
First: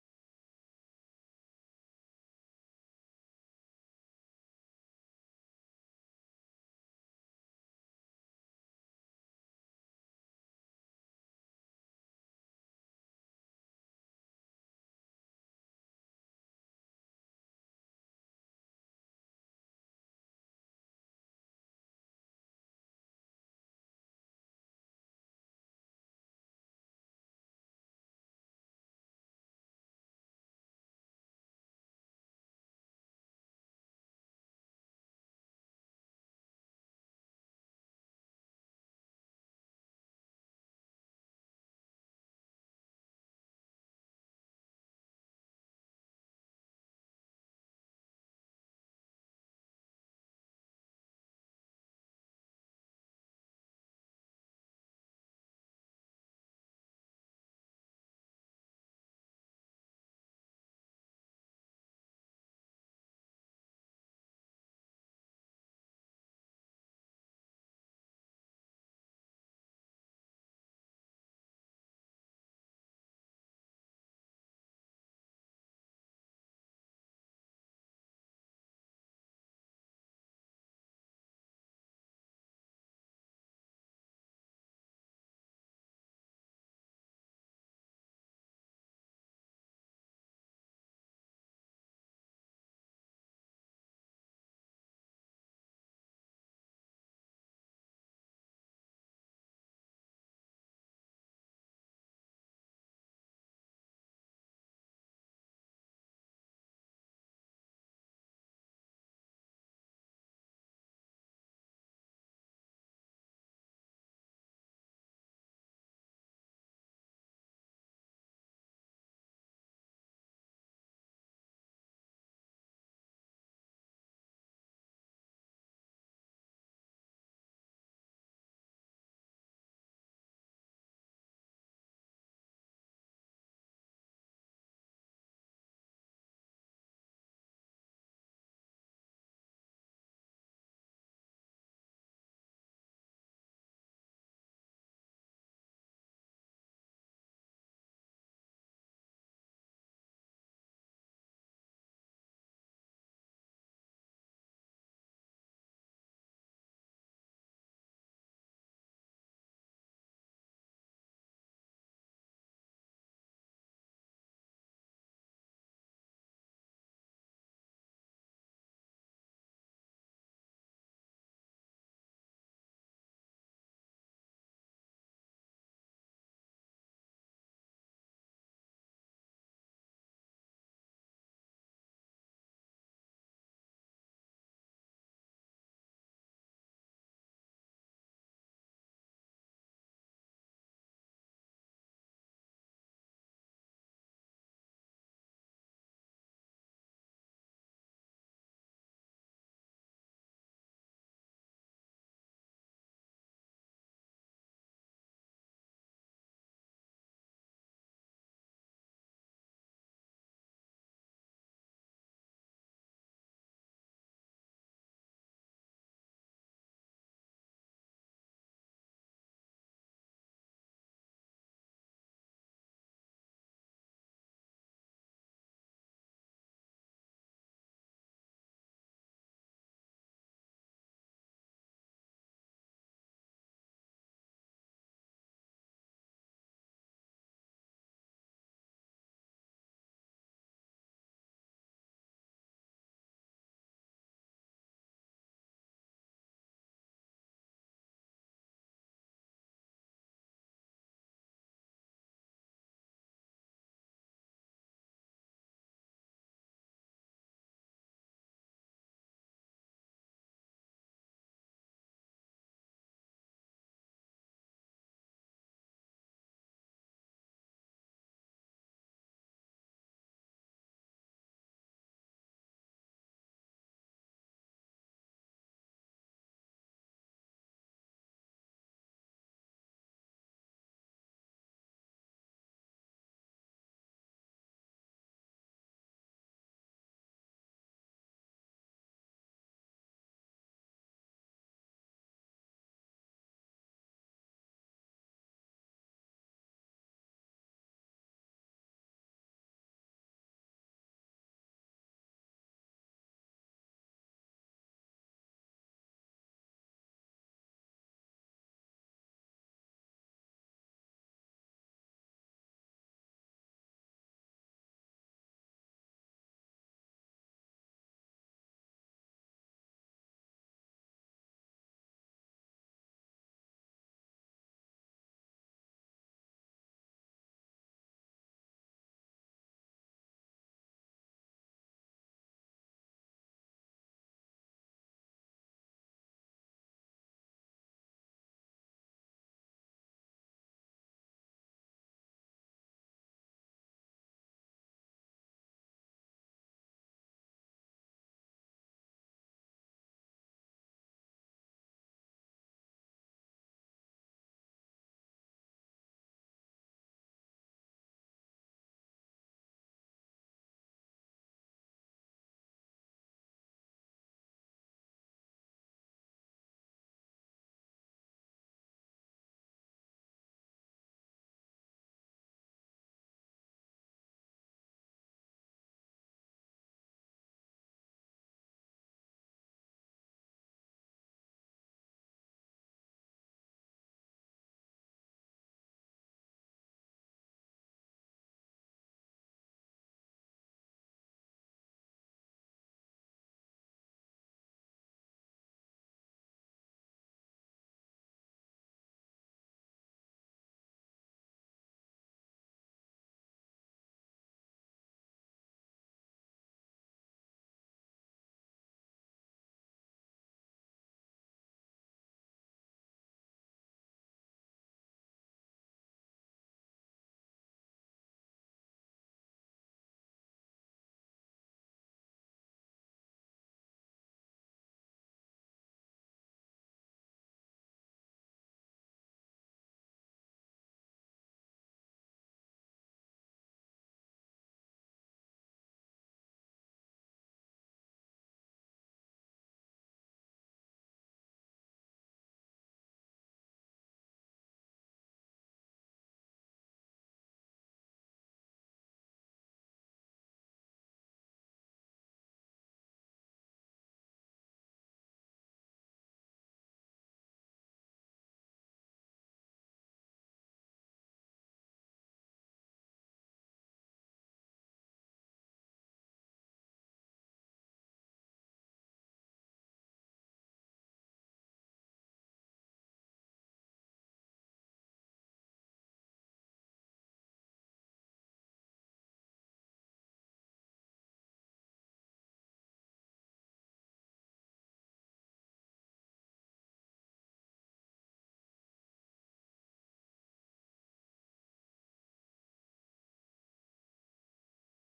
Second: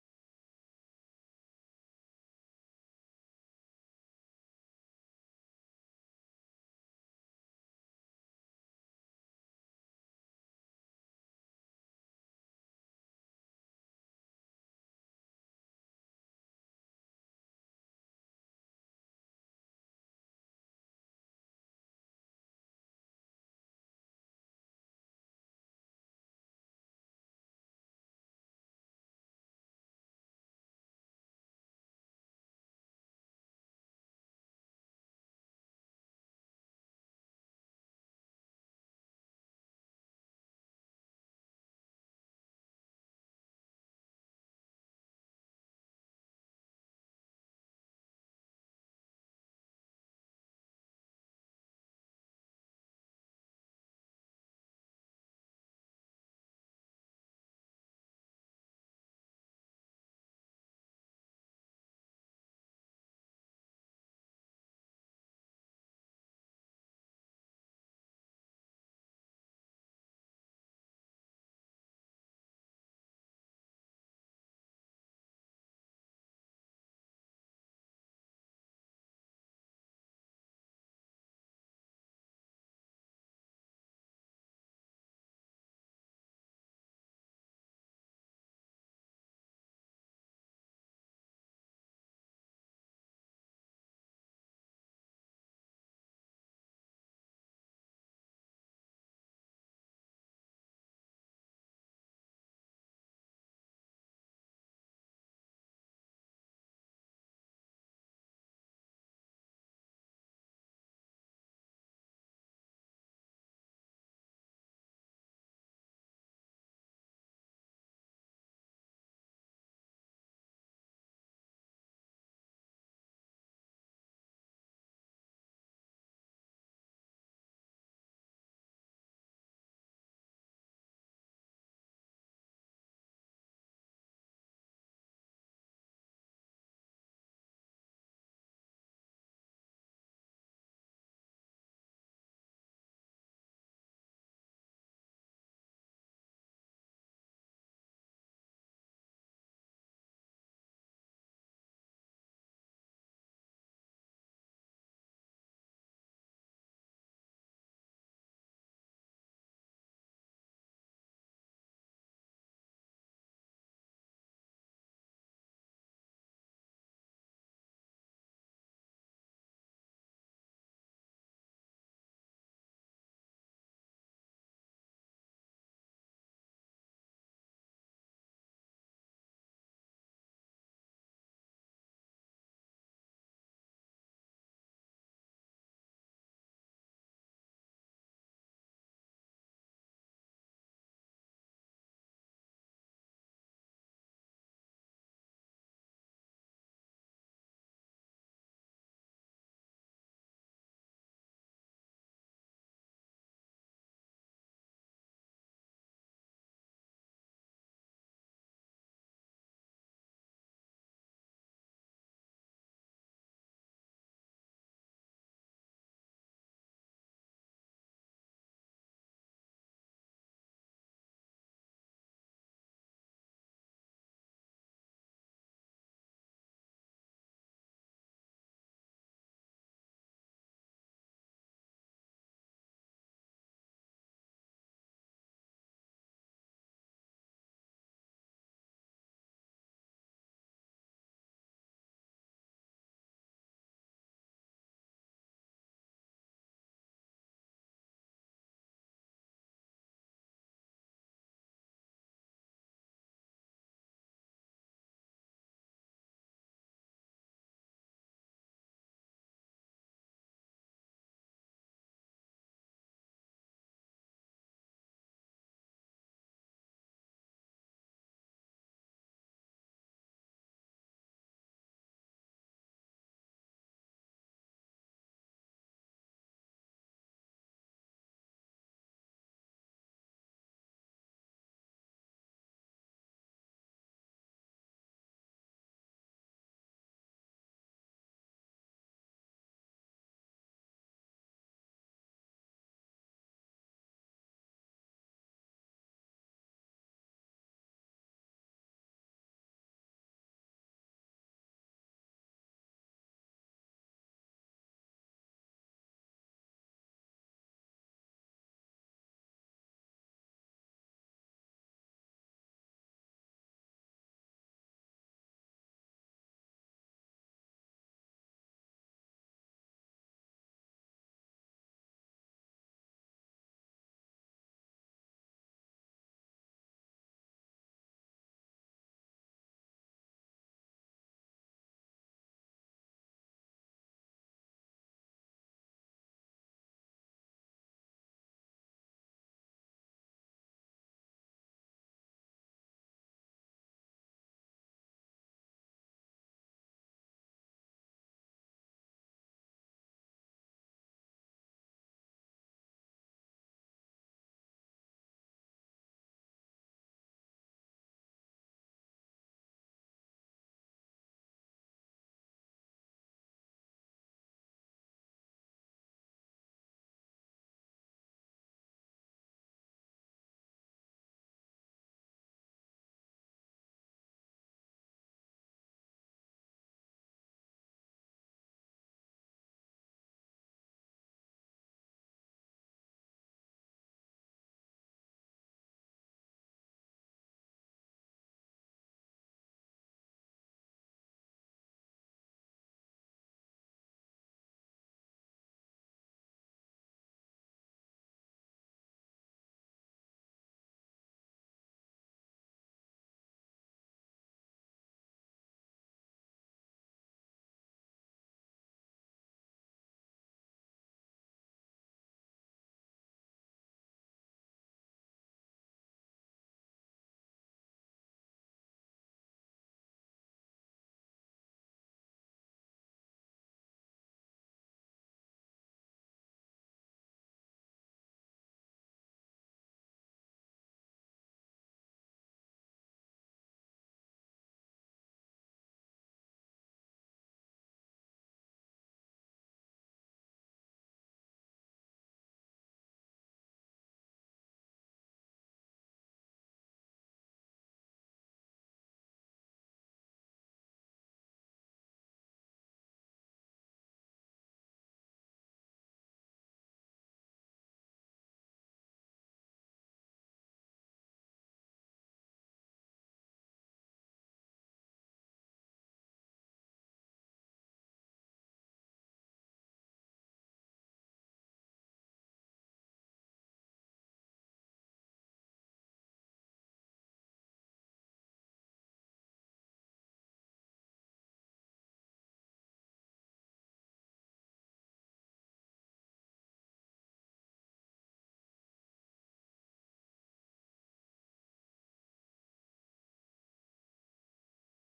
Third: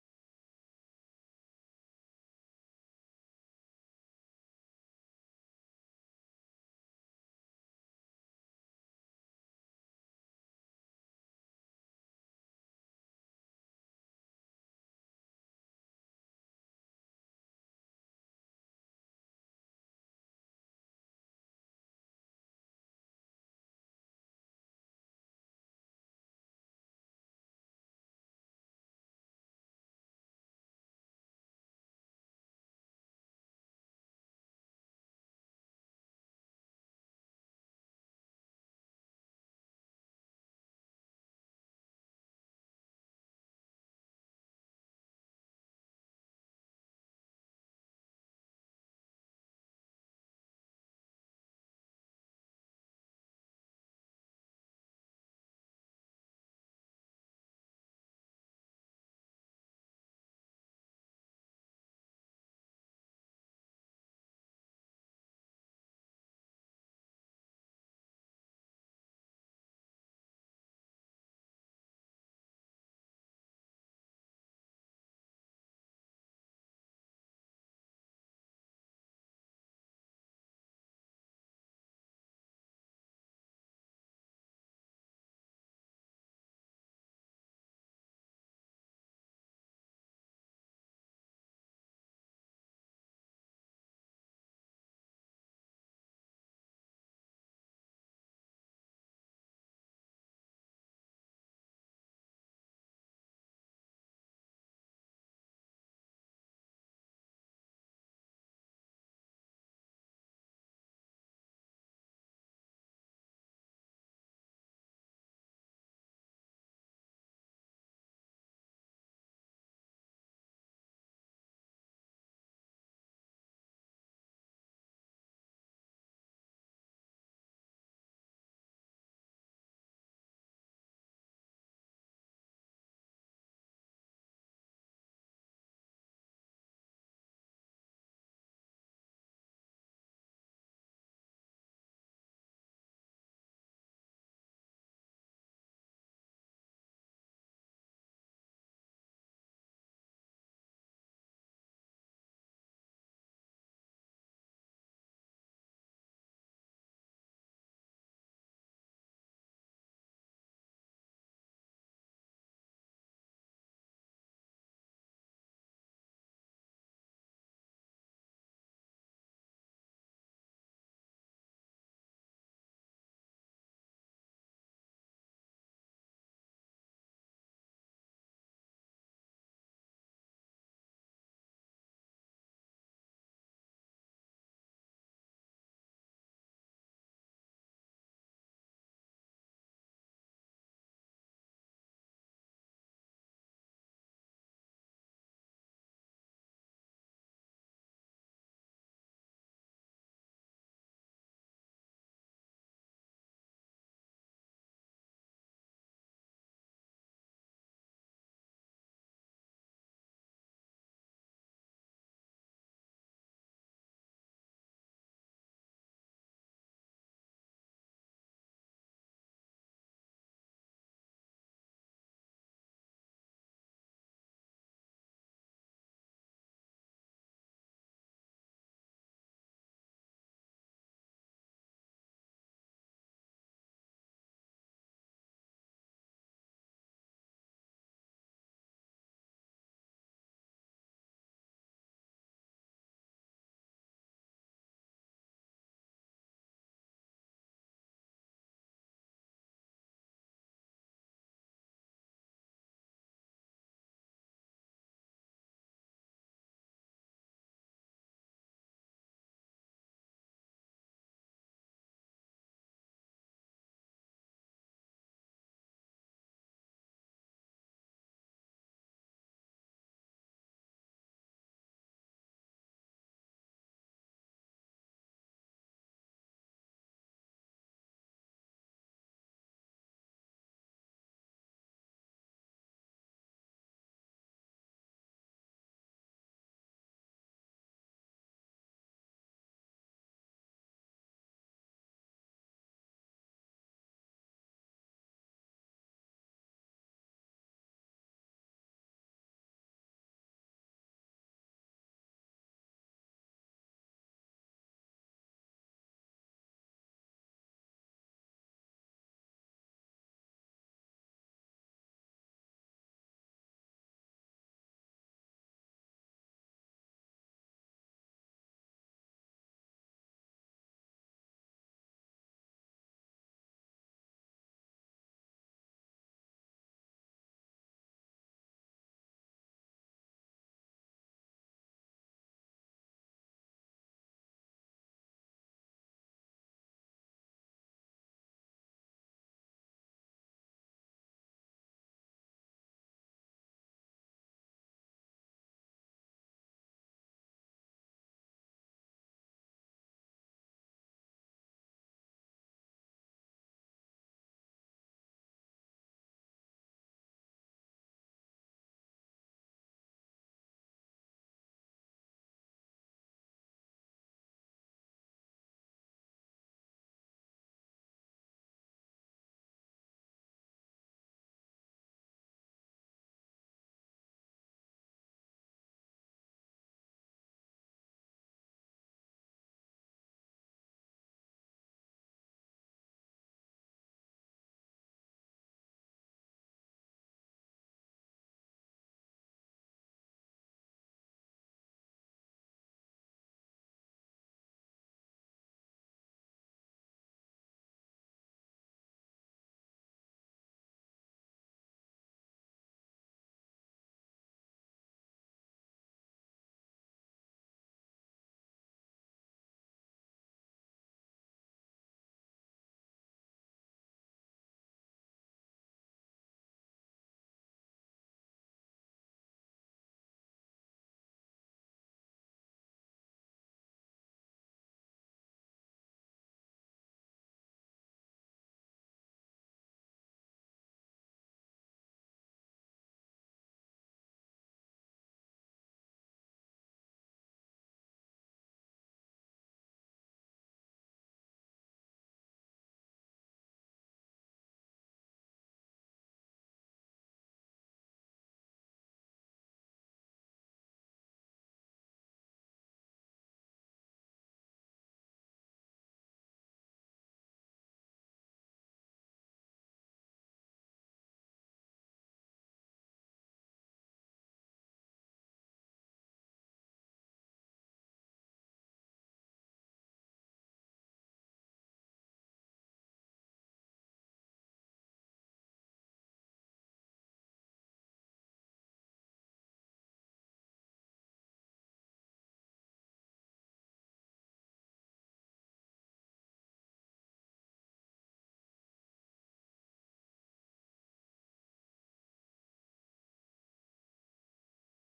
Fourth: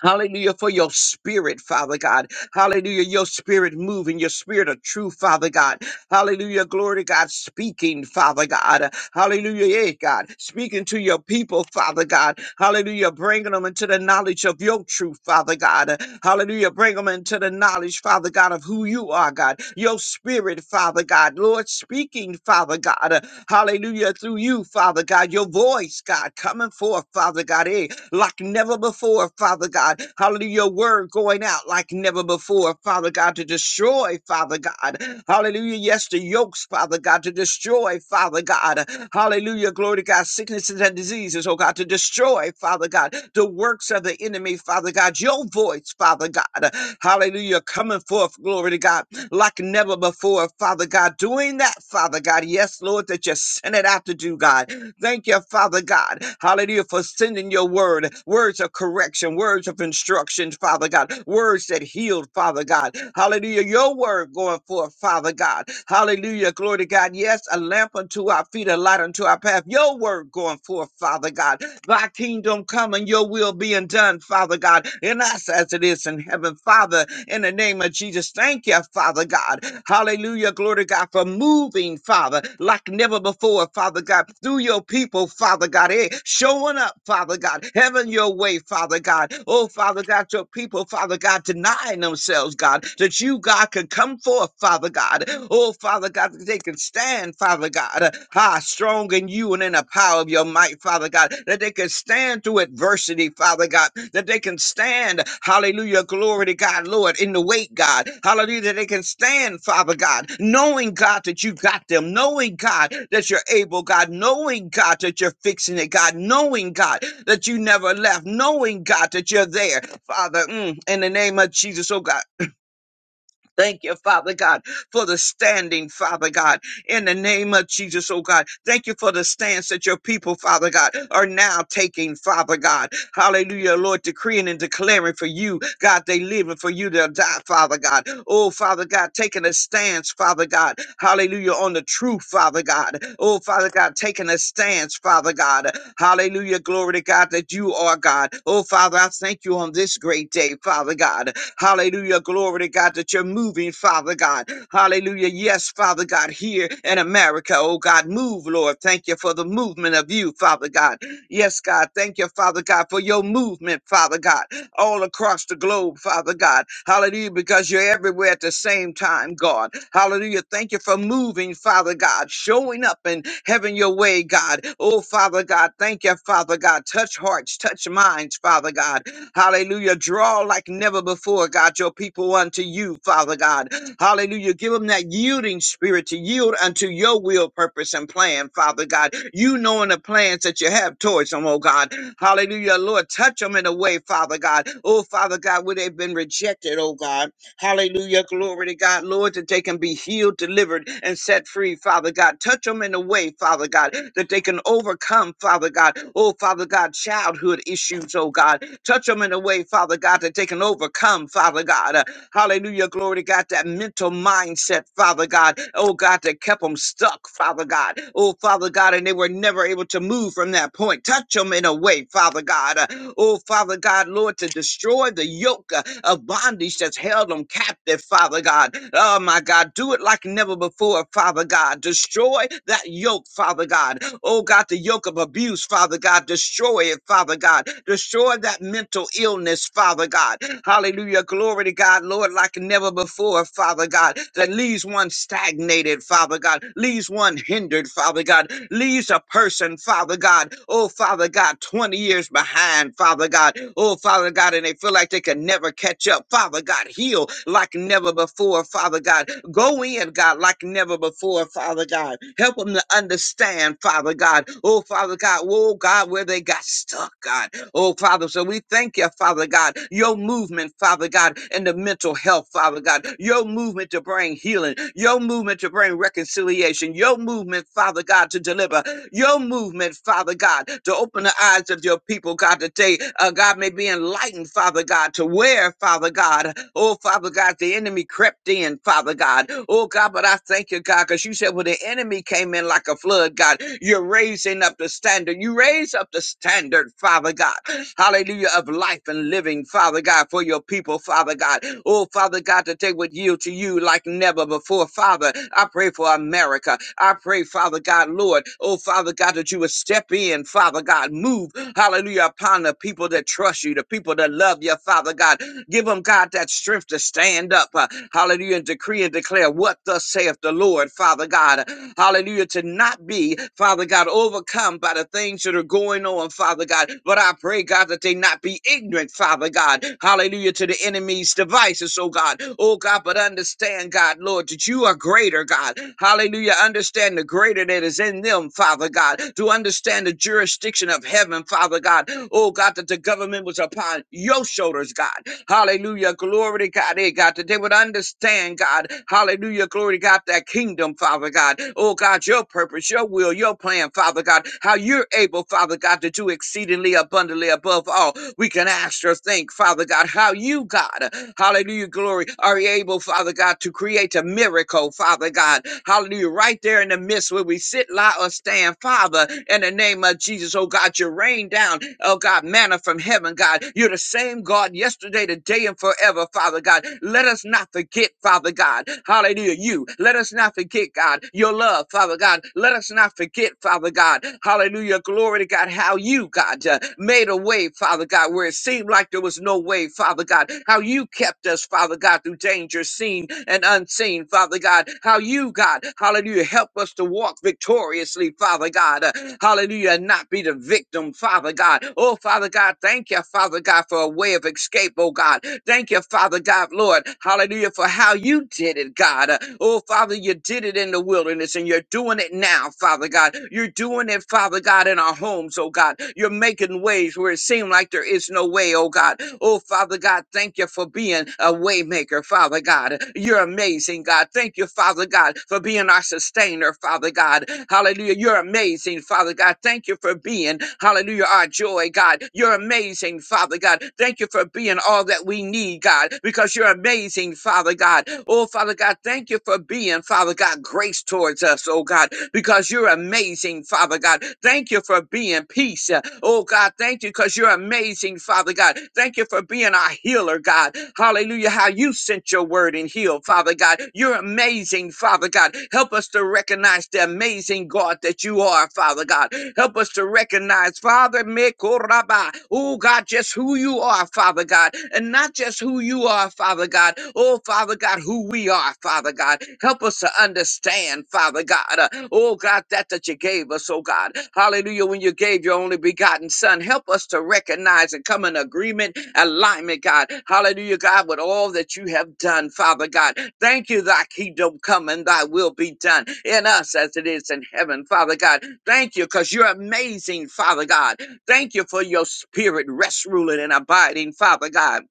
Speaker 4: Hallelujah for your spirit, Father God. Hallelujah, your spirit moving, your spirit of truth, Father God. Hallelujah, glory to God, speaking, Father God. Hallelujah, yeah, God, speaking to your people, Father God. Hallelujah, bringing them into the knowledge of your truth, Father God. Hallelujah, bring them into the knowledge, Father God, of who you are, God. Your spirit, Father God. Lord, speaking, Father God. Hallelujah, through you, Father God. Your voice, God, coming forth, Father God. Eh, like never before, Father God. Hallelujah, your word going out like never before, Father God, to destroy, Father God. Hallelujah, yes, the yokes, Father God, to destroy, Father God. Hallelujah, glory to God, sicknesses and diseases, oh God, to destroy, Father God, the works of the enemy, Father God. Your voice, Father God. Hallelujah, coming forth, glory to God, like never before, Father God. Doing that, Father God. Yes, Lord, that you sent it out to do, God. Thank you, Father God. Hallelujah, for sending your word, words of correction, words of instruction, Father God, words that healed, Father God. Hallelujah, your word going forth, Father God. Hallelujah, glory to God. Yes, a lamp unto our feet, a light unto our path. Your word going forth, Father God. Thy kingdom come and your will being done, Father God, in us as it is in heaven, them, Father, in the name of Jesus. Thank you, Father God. Hallelujah. Glory to God for moving, Father, like never before, Father God, through your people, Father God. Hey, showing up, Father God. Having your way, Father God. Oh, Father God, your people, Father God, denying themselves, God, that you, God, could come forth, Father God. Oh, Father God, that they can stand, Father God ah, strong in you and in the power of your might, Father God, that they can stand through adversity, Father God, that they can stand, hallelujah, glory to God, Lord, in the weight, God, hallelujah, that they can stand, Father God, knowing, God, that you got them, knowing, God, that you're able, God, knowing, God, that you're fixing it, God, knowing, God, that you never left, knowing, God, that you're there, Father, mm, in the name of Jesus, oh God. Thank you, Father God, for the standing, Father God, in the name of Jesus, oh God. Thank you for the stance that your people, Father God, are now taking, Father God. Hallelujah, Lord, decreeing and declaring for you, God, they live and for you they'll die, Father God. Oh, Father God, taking a stance, Father God. Hallelujah, on the truth, Father God. Oh, Father God, taking a stance, Father God. Hallelujah, glory to God that you are God. Oh, Father, I thank you on this great day, Father God. Hallelujah. Glory to God that you're moving, Father God. Hallelujah. Yes, Father God, here in America, oh God, move, Lord. Thank you for the movement of you, Father God. Yes, God. Thank you, Father God, for your movement, Father God, all across the globe, Father God. Hallelujah, because you're everywhere at the same time, God. Hallelujah. Thank you for moving, Father God, showing up and having your way, God. Oh, Father God, thank you, Father God. Touch hearts, touch minds, Father God. Hallelujah. Draw like never before, God, your people unto you, Father God. Hallelujah. Give them that yielding spirit to yield unto your will, purpose, and plan, Father God. You knowing the plans that you have towards them, oh God. Hallelujah. Lord, touch them in a way, Father God. Oh, Father God, where they've been rejected, oh God. Hallelujah. Glory to God, Lord, that they can be healed, delivered, and set free, Father God. Touch them in a way, Father God, that they can overcome, Father God. Oh, Father God, childhood issues, oh God. Touch them in a way, Father God, that they can overcome, Father God. Uh, Hallelujah. Glory to God. That mental mindset, Father God. Oh God, that kept them stuck, Father God. Oh Father God, and they were never able to move from that point. Touch them in a way, Father God. Uh, Oh Father God, Lord, to destroy the yoke uh, of bondage that's held them captive, Father God. Oh my God, do it like never before, Father God. Destroy that yoke, Father God. Oh God, the yoke of abuse, Father God. Destroy it, Father God. Destroy that mental illness, Father. Father God. Hallelujah. Glory to God, Lord, like never before, Father God, that leaves one stagnated, Father God, leaves one hindered, Father God, leaves a person, Father God, oh, Father God, 20 years behind, Father God, oh, Father God, and they feel like they can never catch up. Father God, heal like never before, Father God. Go in, God, like never before, Father God. Help them to understand, Father God, oh, Father God, oh, God, where they got stuck, God. Oh, Father, so we thank you, Father God, your movement, Father God, and the mental health, Father God, your movement to bring healing, your movement to bring reconciliation, your movement, Father God, to deliver, your movement, Father God, to open the eyes of your people, God, that they, uh, God, may be enlightened, Father God, to where, Father God, oh, Father God, the enemy crept in, Father God. Oh, God, but I thank you, God, because you said when the enemy came in like a flood, God, God. You're raising up the standard. You raise up the standard, Father God. Hallelujah, of life and living, Father God, for your people, Father God. Oh, Father God, that they would yield to you like never before, Father. I pray for America. I pray, Father God, Lord. Oh, Father God, that you would step in, Father God. Move, hallelujah, upon the people that trust you, the people that love you, Father God. Give them, God, that strength to stand up. uh, hallelujah, and decree and declare declare what thus saith the Lord, Father God. Hallelujah. To not be, Father God, overcome by the things that are going on, Father God. But I pray, God, that they not be ignorant, Father God. Hallelujah. To the enemy's devices, oh God. Oh God, but understand, God, Lord, that you are greater, God. Hallelujah. Understand the greater that is in them, Father God. To understand the jurisdiction of heaven, Father God. Oh God, that the government was upon your shoulders, God. Hallelujah. Glory to God. Hey, God, that they would understand, God. Hallelujah. Glory to God, that kingdom, Father God. Oh, God, your purpose, your will, your plan, Father God. How you're able, Father God, to do exceedingly abundantly above all we can ask or think, Father God, how you, God, hallelujah, glory, are able, Father God, to create a miracle, Father God, hallelujah, right there in the midst where we sit, lie, or stand, Father, in the name of Jesus, oh God, you rain down, oh God, manna from heaven, God, you're the same God. God, yesterday, today, and forever, Father God. Let us not forget, Father God. Hallelujah. You. Let us not forget, God, your love, Father God. Let us not forget, Father God. Hallelujah. Glory to God. How you, God, uh, made a way, Father God, where it seemed like there was no way, Father God. How you kept us, Father God, through danger seen and unseen, Father God. How you, God, hallelujah, help us to walk victoriously, Father God. Uh, hallelujah. And not be the victim, Father God. Oh, Father God, thank you, Father. Father God, for a way of escape, oh God. Thank you, Father God, Lord. Hallelujah, for how you did it, God. Uh, Oh, Father, you did it in the wilderness and you're doing it now, Father God. You're doing it, Father God, in our homes, oh God. You're making ways where it seemed like there is no way, oh God. Oh, Father God, thank you for being a waymaker, Father God. You're amazing, God. Thank you, Father God, for being our sustainer, Father God. Hallelujah. You're amazing, Father God. Thank you for being, hallelujah, our joy, God. You're amazing amazing, Father God. Thank you for being all that we need, God, because you're amazing, Father God. Oh, Father God, thank you for being, Father God, grace towards us, oh God, because you're amazing, Father God. Thank you for being peace. uh, Oh God, thank you because you're amazing, Father God. Thank you for being our healer, God. Hallelujah. How you sent your word and healed, Father God. You're amazing, Father God. Help us to recognize the amazing God that you are, Father God. Help us to recognize, Father, Rabba. Oh God, just who you are, Father God, and not just who you are, Father God. Oh Father God, who we are, Father God. Help us to understand, Father God. Uh, oh God, that that you gave us, oh God. Hallelujah. When you gave your only begotten Son, help us to recognize and come in agreement, alignment, God. Hallelujah, God, with all that you have done, Father God. Thank you, thy kingdom come and thy will be done in us as it is in heaven, Father God. Thank you, because you're amazing, Father God. Thank you for your spirit rest, ruling, and abiding, Father God,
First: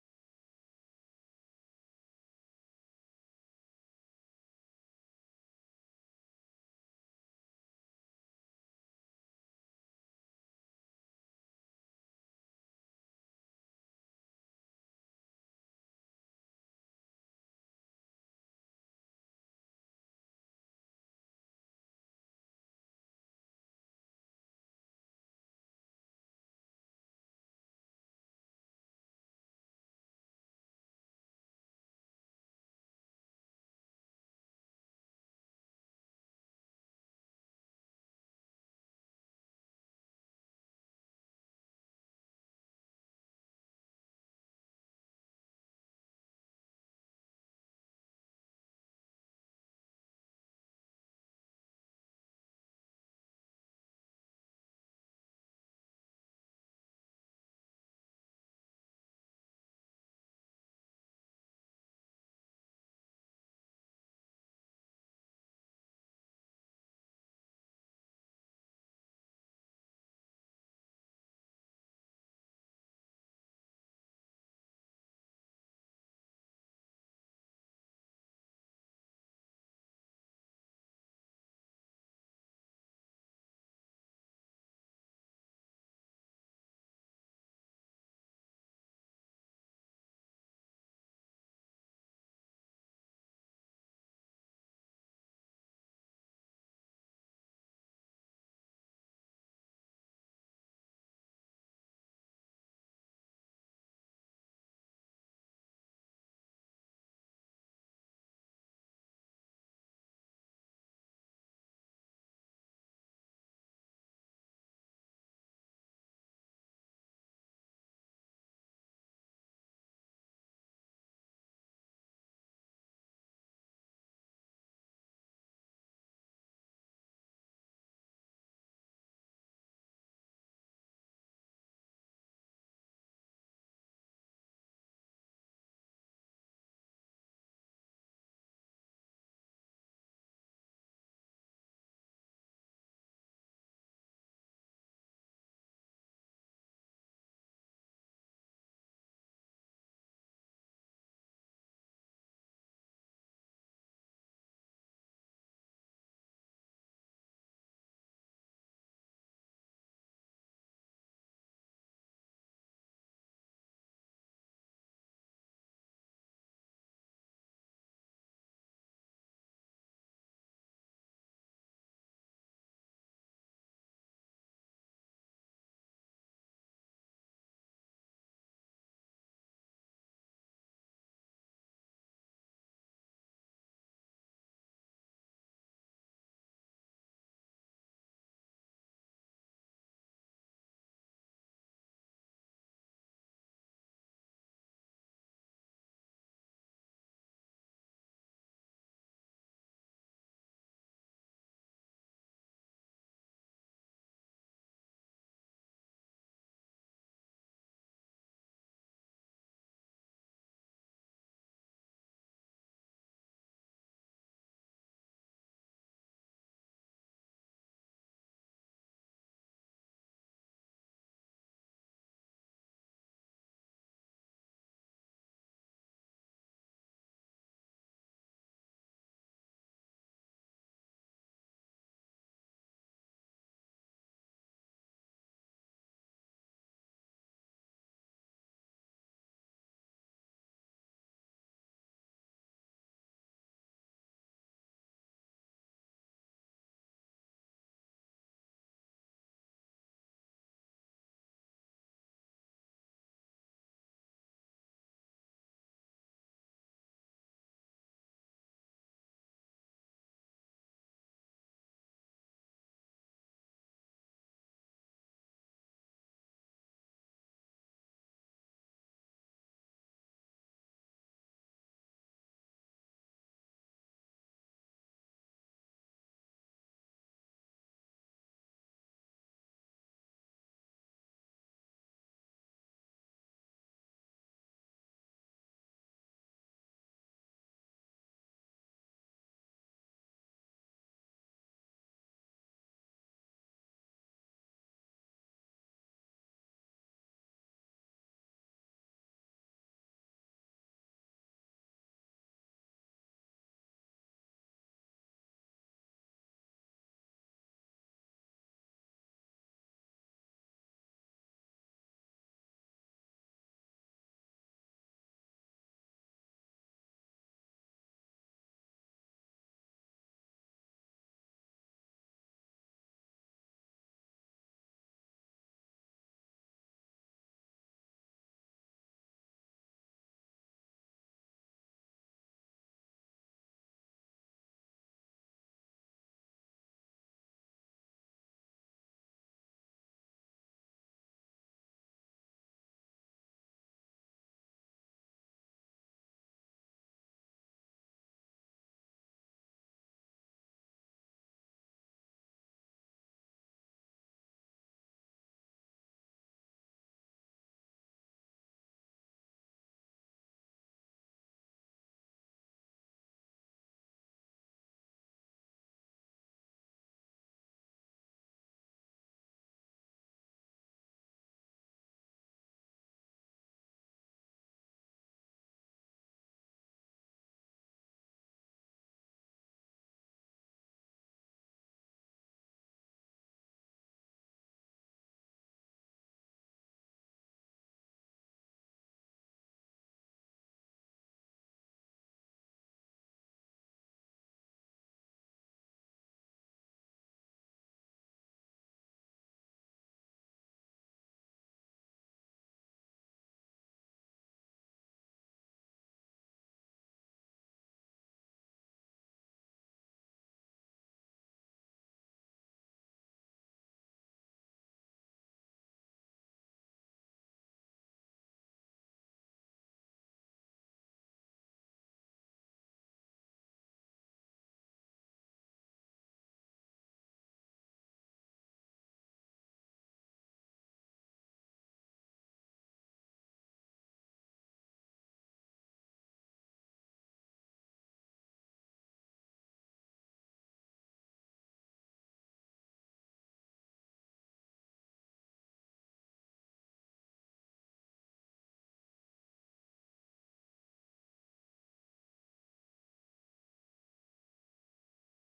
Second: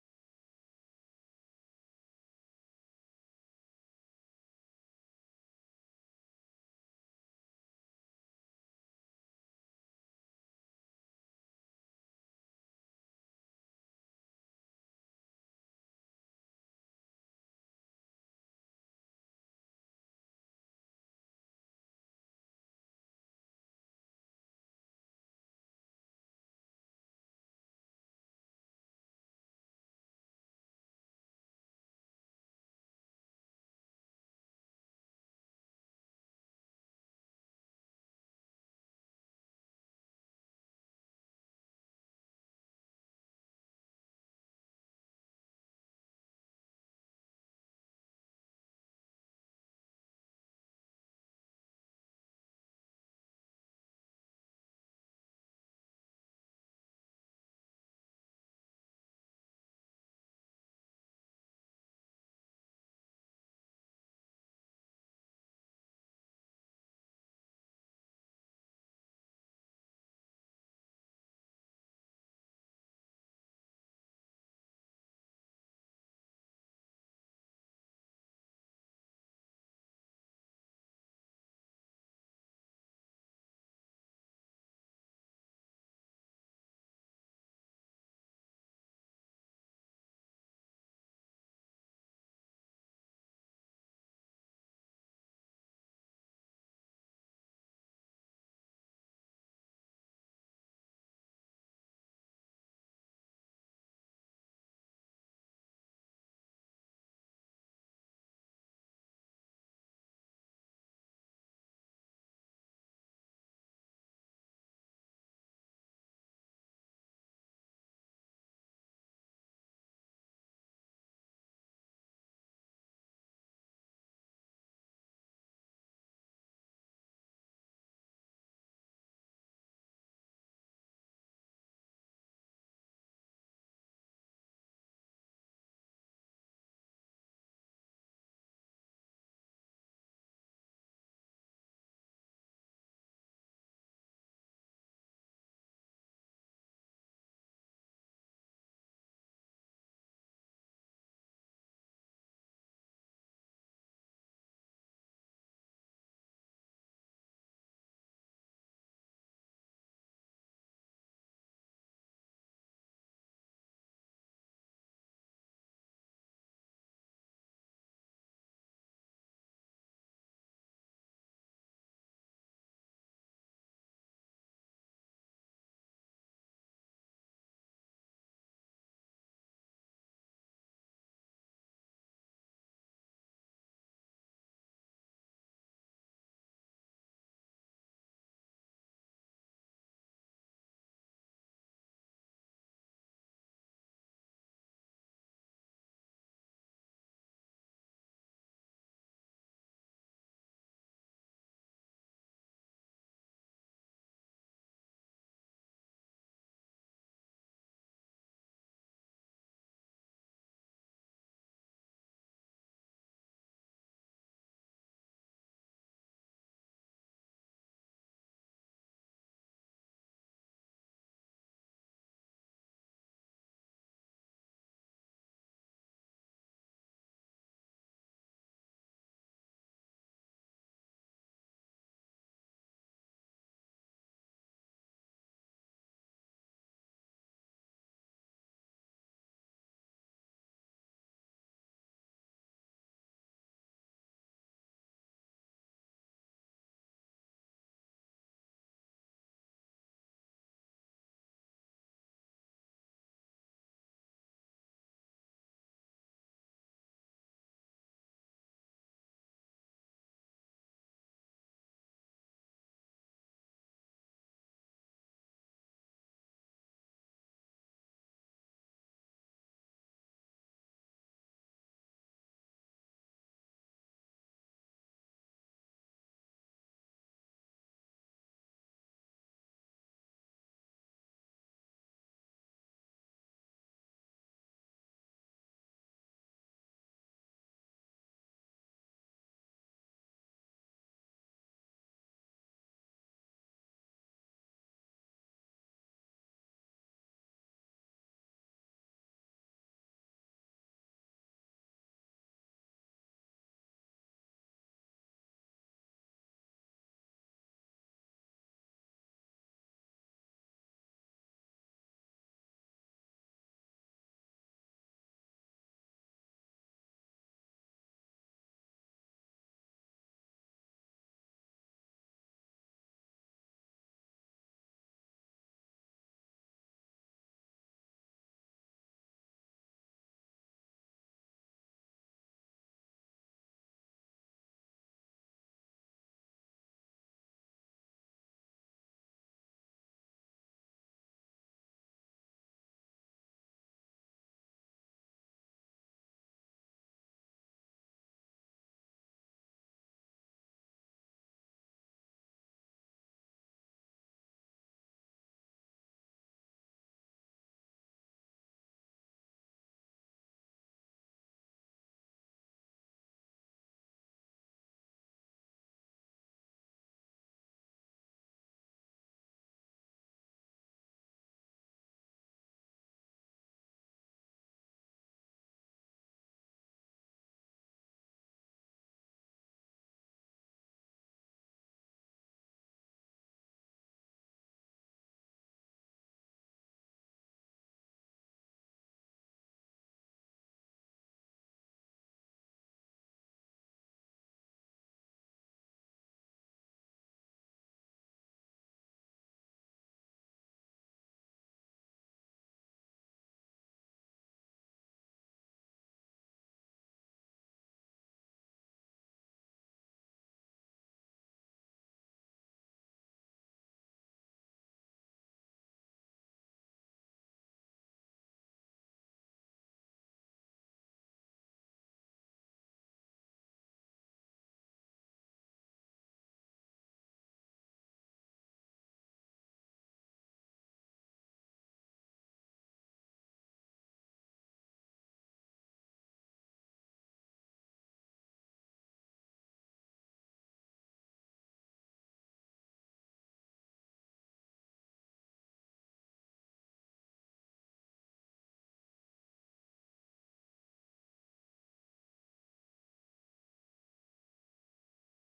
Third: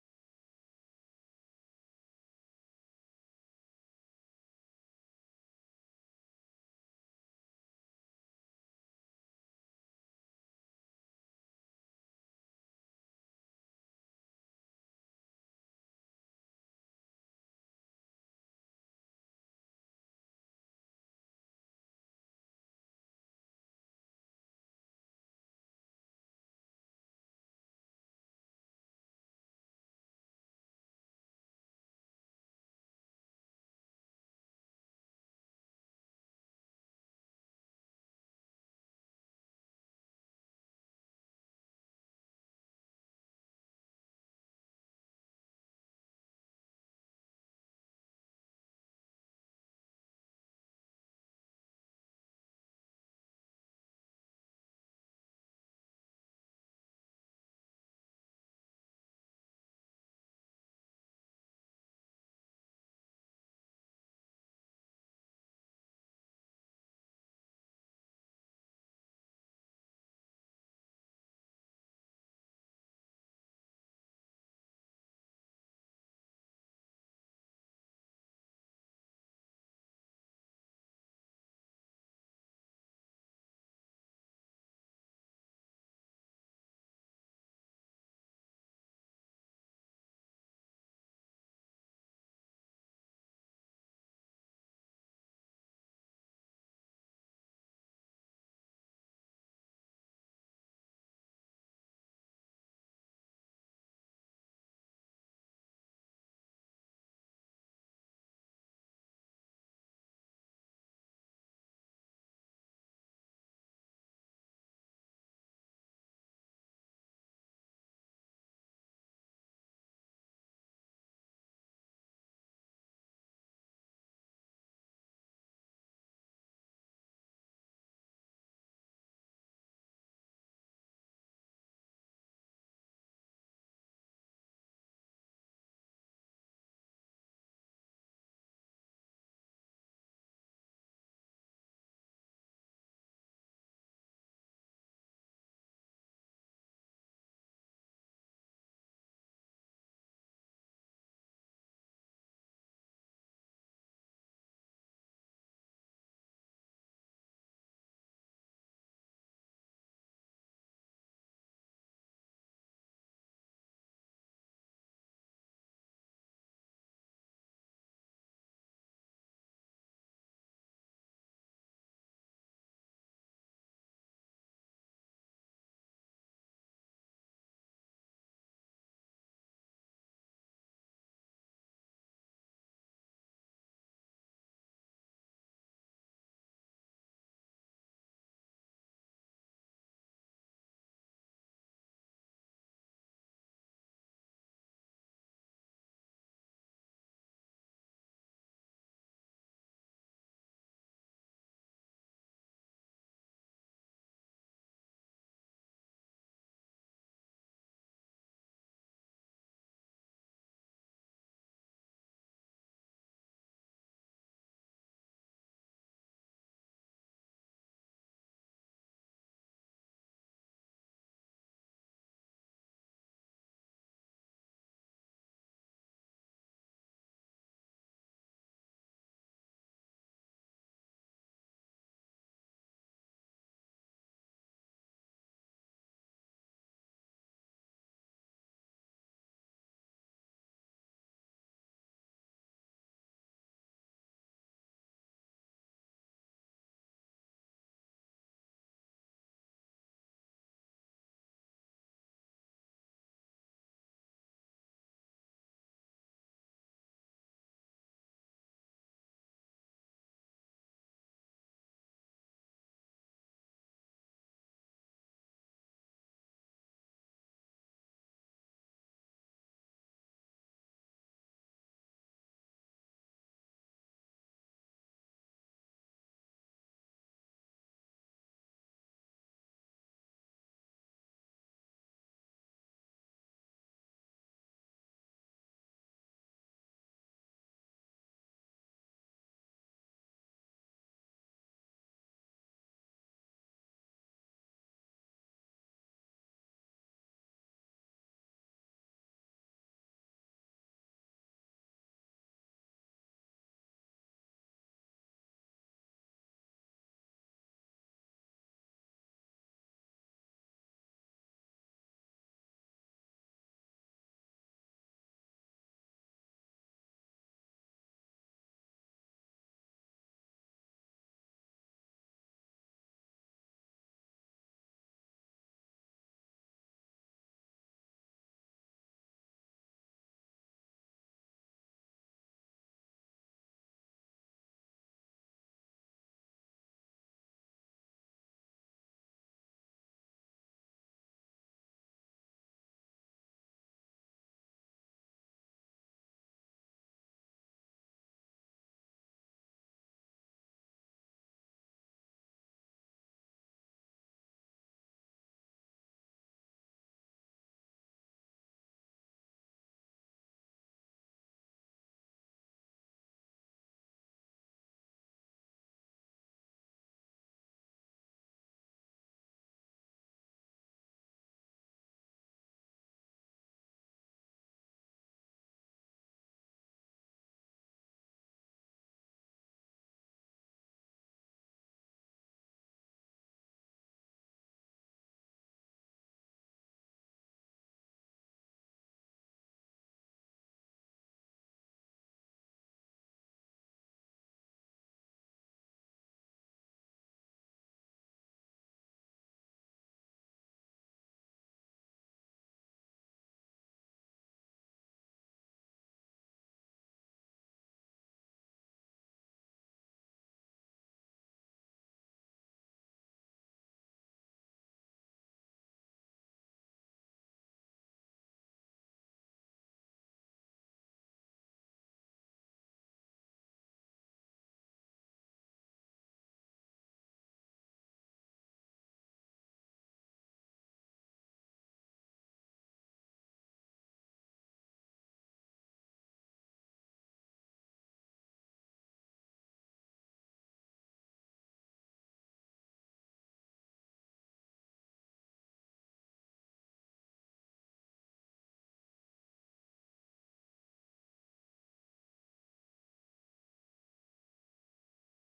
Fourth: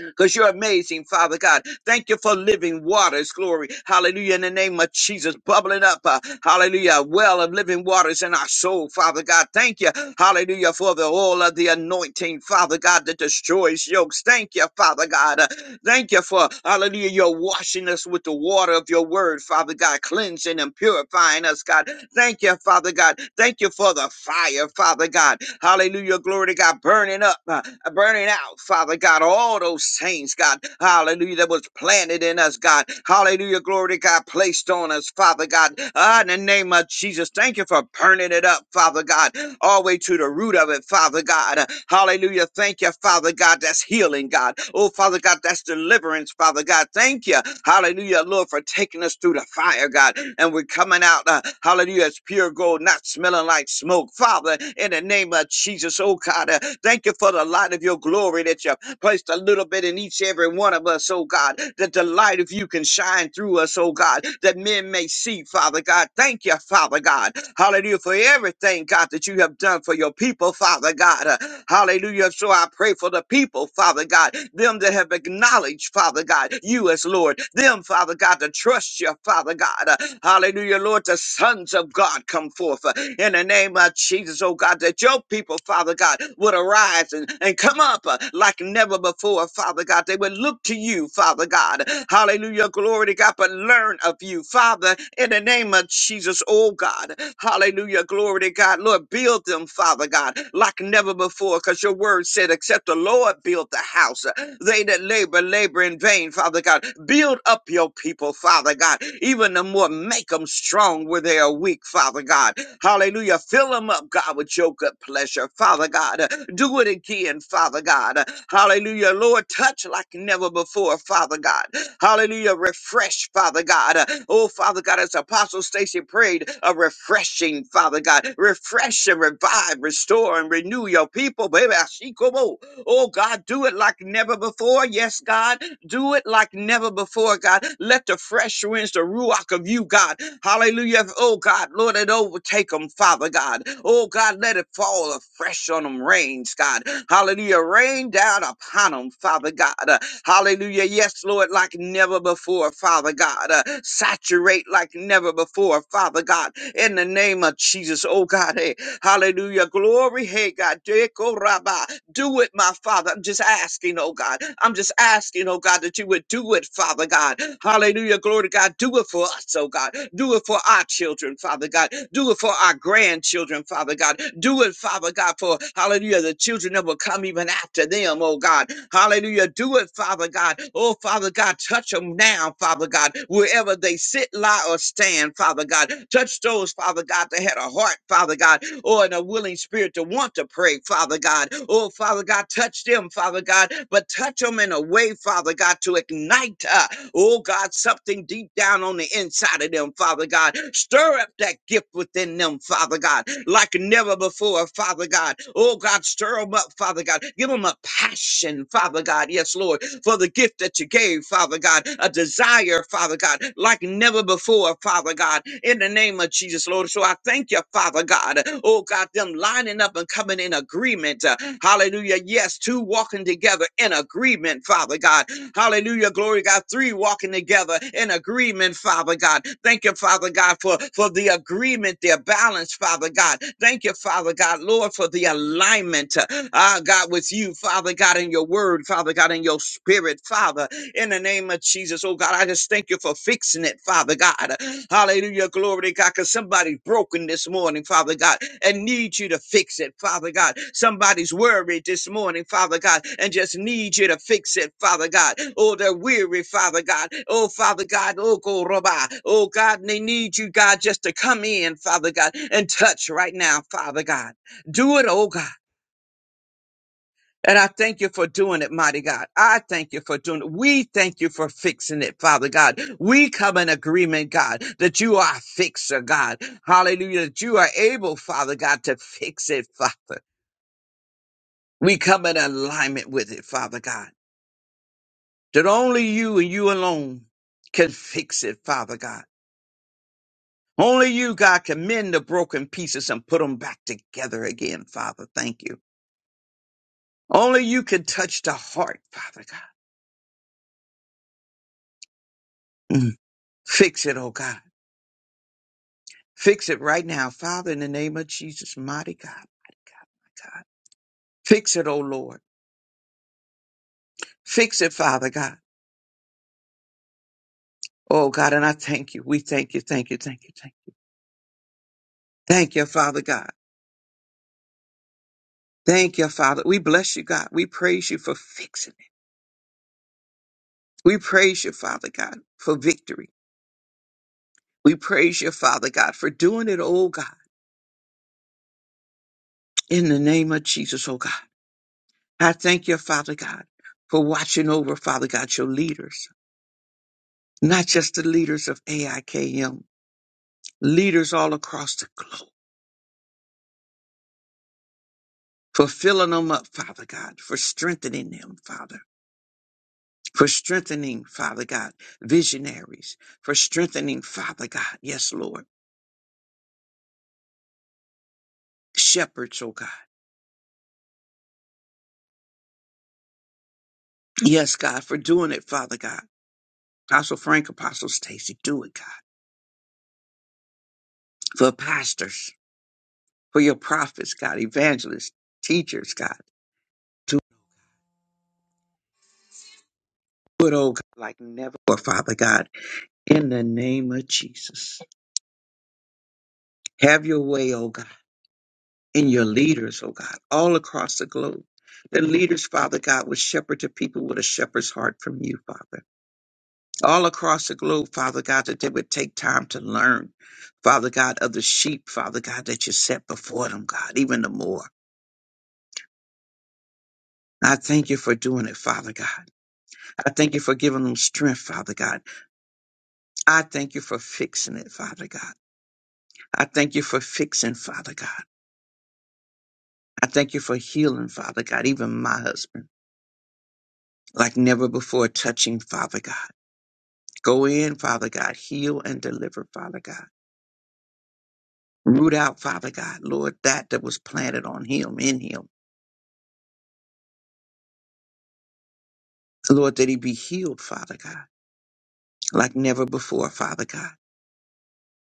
Speaker 4: because you're amazing, Father God. Thank you for living waters, glory. Hallelujah. In the name of Jesus, bubbling up, uh, hallelujah, a well of living waters in our soul, Father God. Thank you, hallelujah, for the oil of the anointing, Father God, that destroys yokes. Thank you, Father God. uh, Thank you for, hallelujah, your washing us with the water of your word, Father God, cleansing and purifying us, God. Thank you, Father God. Thank you for the fire, Father God. Hallelujah, glory to God, burning up, uh, burning out, Father God, all those things, God. Hallelujah, that was planted in us, God. Hallelujah, glory to God, placed on us, Father God. Ah, in the name of Jesus, thank you for burning it up, Father God all the way to the root of it, Father God. Hallelujah. Thank you, Father God. That's healing, God. Oh, Father God, that's deliverance, Father God. Thank you. Hallelujah, Lord, for taking us through the fire, God. And we're coming out, uh, hallelujah, as pure gold, not smelling like smoke. Father, in the name of Jesus, oh God, uh, thank you for the light of your glory that you placed a little bit in each every one of us, oh God, that the light of you can shine through us, oh God, that men may see, Father God. Thank you, Father. Father God. Hallelujah, for everything, God, that you have done for your people, Father God. Uh, Hallelujah. So I pray for the people, Father God, them that have acknowledged, Father God, you as Lord, them, Father God, to trust you, Father God. Uh, Hallelujah, Lord, the sons of God come forth uh, in the name of Jesus, oh God, that your people, Father God, would arise and, and come up uh, like never before, Father God. They would look to you, Father God. Hallelujah, glory to God, but learn of you you, Father, in the name of Jesus, oh God. Hallelujah. Glory to God. Lord, build them, Father God, like never before, because your word said, except the Lord build the house, they that labor, labor in vain, Father God. Build up your people, Father God, even the more make them strong where they are weak, Father God. Hallelujah. Fill them up, God, with your good pleasure, Father God. Do it again, Father God. Hallelujah. Lord, touch like never before, Father God. Hallelujah. Refresh, Father God. Uh, Oh, Father God, as Apostle Stacy prayed, a refreshing, Father God. Refresh and revive, restore and renew your people, baby. Ashikobo. Oh, God, do it like never before. Yes, God. Do it like never before, God. Let the fresh winds, the ruach of you, God. Hallelujah. Oh, God, Lord, it overtake them, Father God. Oh, God, let it fall afresh on them rains, God. Hallelujah. Rain down upon them, Father God. Hallelujah. Yes, Lord, like never before, Father God. Uh, saturate like never before, Father God. In the name of Jesus, oh God. Hey, Hallelujah. Glory. Hey, God. Deko rabba. Do it, my Father. I'm just asking, oh God. I'm just asking, oh God, that you would do it, Father God. Hallelujah. Glory to God. Do it for us, oh God. Do it for our children, Father God. Do it for our grandchildren, Father God. Do it, Father God, for hallelujah, the children that will come even after them, oh God. Hallelujah. Do it, Father God. Oh, Father God, touch them now, Father God, wherever they sit, lie, or stand, Father God. Touch those, Father God, that had a heart, Father God, or in a willing spirit to want to pray, Father God. Oh, Father God, touch them, Father God, but touch them in a way, Father God, to ignite, uh, oh God, something deep down on the inside of them, Father God. Stir up that gift within them, Father God, like never before, Father God. Oh God, stir them up, Father God. Give them a passion, Father God. Yes, Lord for the gift that you gave, Father God, a desire, Father God, like never before, Father God, in the name of Jesus, Lord. So I thank you, Father God. Oh God, them lining up and coming in agreement. uh, Hallelujah. Yes, two walking together in agreement, Father God. Hallelujah. Glory God. Three walking together in agreement, Father God. Thank you, Father God, for, for the agreement, their balance, Father God. Thank you, Father God, Lord, for the alignment. uh, Ah, God, was you, Father God, in your word, Father God, in your spirit, Father, in the name of Jesus. Oh God, I just thank you for fixing it, Father God. Hallelujah. Glory to God. Because somebody's broken this morning, Father God, and need you to fix it, Father God. Somebody's worried this morning, Father God, and just need you to fix it, Father God. Oh, they're weary, Father God. Oh, Father God. Oh, go rabbi. Oh, God, and they need you, God, just to come in, Father God, and touch right now, Father God. Do it, oh God. And I thank you for doing it, mighty God. I thank you for doing it. We thank you for fixing it, Father God. We come in agreement, God, that you are a fixer, God. Hallelujah. That you are able, Father God, to fix it, Father. We come in alignment with it, Father God. That only you and you alone can fix it, Father God. Only you, God, can mend the broken pieces and put them back together again, Father. Thank you. Only you can touch the heart, Father God. Mm. Fix it, oh God. Fix it right now, Father, in the name of Jesus, mighty God, mighty God, my God. Fix it, oh Lord. Fix it, Father God. Oh God, and I thank you. We thank you, thank you, thank you, thank you. Thank you, Father God. Thank you, Father. We bless you, God. We praise you for fixing it. We praise you, Father God, for victory. We praise you, Father God, for doing it, oh God, in the name of Jesus, oh God. I thank you, Father God, for watching over, Father God, your leaders, not just the leaders of AIKM, leaders all across the globe, for filling them up, Father God, for strengthening them, Father, for strengthening, Father God, visionaries, for strengthening, Father God, yes, Lord, shepherds, oh God, yes, God, for doing it, Father God. Apostle Frank, Apostle Stacy, do it, God, for pastors, for your prophets, God, evangelists, teachers, God, do it, oh God, like never before, Father God, in the name of Jesus. Have your way, oh God. in your leaders, oh God, all across the globe. The leaders, Father God, would shepherd to people with a shepherd's heart from you, Father. All across the globe, Father God, that they would take time to learn, Father God, of the sheep, Father God, that you set before them, God, even the more. I thank you for doing it, Father God. I thank you for giving them strength, Father God. I thank you for fixing it, Father God. I thank you for fixing, Father God. I thank you for healing, Father God, even my husband, like never before touching, Father God. Go in, Father God, heal and deliver, Father God. Root out, Father God, Lord, that that was planted on him, in him. Lord, that he be healed, Father God, like never before, Father God.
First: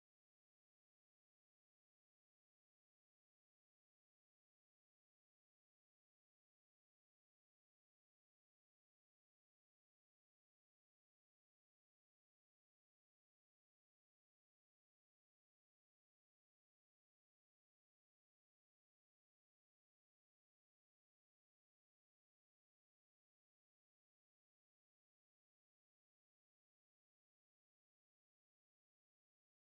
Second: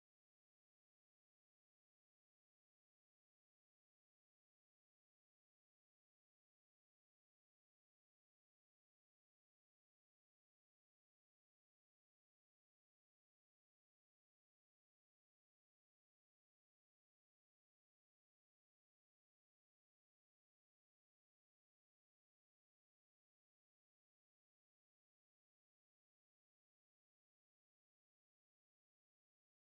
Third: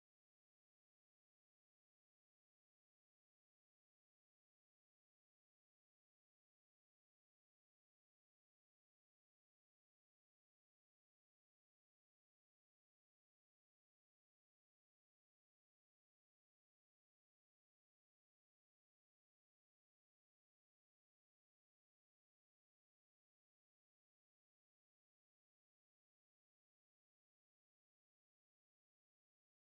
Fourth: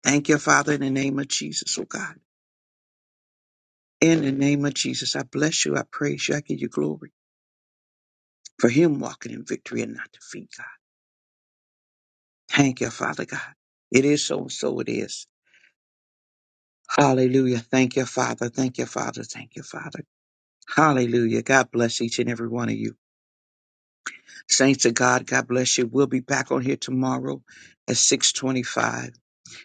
Speaker 4: Thank you, Father, in the name of Jesus, oh God. In the name of Jesus, I bless you, I praise you, I give you glory for him walking in victory and not defeat, God. Thank you, Father God. It is so and so it is. Hallelujah. Thank you, Father. Thank you, Father. Thank you, Father. Hallelujah. God bless each and every one of you. Saints of God, God bless you. We'll be back on here tomorrow at 625.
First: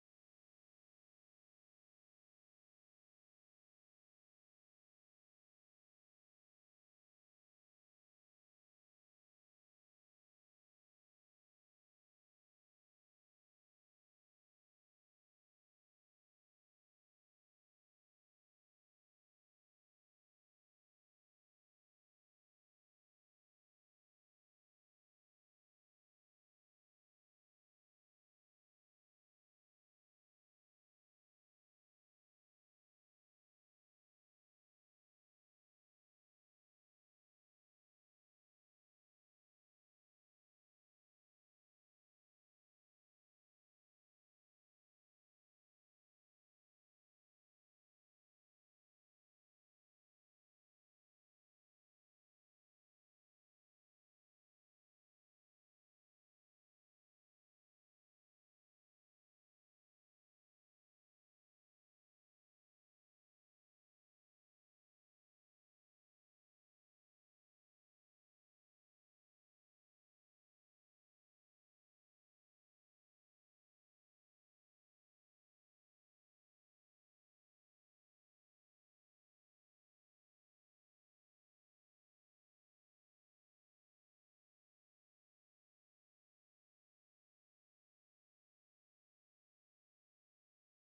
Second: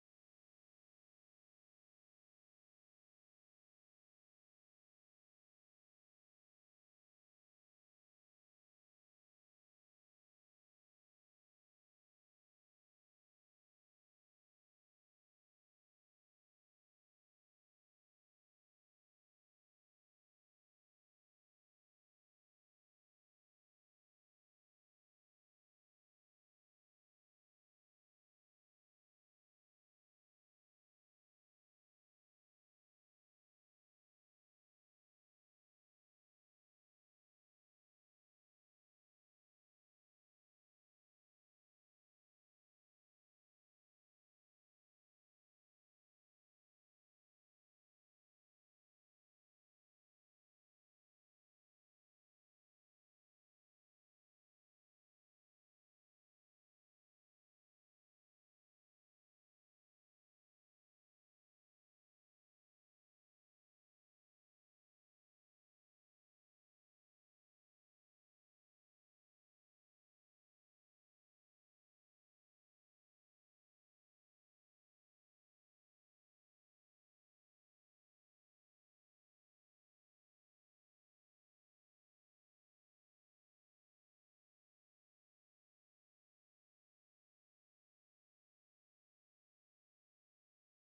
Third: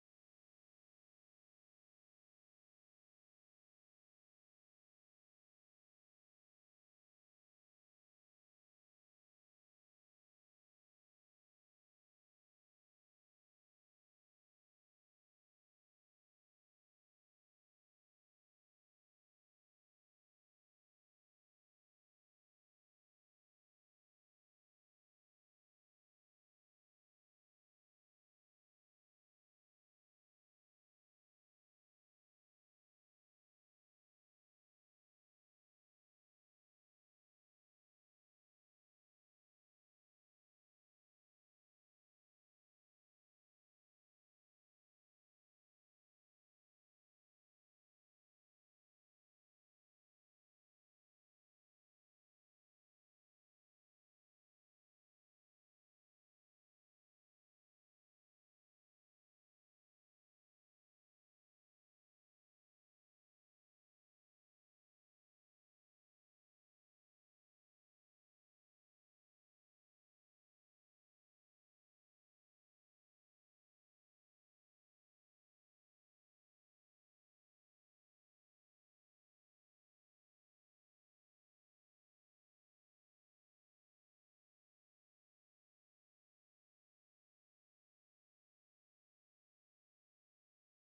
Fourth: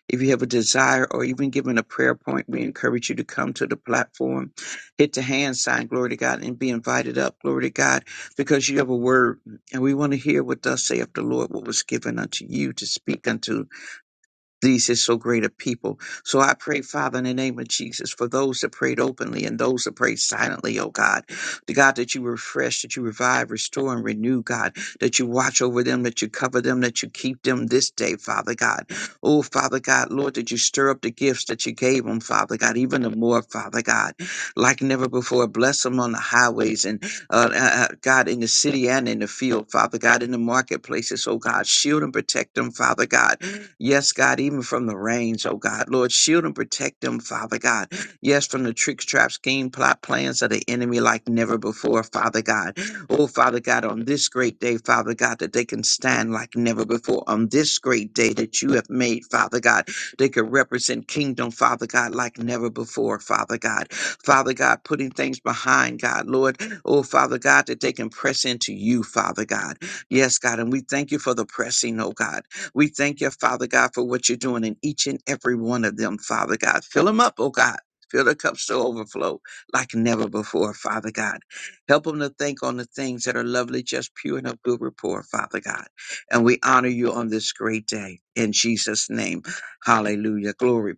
Speaker 4: If you have a desire or even given a prayer point, we encourage you to come to the platform. Hit the hand sign, glory to God, and be invited up, glory to God, because you have a word. And we want to hear what thus saith the Lord, what was given unto you to speak unto these is so great a people. So I pray, Father, in the name of Jesus, for those that prayed openly and those that prayed silently, oh God. The God that you refresh, that you revive, restore, and renew, God, that you watch over them, that you cover them, that you keep them this day, Father God. Oh, Father God, Lord, that you stir up the gifts that you gave them, Father God, even the more, Father God, like never before. Bless them on the highways and uh, uh, uh, God in the city and in the field, Father God, in the marketplaces, oh God. Shield and protect them, Father God Yes, God, even from the range, oh God. Lord, shield and protect them, Father God. Yes, from the tricks, traps, scheme, plot, plans of the enemy like never before, Father God. Oh, Father God, on this great day, Father God, that they can stand like never before. On this great day that you have made, Father God, they can represent kingdom, Father God, like never before, Father God. Father God, putting things behind, God, Lord. Oh, Father God, that they can press into you, Father God. Yes, God, and we thank you for the pressing, oh God. We thank you, Father God, for what you're doing in each and every one of them, Father God. Fill them up, oh God. Fill the cups to overflow like never before, Father God. Help them to think on the things that are lovely, just pure and of good report, Father God. And we honor you on this great day in Jesus' name. Hallelujah. Glory.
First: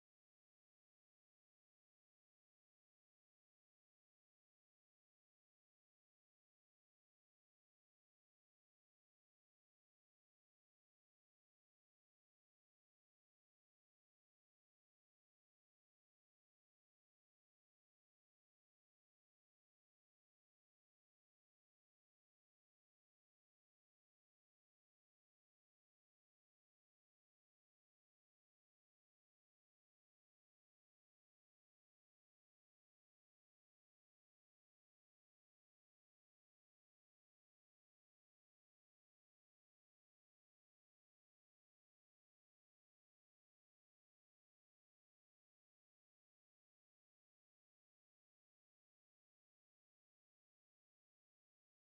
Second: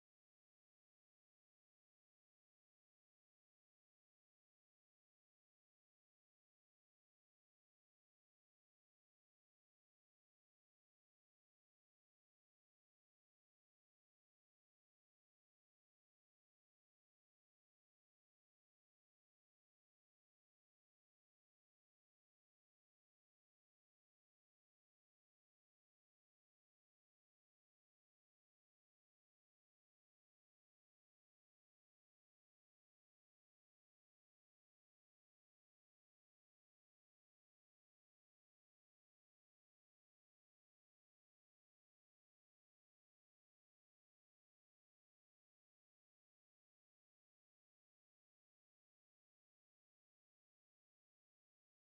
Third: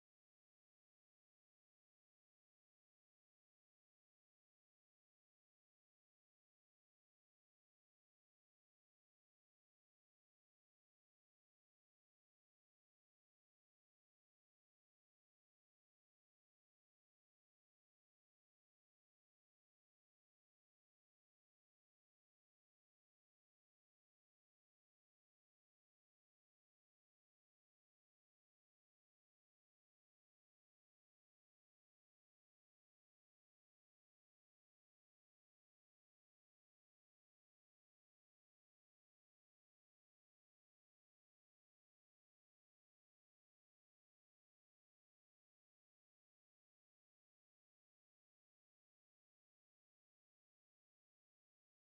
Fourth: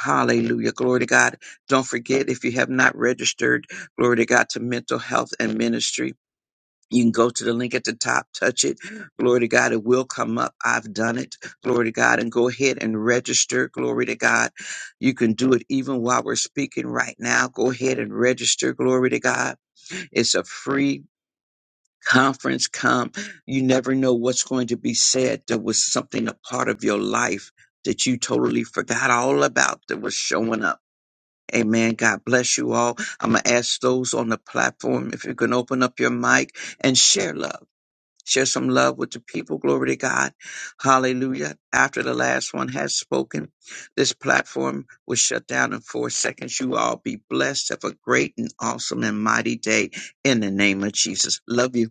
Speaker 4: Hallelujah. Glory to God. Don't forget if you have not registered, glory to God, to mental health and ministry. You can go to the link at the top, touch it. Glory to God. It will come up. I've done it. Glory to God. And go ahead and register. Glory to God. You can do it even while we're speaking right now. Go ahead and register. Glory to God. It's a free conference. Come. You never know what's going to be said. There was something a part of your life that you totally forgot all about that was showing up. Amen. God bless you all. I'm going to ask those on the platform if you can open up your mic and share love. Share some love with the people. Glory to God. Hallelujah. After the last one has spoken, this platform was shut down in four seconds. You all be blessed. Have a great and awesome and mighty day in the name of Jesus. Love you.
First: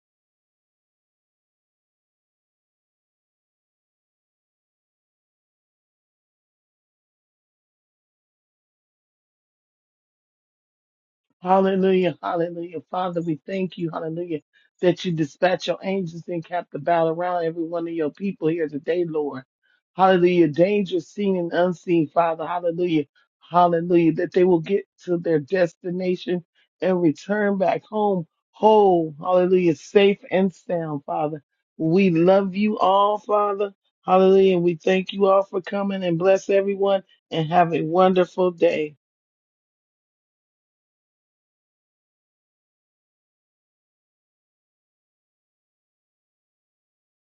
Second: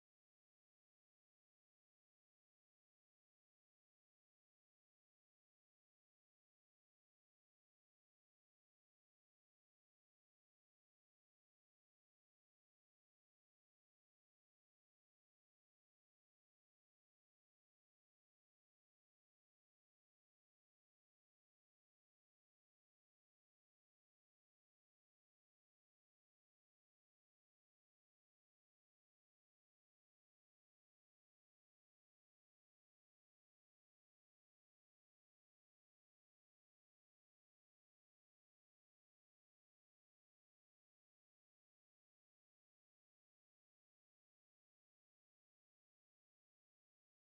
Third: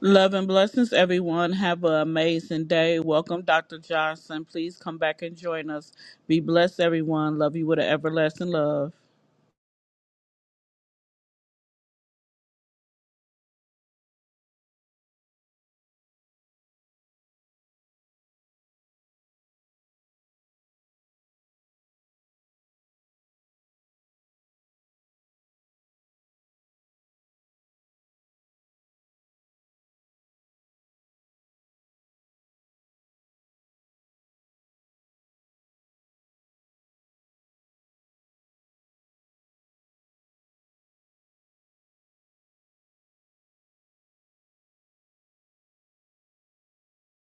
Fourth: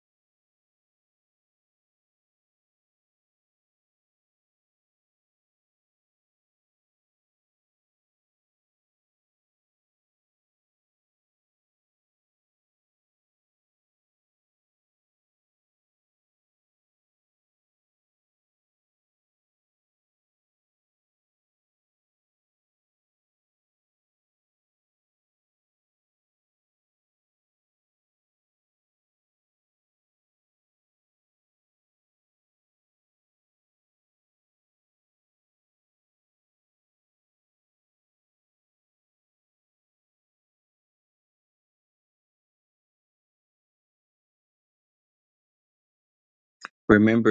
Speaker 1: Love and blessings, everyone. Have an amazing day. Welcome, Dr. Johnson. Please come back and join us. Be blessed, everyone. Love you with an everlasting love.
Speaker 3: Hallelujah, hallelujah. Father, we thank you, hallelujah, that you dispatch your angels and cap the battle around every one of your people here today, Lord. Hallelujah. Danger seen and unseen, Father. Hallelujah. Hallelujah. That they will get to their destination and return back home whole. Hallelujah. Safe and sound, Father. We love you all, Father. Hallelujah. And we thank you all for coming and bless everyone and have a wonderful day.
Speaker 4: Remember,